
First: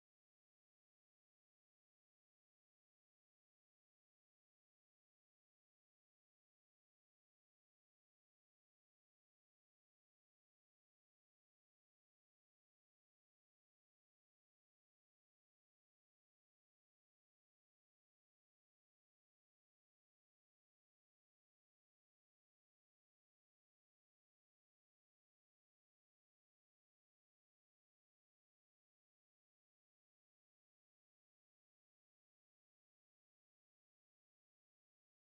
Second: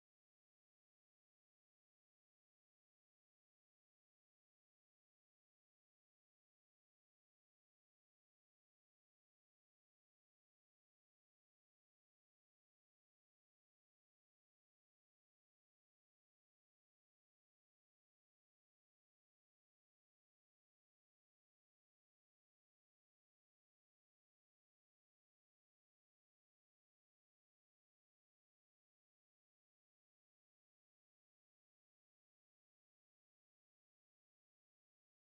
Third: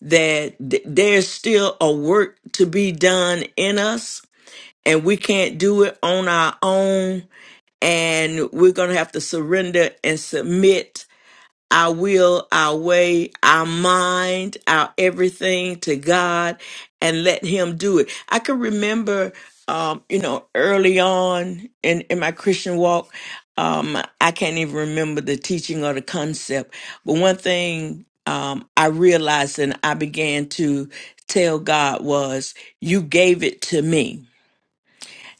A: that th- there's still a work to be done in us and we can't do it on our own and we're going to have to surrender and submit our will, our way, our mind, our everything to God and let Him do it. I can remember, um, you know, early on in, in my Christian walk, um, I can't even remember the teaching or the concept. But one thing um, I realized and I began to tell God was, You gave it to me.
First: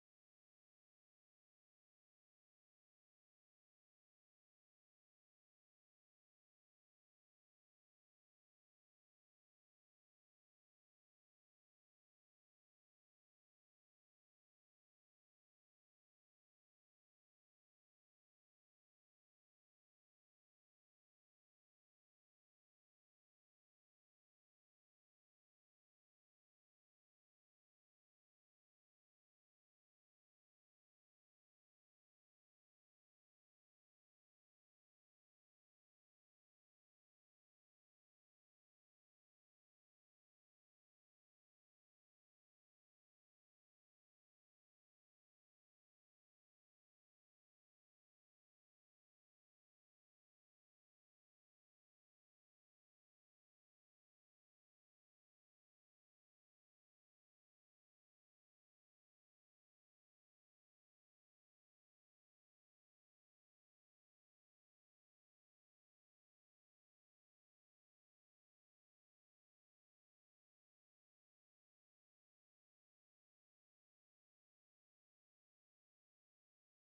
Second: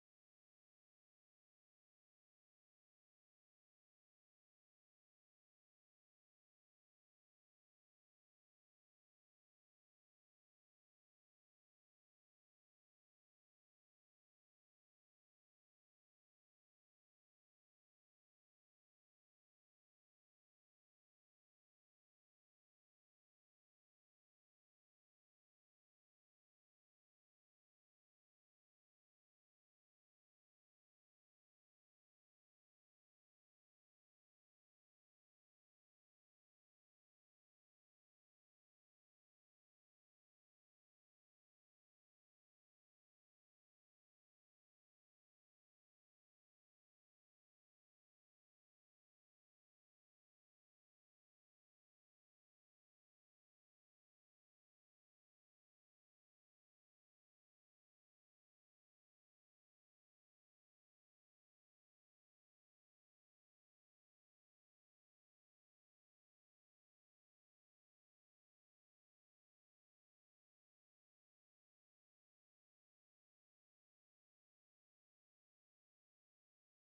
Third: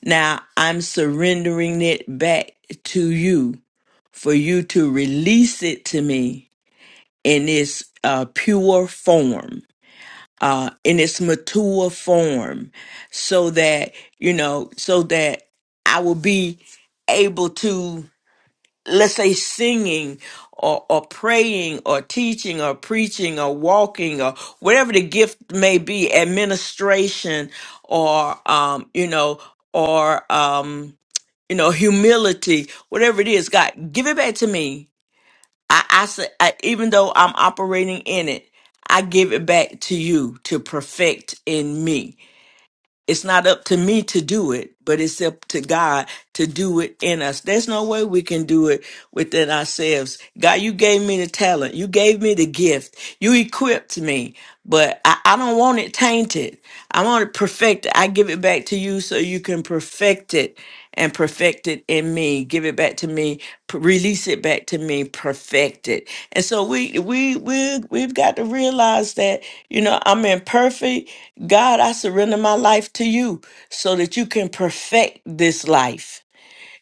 A: Now I'm surrendering it back to you for you to release it to me in its uh, pure form, uh, in its mature form, so that, you know, so that I will be able to, let's say, singing or, or praying or teaching or preaching or walking or whatever the gift may be, administration or, um, you know, or, um, you know, humility, whatever it is, God, give it back to me I, I say, I, even though I'm operating in it, I give it back to you to perfect in me. It's not up to me to do it, but it's up to God to do it in us. There's no way we can do it within ourselves. God, you gave me the talent. You gave me the gift. You equipped me, but I, I don't want it tainted. I want to perfect it. I give it back to you so you can perfect it and perfect it in me. Give it back to me, p- release it back to me, perfect it. And so we we we we've got to realize that, you know, I'm imperfect. God, I surrender my life to you so that you can perfect this life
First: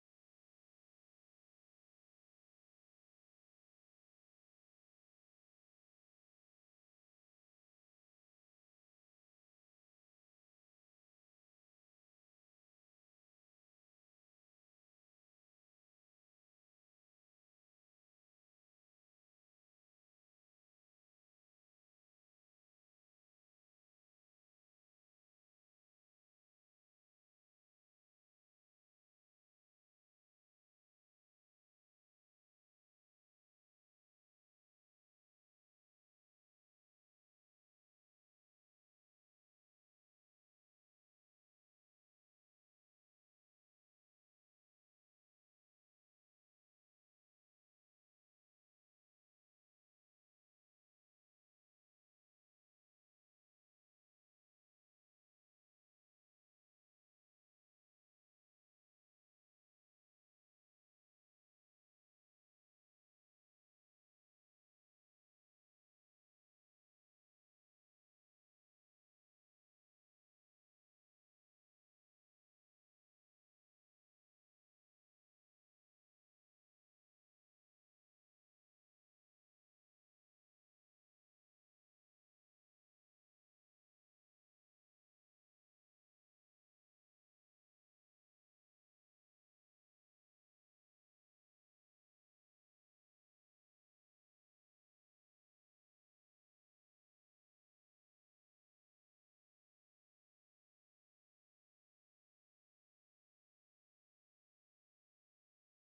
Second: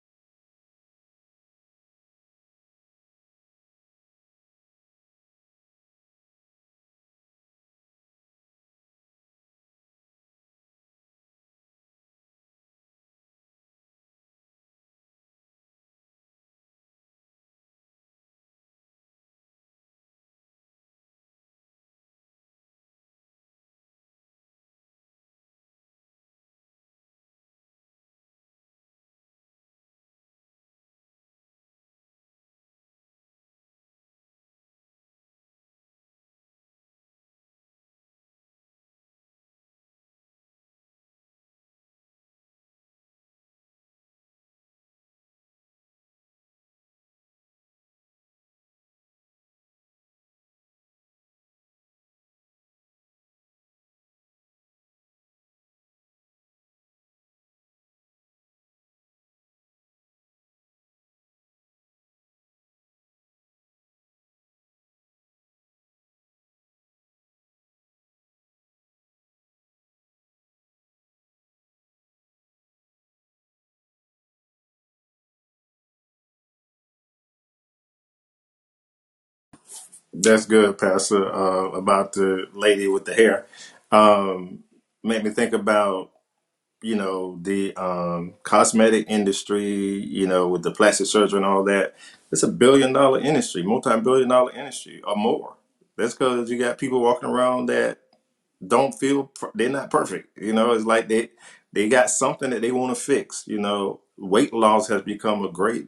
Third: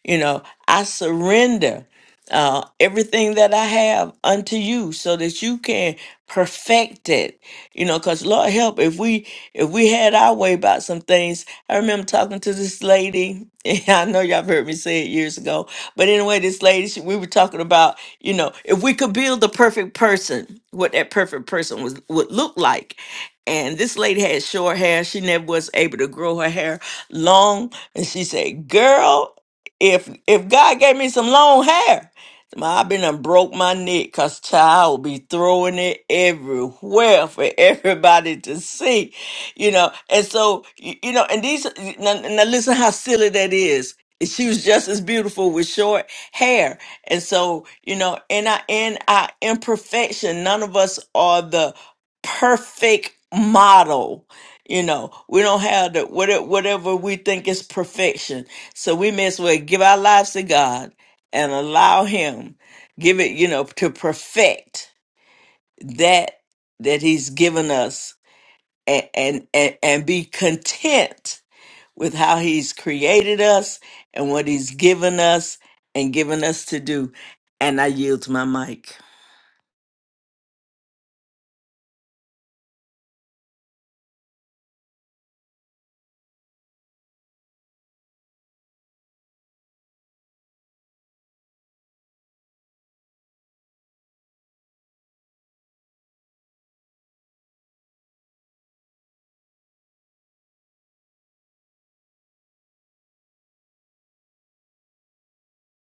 A: you know, I surrender uh, everything that I have unto you so that you can perfect it. You know, because Lord help, if we if we had our way about some things, I remember talking to this lady. and I know y'all have heard me say it years ago, but anyway, this lady, she, we were talking about, you know, if we could build the perfect person, what that perfect person was would look like and this lady had short hair. She never was able to grow her hair long. And she said, Girl, if if God gave me some long hair, i been and broke my neck because child will be throwing it everywhere for everybody to see, you know. And so, y- you know, and these, now, now listen how silly that is. She was just as beautiful with short hair. And so, you know, in our in our imperfection, none of us are the perfect model. You know, we don't have the whatever, whatever we think is perfection. So we may as well give our lives to God and allow Him give it, you know, to perfect that that He's given us and and and, and be content with how He's created us and what He's given us and given us to do. And I yield my mic.
B: That's good, Pastor. Uh, about the lady with the hair, um, made me think about. you know the um, cosmetic industry you know with the plastic surgery and all that it's a billion dollar industry multi-billion dollar industry or more that's because you got people walking around that don't feel per- they're not perfect you know it's like they they got something that they want to fix you know weight loss has become a great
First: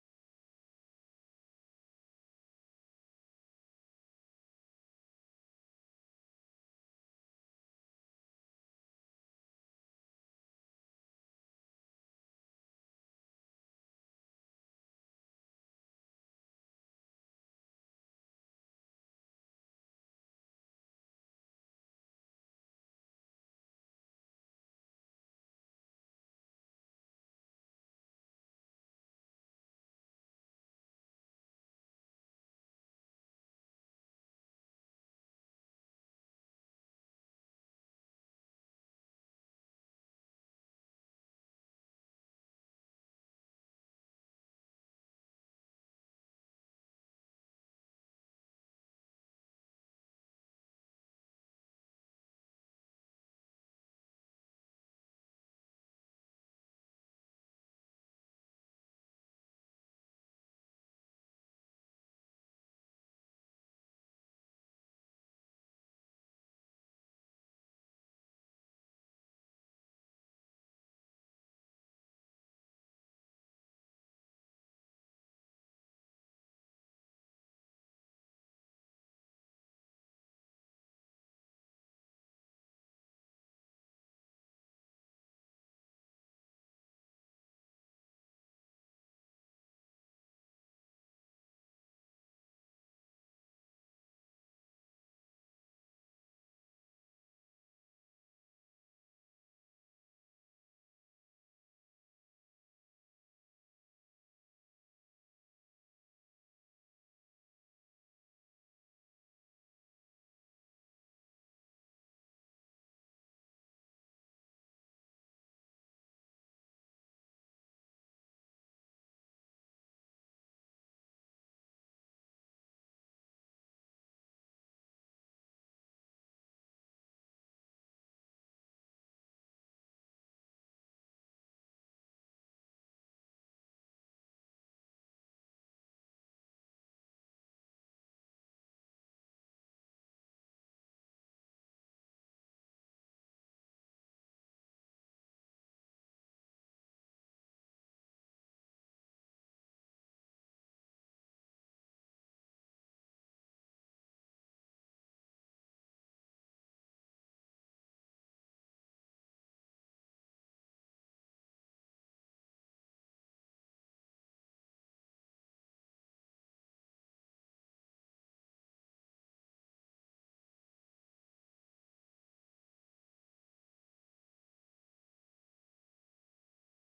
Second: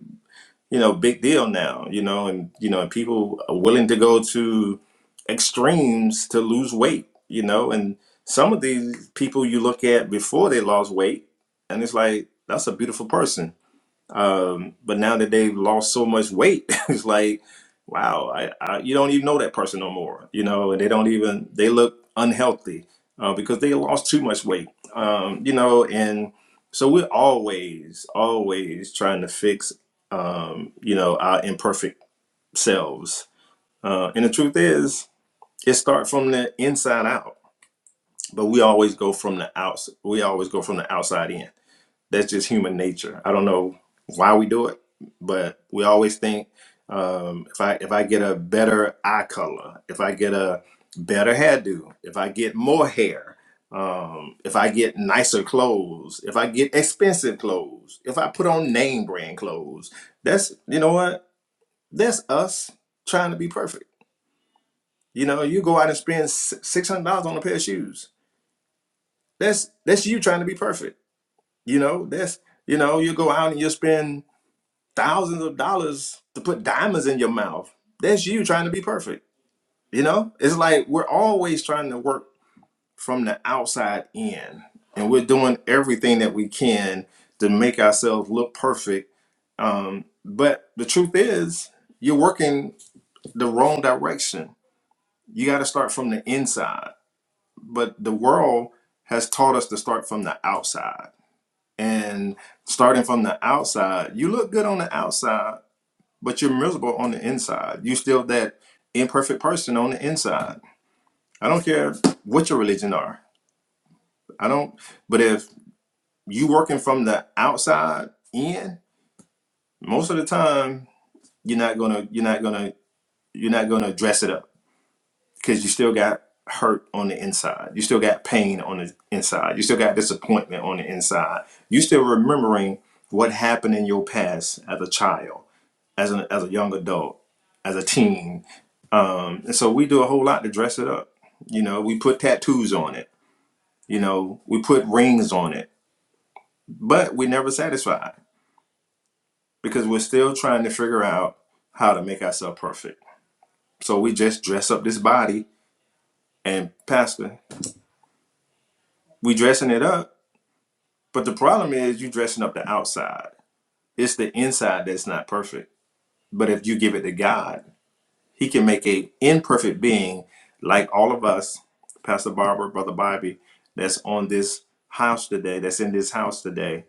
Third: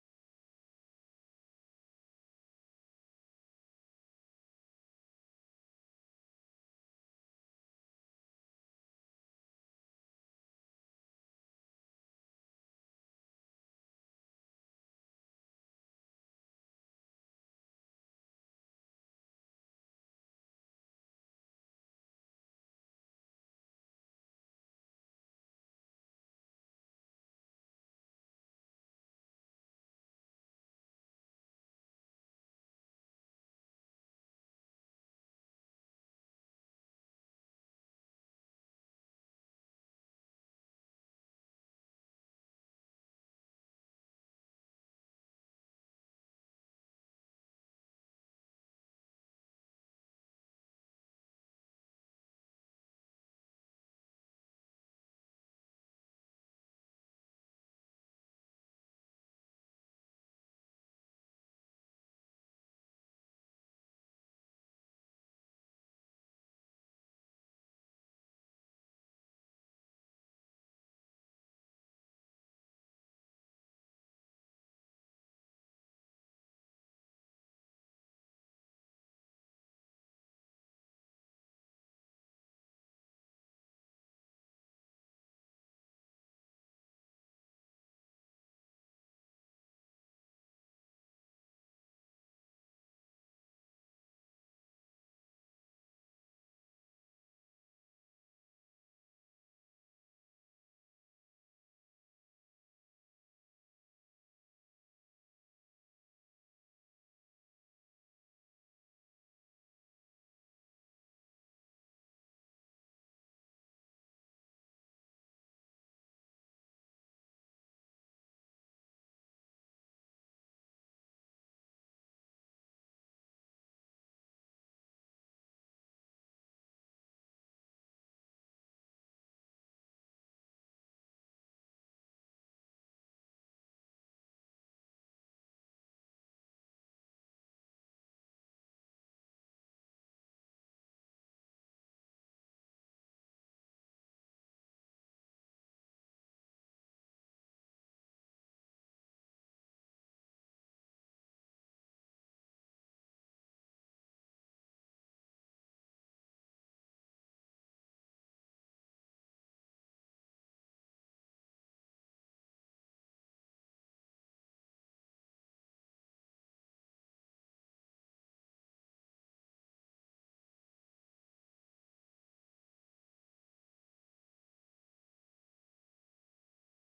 B: you know, big deal now, you know, and you know, and people are willing to go to extremes to lose weight, you know, and some of these people you look at before they lost weight, and it's like that's a beautiful person um, but now that they've lost so much weight, it's like, wow, I, I you don't even know that person no more. You know, and they don't even they look unhealthy uh, because they lost too much weight. Um, you know, and so we're always always trying to fix um, you know our imperfect selves. Uh, and the truth is, it starts from the inside out, but we always go from the outs. We always go from the outside in that's just human nature. I don't know why we do it, but we always think um, if I if I get a better eye color, if I get a better hairdo, if I get more hair, um, if I get nicer clothes, if I get expensive clothes, if I put on name brand clothes, that's you know what that's us trying to be perfect. You know, you go out and spend si, six hundred dollars on a pair of shoes. That's that's you trying to be perfect. You know, that's you know, you go out and you spend thousands of dollars to put diamonds in your mouth. That's you trying to be perfect. You know, it's like we're always trying to work from the outside in, and we're doing everything that we can to make ourselves look perfect. Um, but the truth is, you're working the wrong direction. You got to start from the inside. But the world has taught us to start from the outside. And starting from the outside, you look good on the outside but you're miserable on the inside. You still that imperfect person on the inside. I don't care what your religion are. I don't but if you working from the outside in, most of the time you're not gonna you're not gonna you're not gonna dress it up because you still got hurt on the inside. You still got pain on the inside. You still got disappointment on the inside. You still remembering what happened in your past as a child as an as a young adult, as a teen. Um, and so we do a whole lot to dress it up. You know, we put tattoos on it. You know, we put rings on it, but we're never satisfied because we're still trying to figure out how to make ourselves perfect. So we just dress up this body and pastor, we dressing it up. But the problem is you dressing up the outside. It's the inside that's not perfect. But if you give it to God, He can make a imperfect being like all of us, Pastor Barbara, Brother Bobby, that's on this house today, that's in this house today.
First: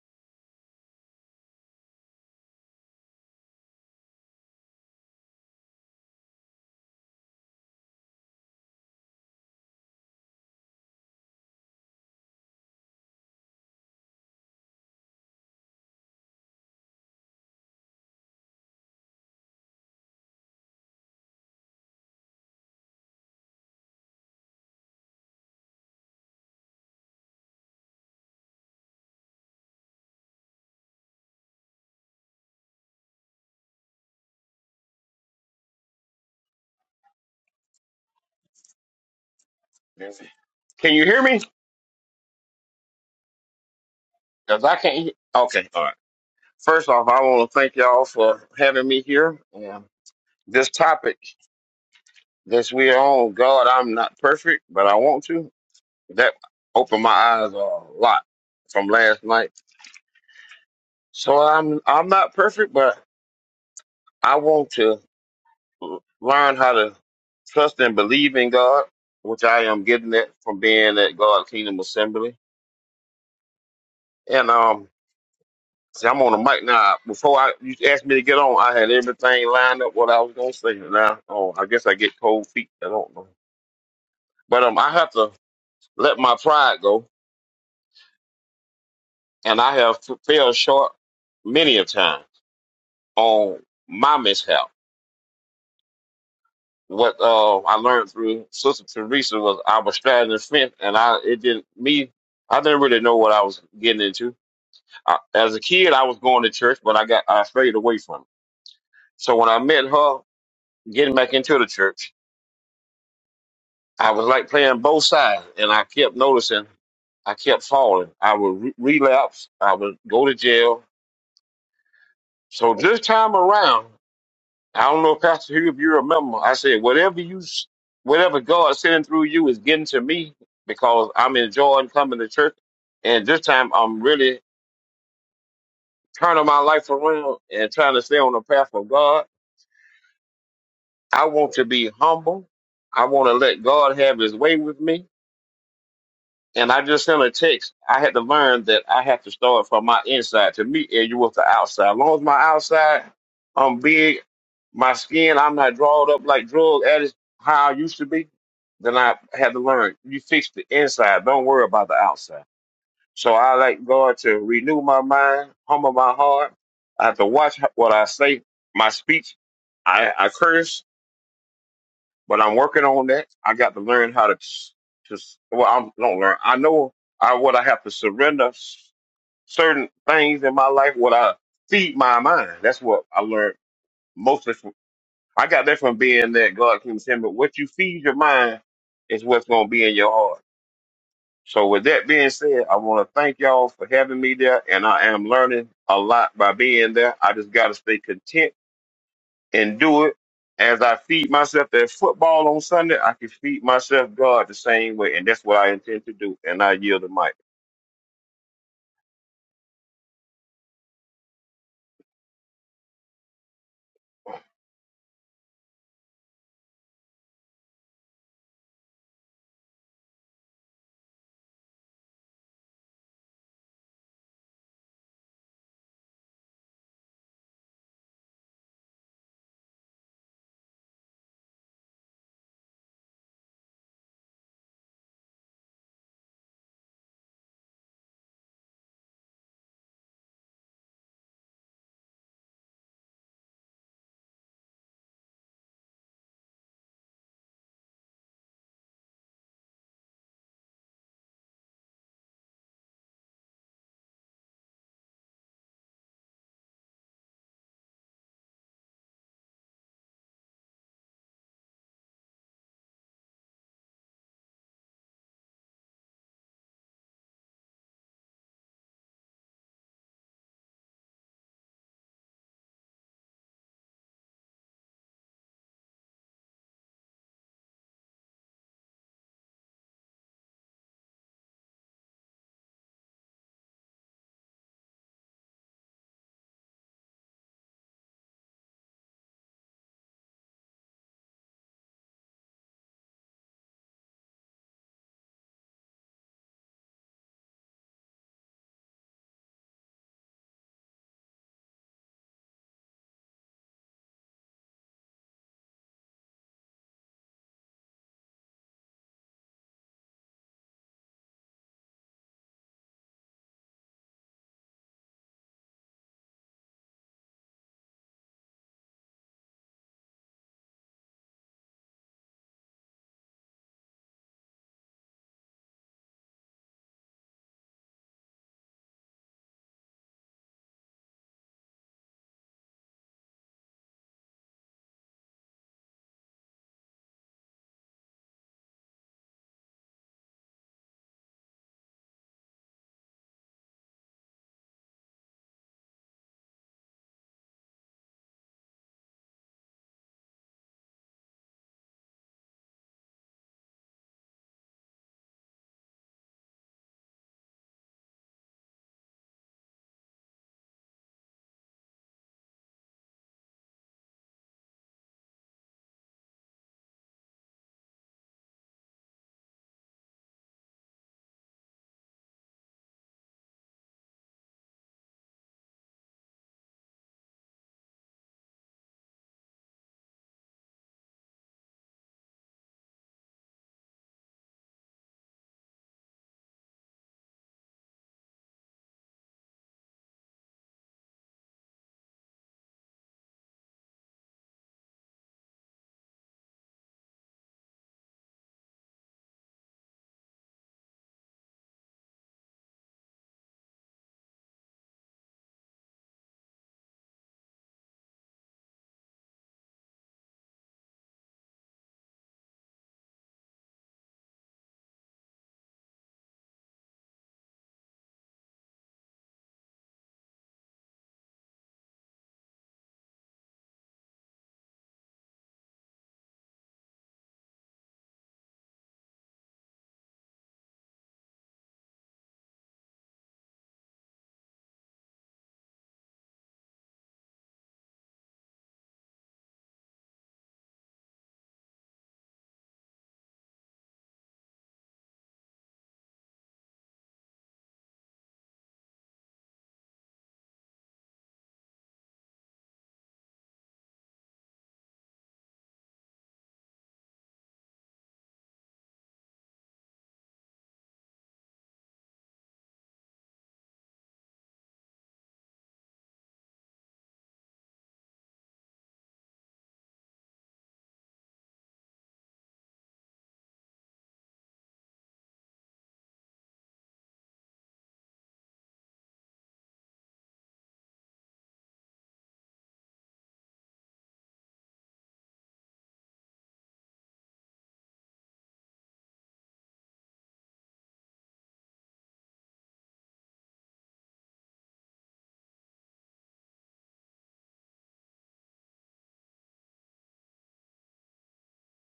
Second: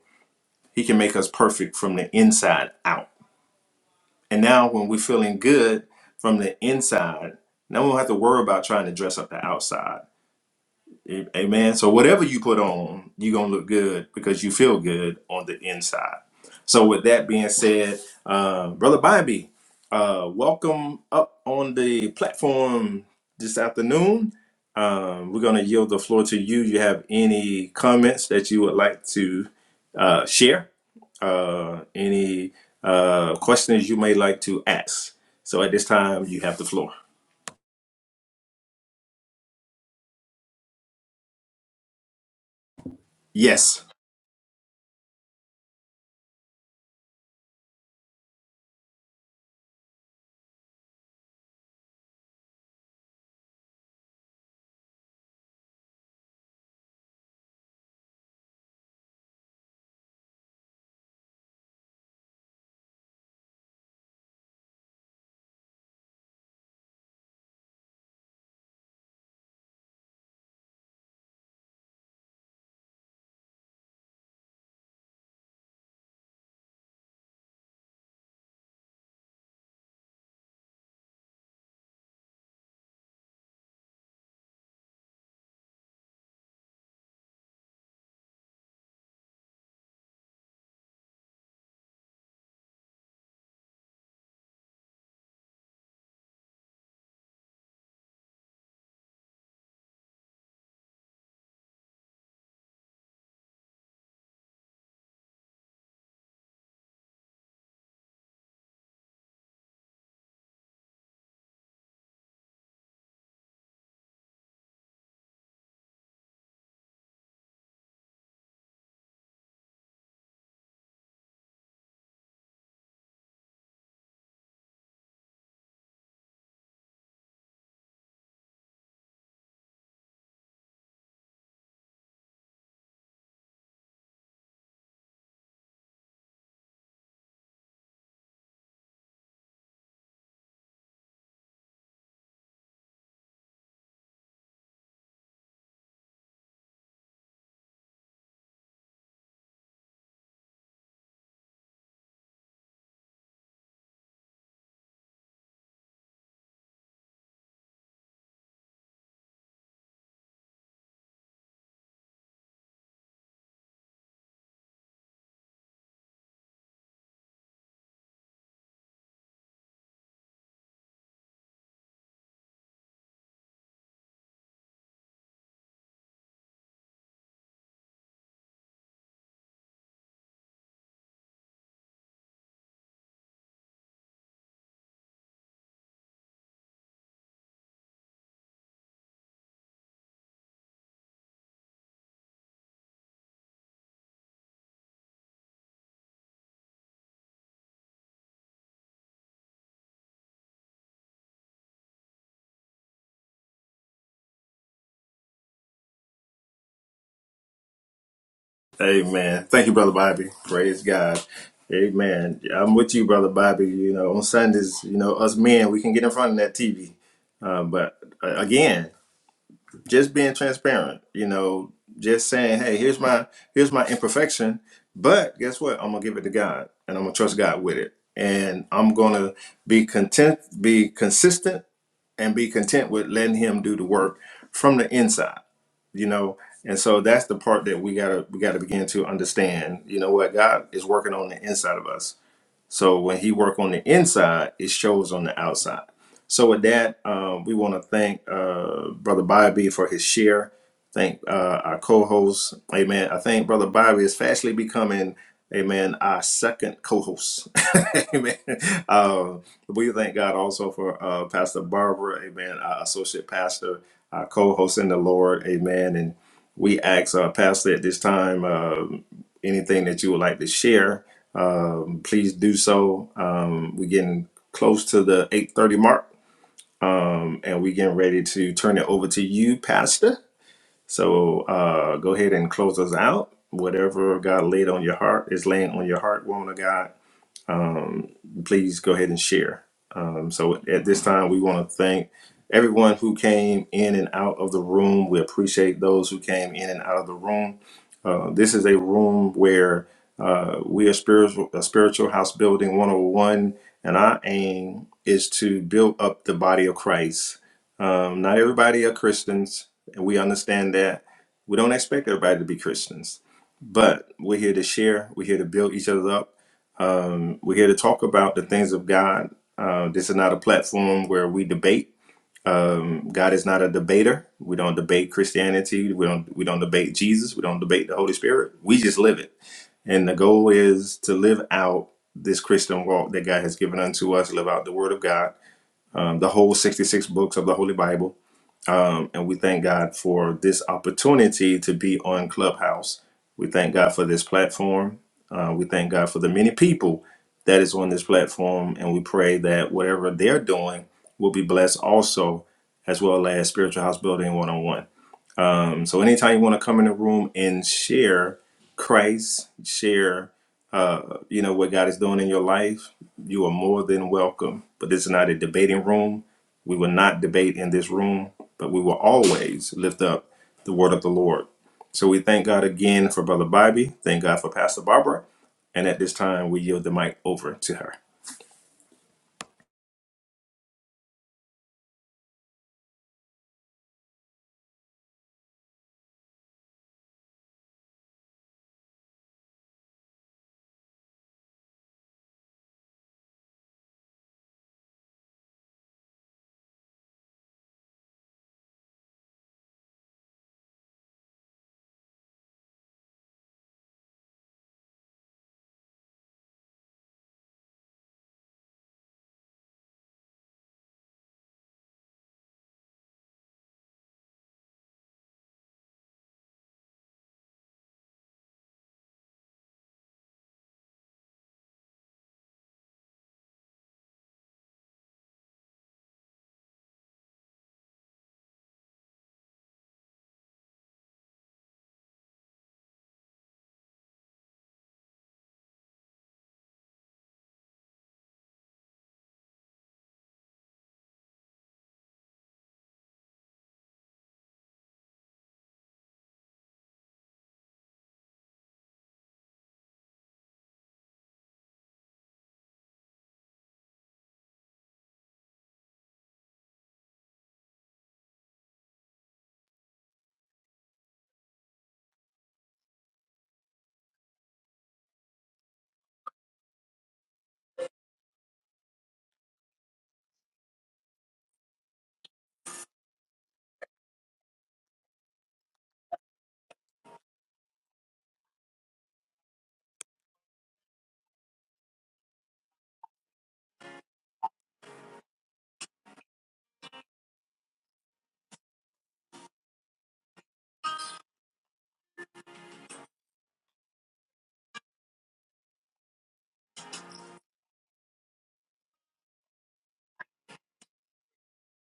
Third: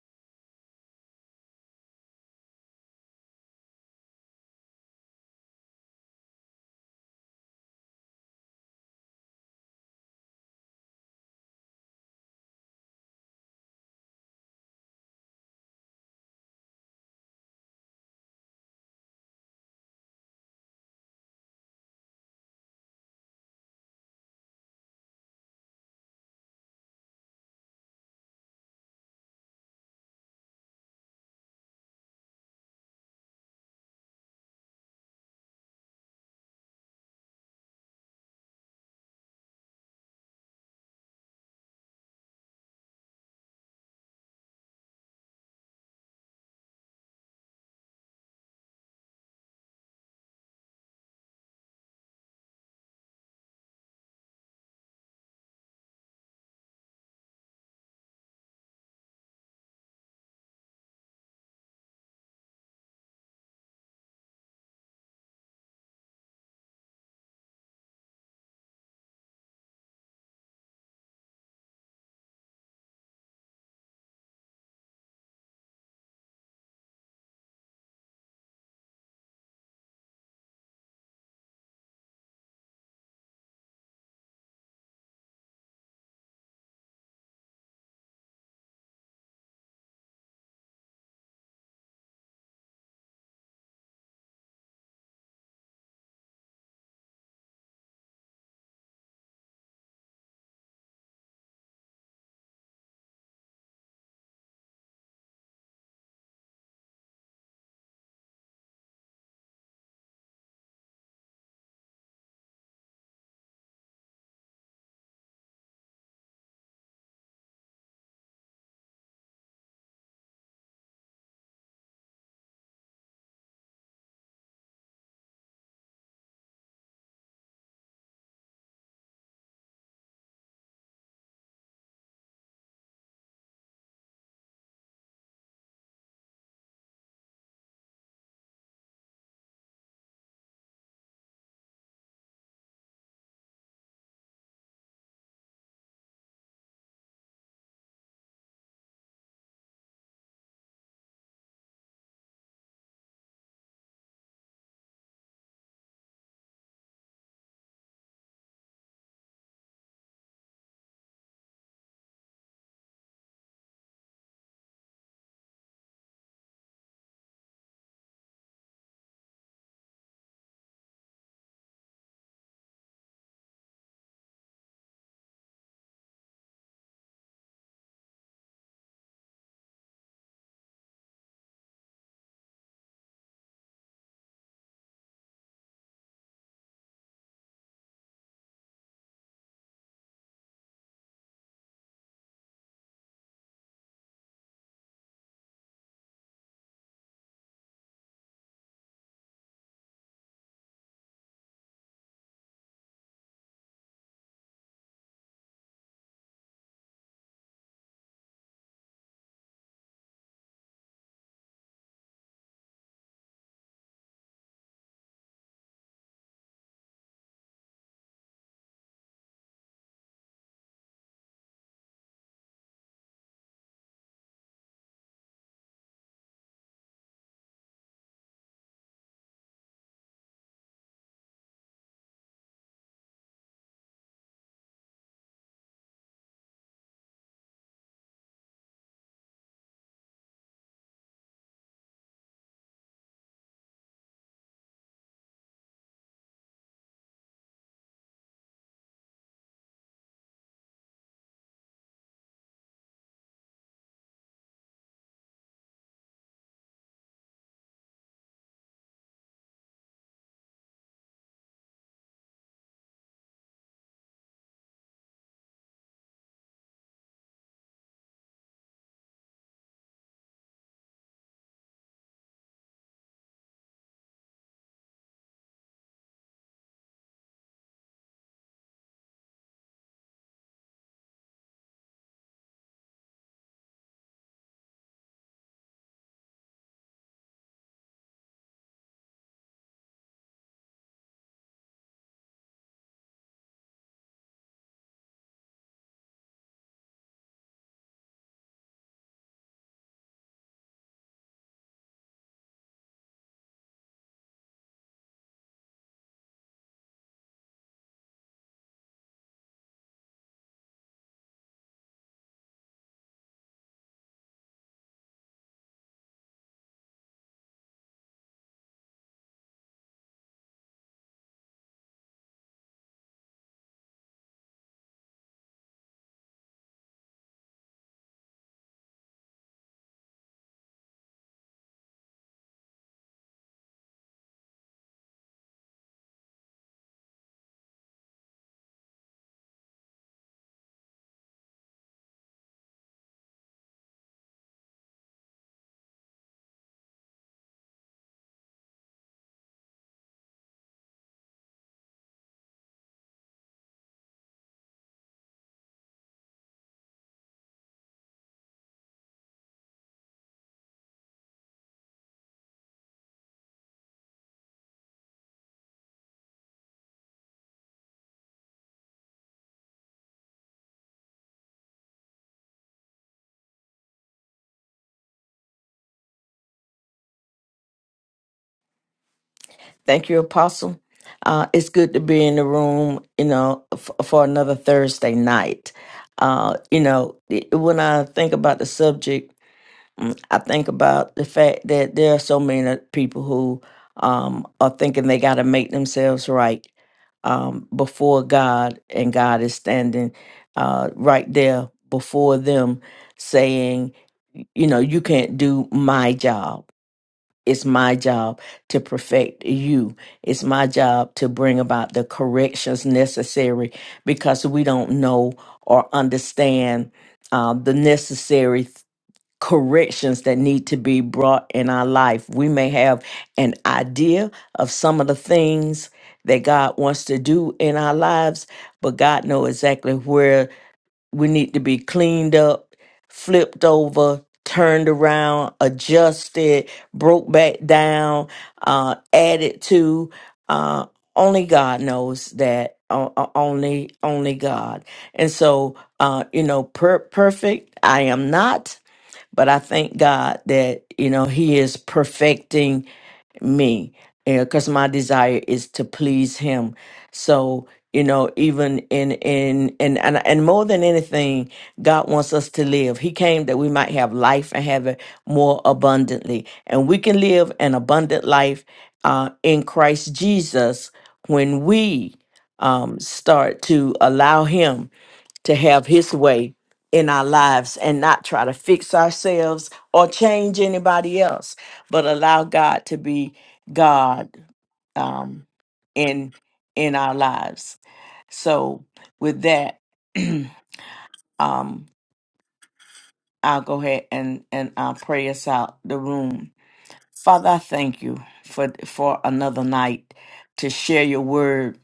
B: He can make us perfect from the inside out. And now when we're feeling good from the inside, now we don't have to worry about trying to dress up the outside Amen. So whatever you put on, you're gonna look good because you feel good on the inside. So with that being said, uh, brother Bobby, uh, welcome up on the platform this afternoon. Um, we're gonna yield the floor to you. You have any comments that you would like to uh, share? Uh, any uh, questions you may like to ask? So at this time, you have the floor.
C: Can you hear me?
B: Yes.
C: Because I can't. Hear. Okay, all right. First off, I want to thank y'all for having me here. And this topic that we are on, God, I'm not perfect, but I want to. That opened my eyes a lot from last night. So I'm I'm not perfect, but I want to learn how to trust and believe in God, which I am getting that from being at God's Kingdom Assembly. And um, See, I'm on the mic now. Before I you asked me to get on, I had everything lined up what I was gonna say. Now, oh, I guess I get cold feet. I don't know, but um, I have to let my pride go, and I have f- fell short many a time on my mishap. What uh, I learned through Sister Teresa was I was straddling the fence, and I it didn't me. I didn't really know what I was getting into. I, as a kid, I was going to church, but I got I strayed away from it. So when I met her, getting back into the church. I was like playing both sides, and I kept noticing I kept falling. I would re- relapse. I would go to jail. So this time around, I don't know, Pastor Hugh, if you remember, I said, whatever you, s- whatever God sending through you is getting to me because I'm enjoying coming to church. And this time, I'm really turning my life around and trying to stay on the path of God. I want to be humble. I want to let God have His way with me. And I just sent a text. I had to learn that I have to start from my inside to meet you with the outside. As long as my outside, I'm big, my skin, I'm not drawed up like drug addicts, how I used to be, then I had to learn. You fix the inside. Don't worry about the outside. So I like God to renew my mind, humble my heart. I have to watch what I say, my speech. I, I curse but I'm working on that. I got to learn how to s- just well, I don't learn. I know I what I have to surrender s- certain things in my life. What I feed my mind. That's what I learned mostly from. I got that from being that God came to him. But what you feed your mind is what's going to be in your heart. So with that being said, I want to thank y'all for having me there, and I am learning a lot by being there. I just got to stay content and do it as I feed myself that football on Sunday, I can feed myself God the same way. And that's what I intend to do. And I yield the mic.
B: Amen. Thank you, Brother Bobby. Praise God. Amen. Yeah, I'm with you, Brother Bobby. You know, on Sundays, you know, us men, we can get in front of that TV. Um, but uh, again, just being transparent, you know, just saying, hey, here's my here's my imperfection, but guess what? I'm gonna give it to God and I'm gonna trust God with it. And I'm gonna be content, be consistent, and be content with letting him do the work from the inside you know and so that's the part that we gotta we gotta begin to understand you know what god is working on the inside of us so when he work on the inside, it shows on the outside. So with that, um, we want to thank uh, Brother Bobby for his share. Thank uh, our co-host. Amen. I think Brother Bobby is fastly becoming, amen, our second co-host. amen. Um, we thank God also for uh, Pastor Barbara, amen, our associate pastor, our co-host in the Lord, amen. And we ask our pastor at this time uh, anything that you would like to share um, please do so. Um, we're getting close to the 8:30 mark, um, and we're getting ready to turn it over to you, Pastor. So uh, go ahead and close us out. Whatever God laid on your heart is laying on your heart, woman of God please go ahead and share. Um, so at this time, we want to thank everyone who came in and out of the room. We appreciate those who came in and out of the room. Uh, this is a room where uh, we are spiritual, a spiritual house building 101, and our aim is to build up the body of Christ. Um, not everybody are Christians, and we understand that. We don't expect everybody to be Christians, but we're here to share. We're here to build each other up um, we're here to talk about the things of God. Uh, this is not a platform where we debate. Um, God is not a debater. We don't debate Christianity. We don't we don't debate Jesus. We don't debate the Holy Spirit. We just live it. And the goal is to live out this Christian walk that God has given unto us. Live out the Word of God, um, the whole sixty six books of the Holy Bible um, and we thank God for this opportunity to be on Clubhouse. We thank God for this platform. Uh, we thank God for the many people that is on this platform. And we pray that whatever they're doing will be blessed also, as well as Spiritual House Building 101. Um, so anytime you want to come in the room and share Christ, share uh, you know what God is doing in your life, you are more than welcome. But this is not a debating room. We will not debate in this room, but we will always lift up the word of the Lord. So we thank God again for Brother Bobby. Thank God for Pastor Barbara. And at this time, we yield the mic over to her.
A: Thank you, Apostle. Uh, it's good to be in the room, you know, f- for another Thursday night. Uh, you know, it- when I think about the subject, mm, I think about the fact that there are so many people who um, are thinking they got to make themselves right um, before God, and God is standing uh, right there before them saying, you know, you can't do my job it's my job to perfect you. It's my job to bring about the corrections necessary because we don't know or understand uh, the necessary th- corrections that need to be brought in our life. We may have an idea of some of the things that God wants to do in our lives, but God knows exactly where we need to be cleaned up, flipped over, turned around, adjusted, broke back down, uh, added to. Uh, only God knows that. O- o- Only, only God. And so, uh, you know, per- perfect. I am not, but I thank God that you know He is perfecting me because my desire is to please him so you know even in in and, and and more than anything god wants us to live he came that we might have life and have it more abundantly and we can live an abundant life uh, in christ jesus when we um, start to allow him to have his way in our lives and not try to fix ourselves or change anybody else, but allow God to be God um, in in our lives. So with that, um, I'll go ahead and and I'll pray us out the room. Father, I thank you for for another night to share your word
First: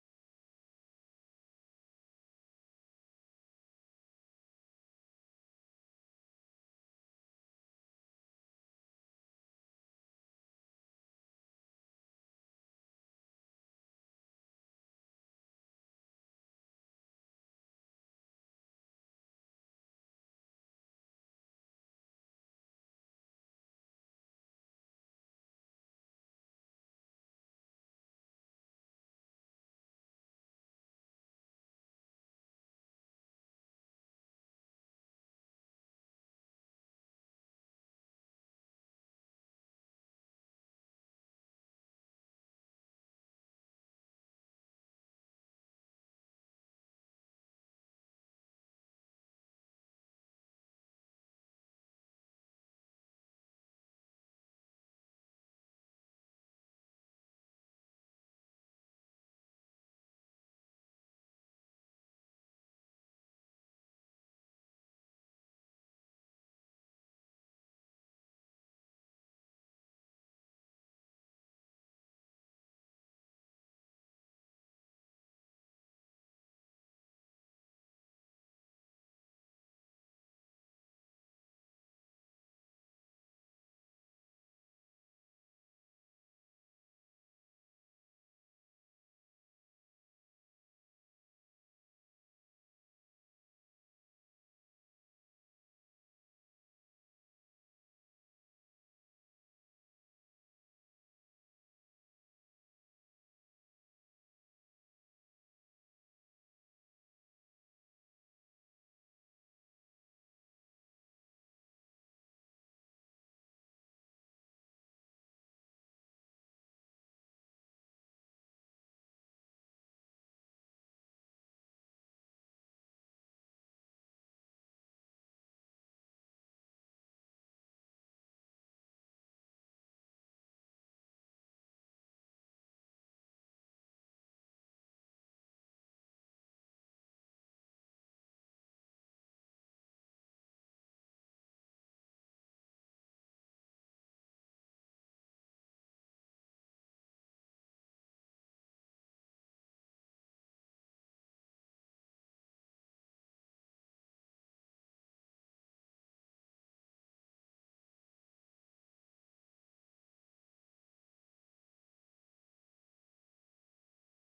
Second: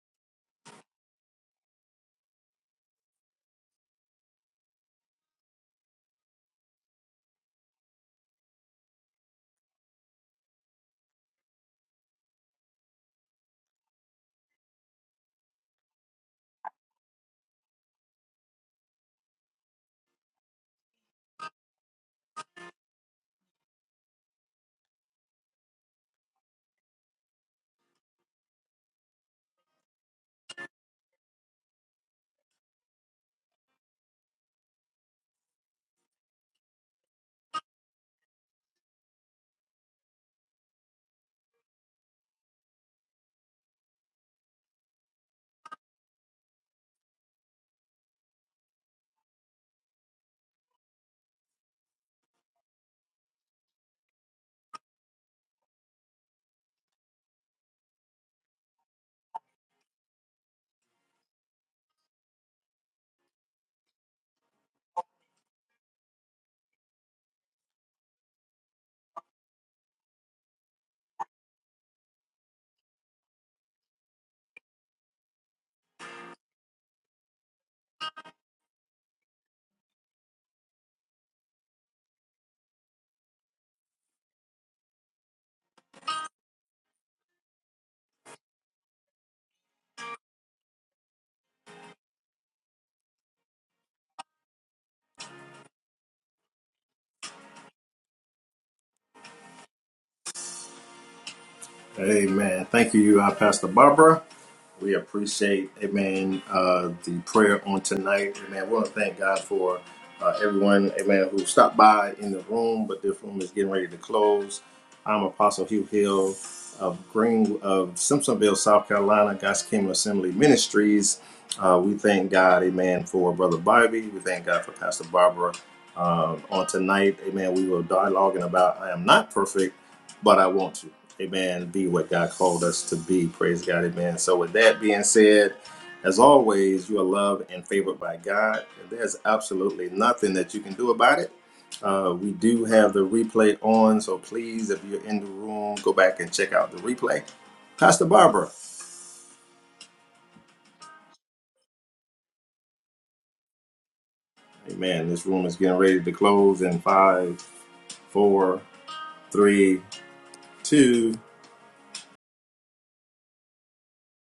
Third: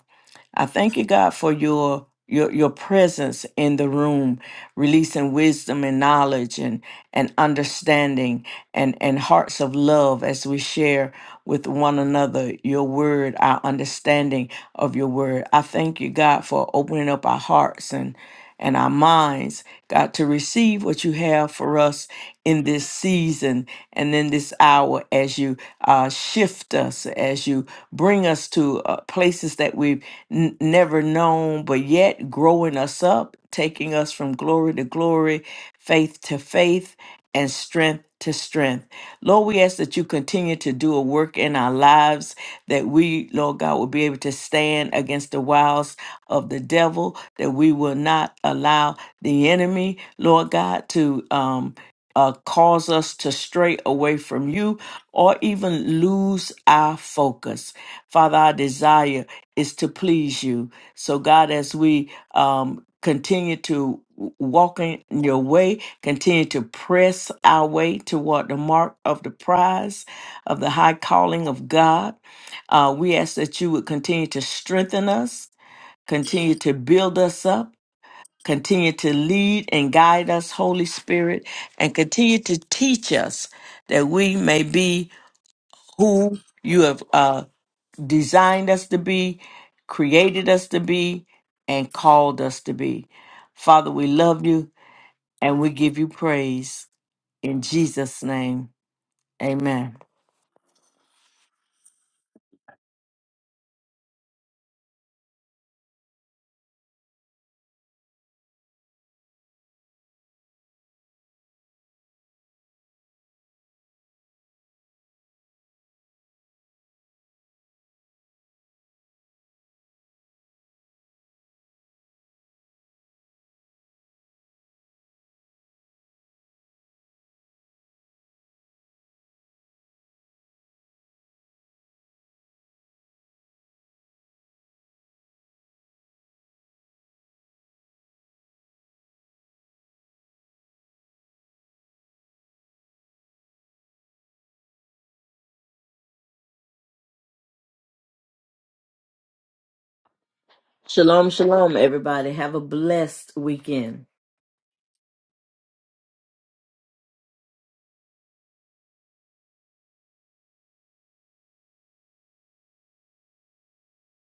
A: I thank you, God, for your your your presence in the room, releasing wisdom and knowledge and and understanding and and hearts of love as we share with one another your word, our understanding of your word. I thank you, God, for opening up our hearts and and our minds, God, to receive what you have for us in this season and in this hour as you uh, shift us, as you bring us to uh, places that we've n- never known, but yet growing us up, taking us from glory to glory, faith to faith, and strength to strength. Lord, we ask that you continue to do a work in our lives that we, Lord God, will be able to stand against the wiles of the devil, that we will not allow the enemy, Lord God, to um uh, cause us to stray away from you or even lose our focus. Father, I desire is to please you. So, God, as we um, continue to w- walk in your way, continue to press our way toward the mark of the prize of the high calling of God, uh, we ask that you would continue to strengthen us, continue to build us up. Continue to lead and guide us, Holy Spirit, and continue to teach us that we may be who you have. Uh, designed us to be, created us to be, and called us to be. Father, we love you and we give you praise. In Jesus' name, amen.
B: Amen. Thank you, uh, Pastor Barbara. We appreciate, amen, uh, the prayer on tonight. Amen. We want to thank God for uh, everyone, amen, who stopped by in the room, but this room is getting ready to close. I'm Apostle Hugh Hill of Green of Simpsonville, South Carolina, God's Kingdom Assembly Ministries. Uh, we thank God, amen, for Brother Bobby. We thank God for Pastor Barbara. Uh, on tonight, amen, we will dialoguing about I am not perfect, but I want to. Amen. Be what God called us to be. Praise God. Amen. So, with that being said, as always, you are loved and favored by God. And there's absolutely nothing that you can do about it. Uh, we do have the replay on, so please, if you're in the room, go back and check out the replay. Pastor Barbara,
A: Shalom, shalom, everybody. Have a blessed weekend.
B: amen. This room is getting ready to close in five, four, three, two.